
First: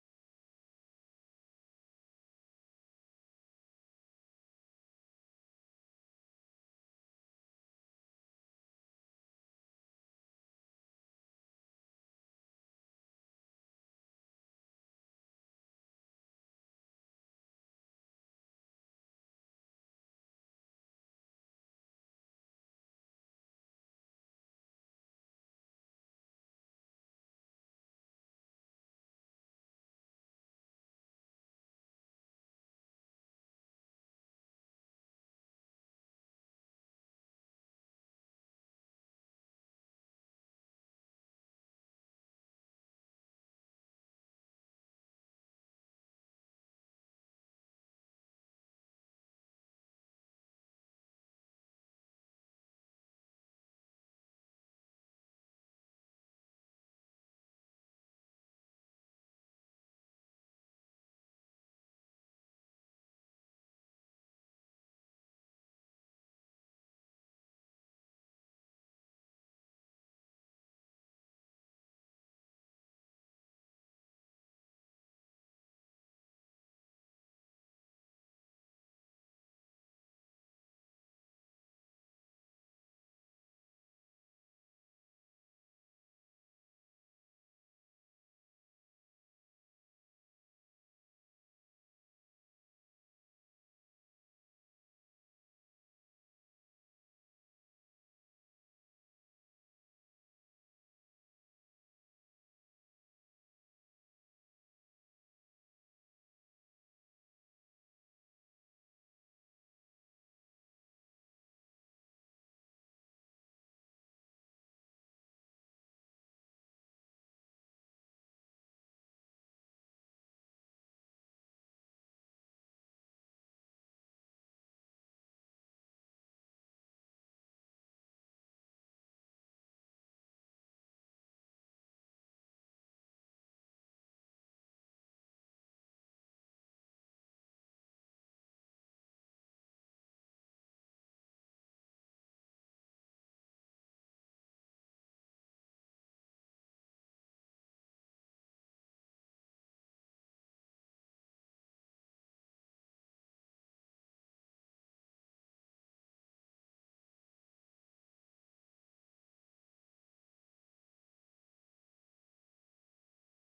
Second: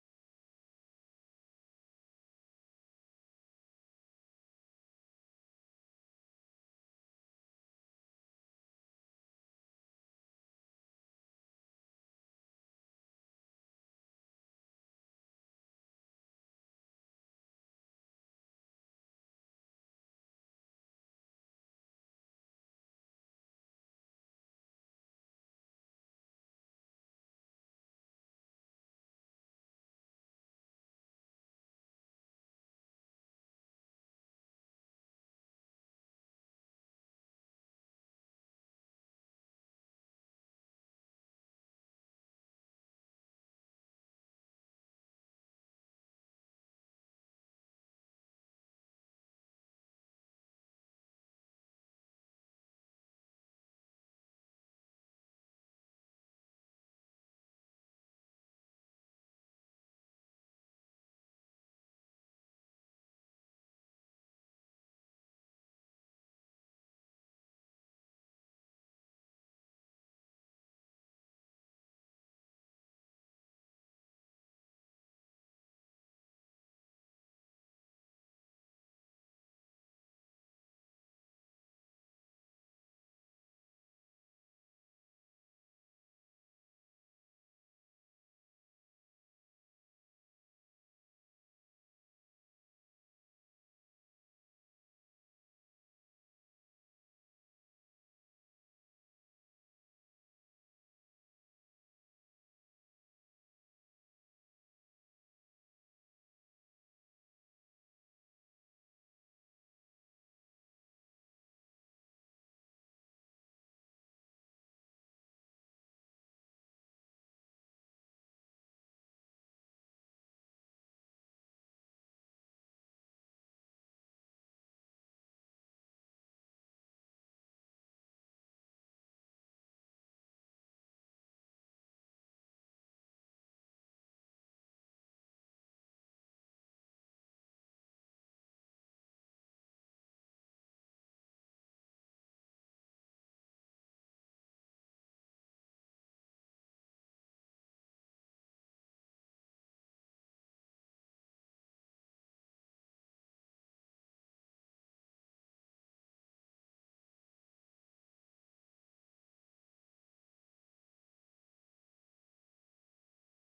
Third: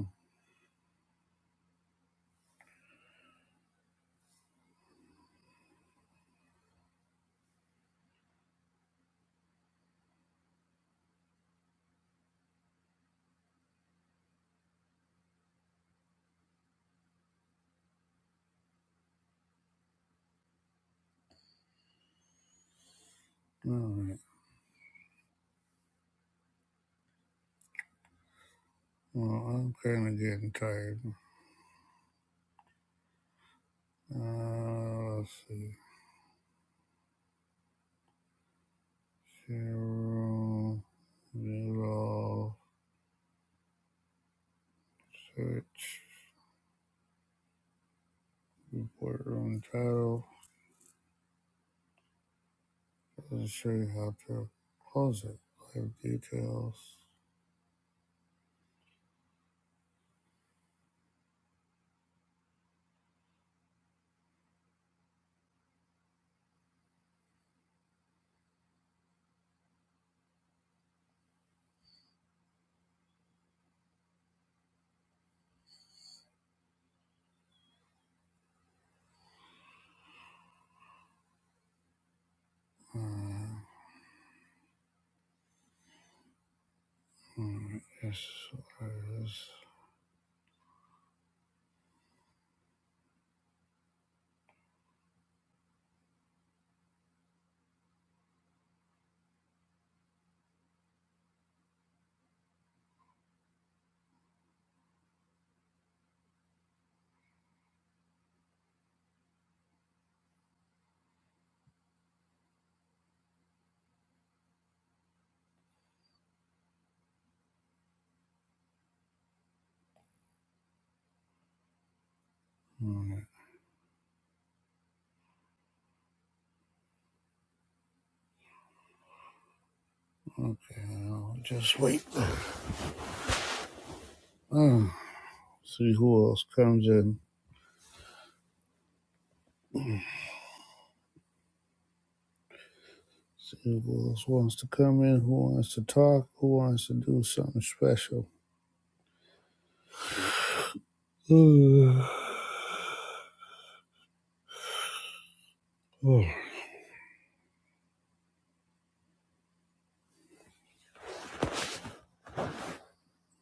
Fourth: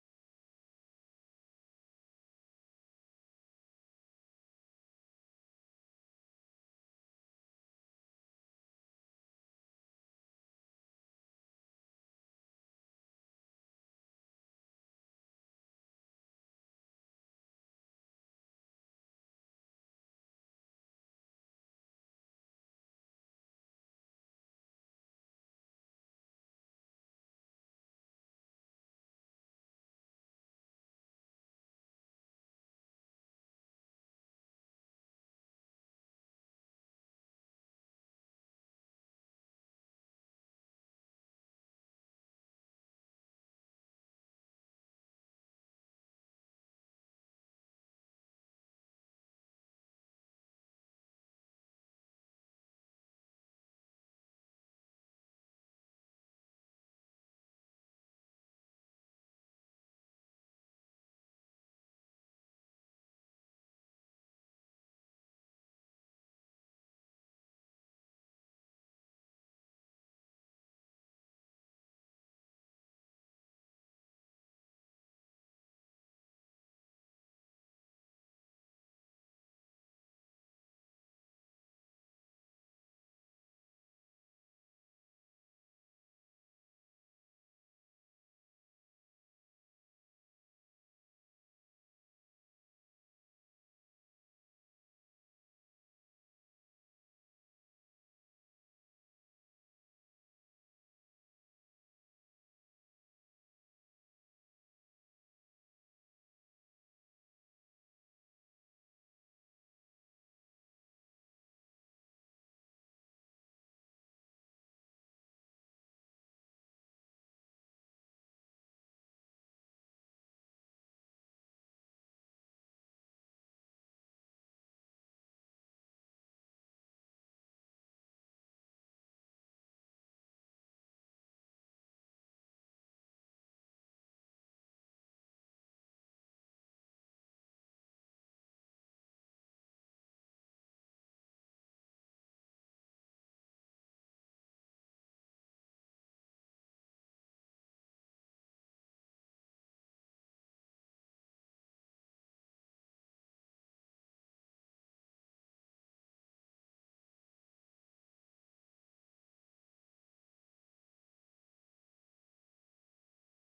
All right. Well, I'm kind of getting tired. Uh, let's see. Carol Nero search report room title. Doesn't show you how to close it. Live details. Uh, alright, yes, there it is. Alright, okay, I'll just wait. Uh, *sighs* see who else comes in. See who else wants to come in, who wants to talk, who wants to do something special. *sighs* Uh,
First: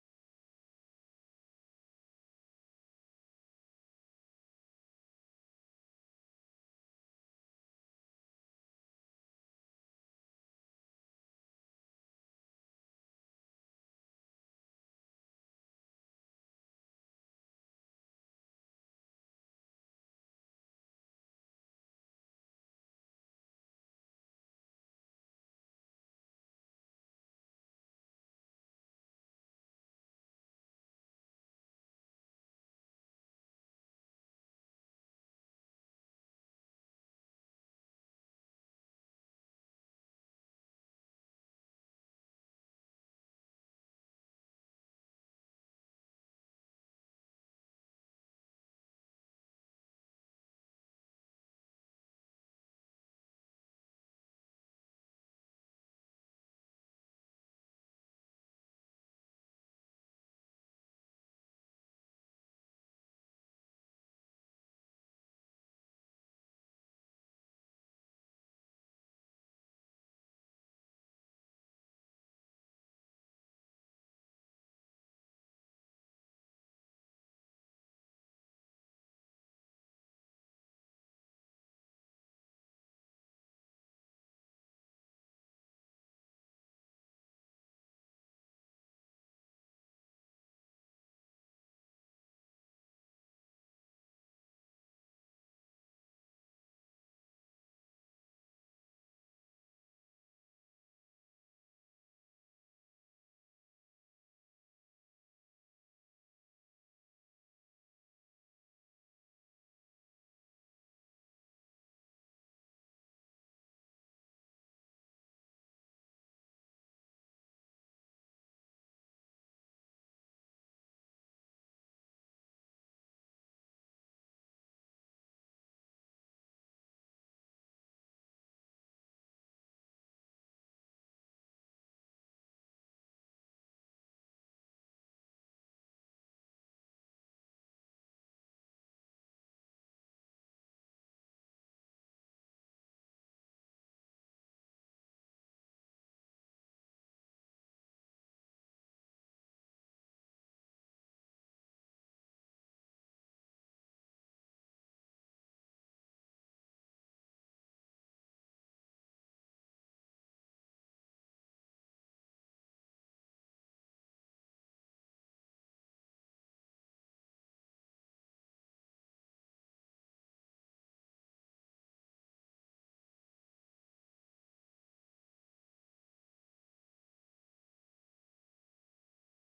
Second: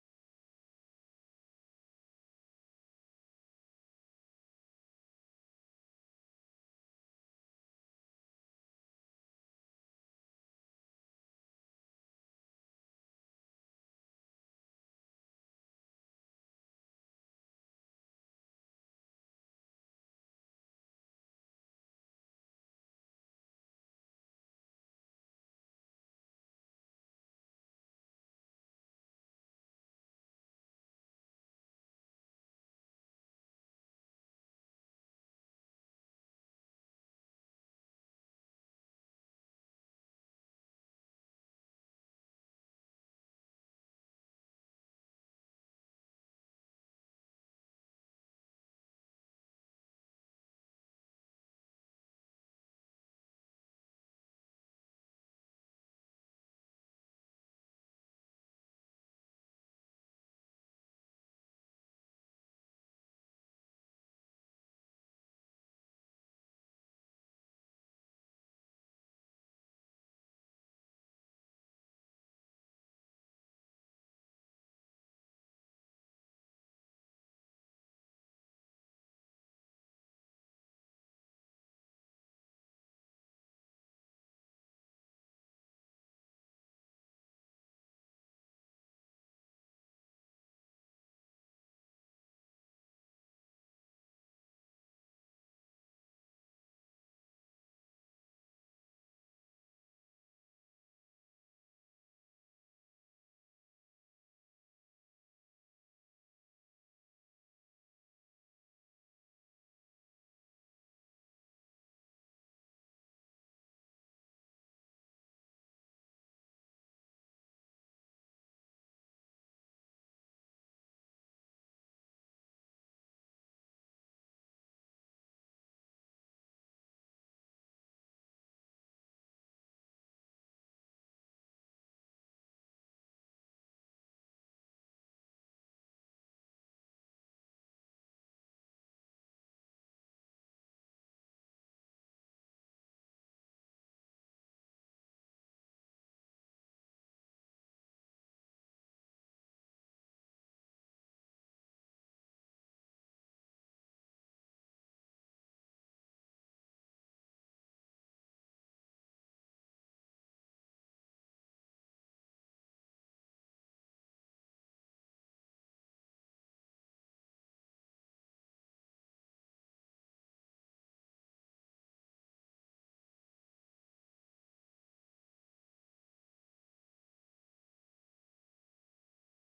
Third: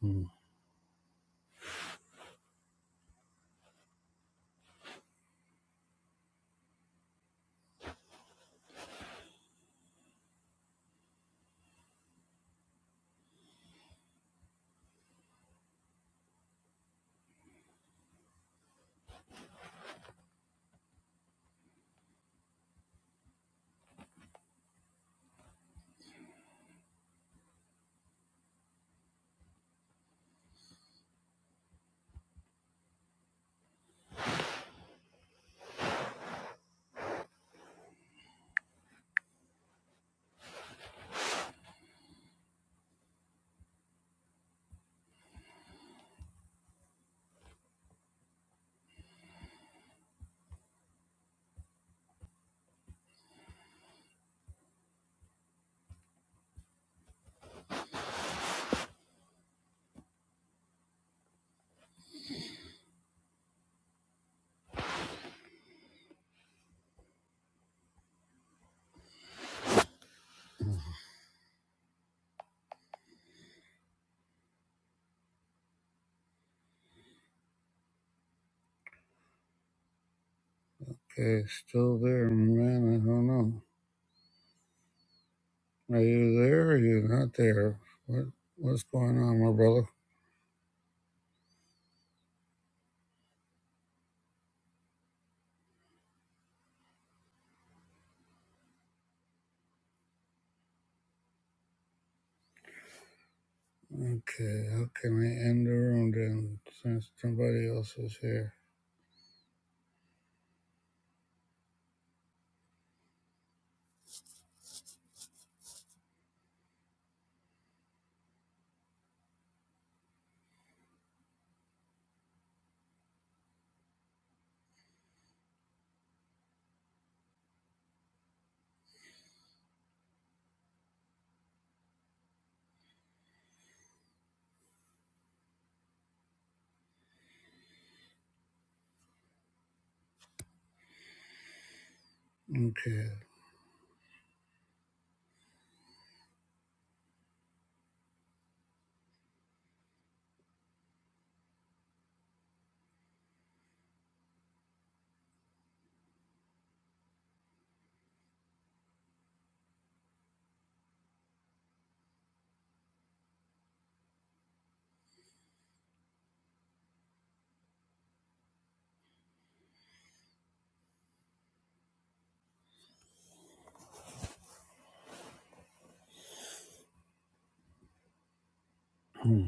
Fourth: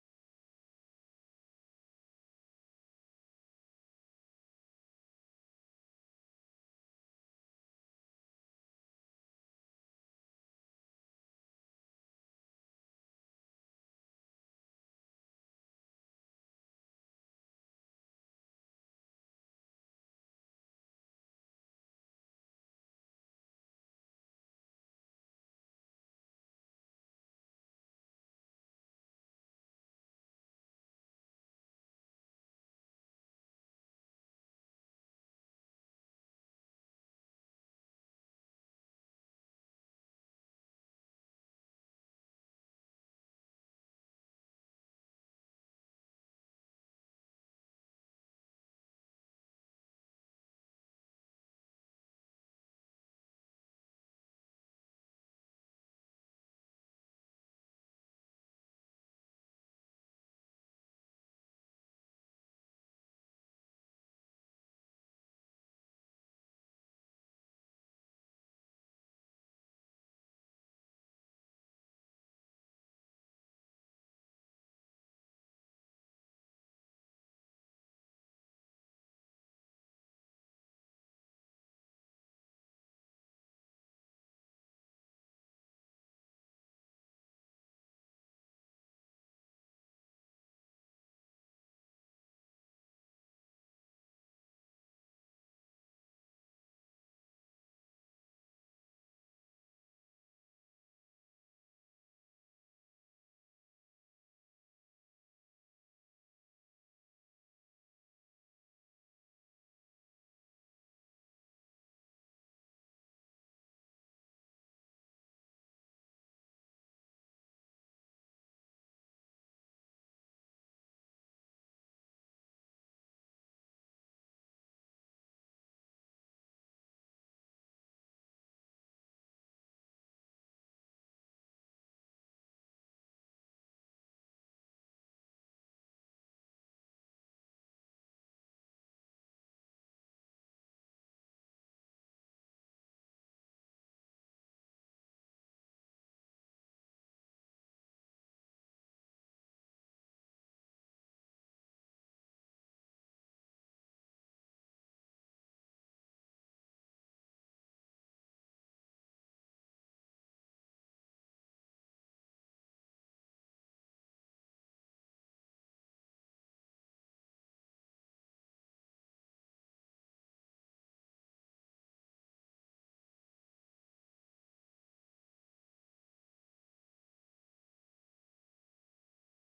Oh. Okay, still there, man. I don't know. Are you there? Or are you not there? What What's going on, my brother? Okay, how can I end the room then since somebody else is here? Okay. Hmm.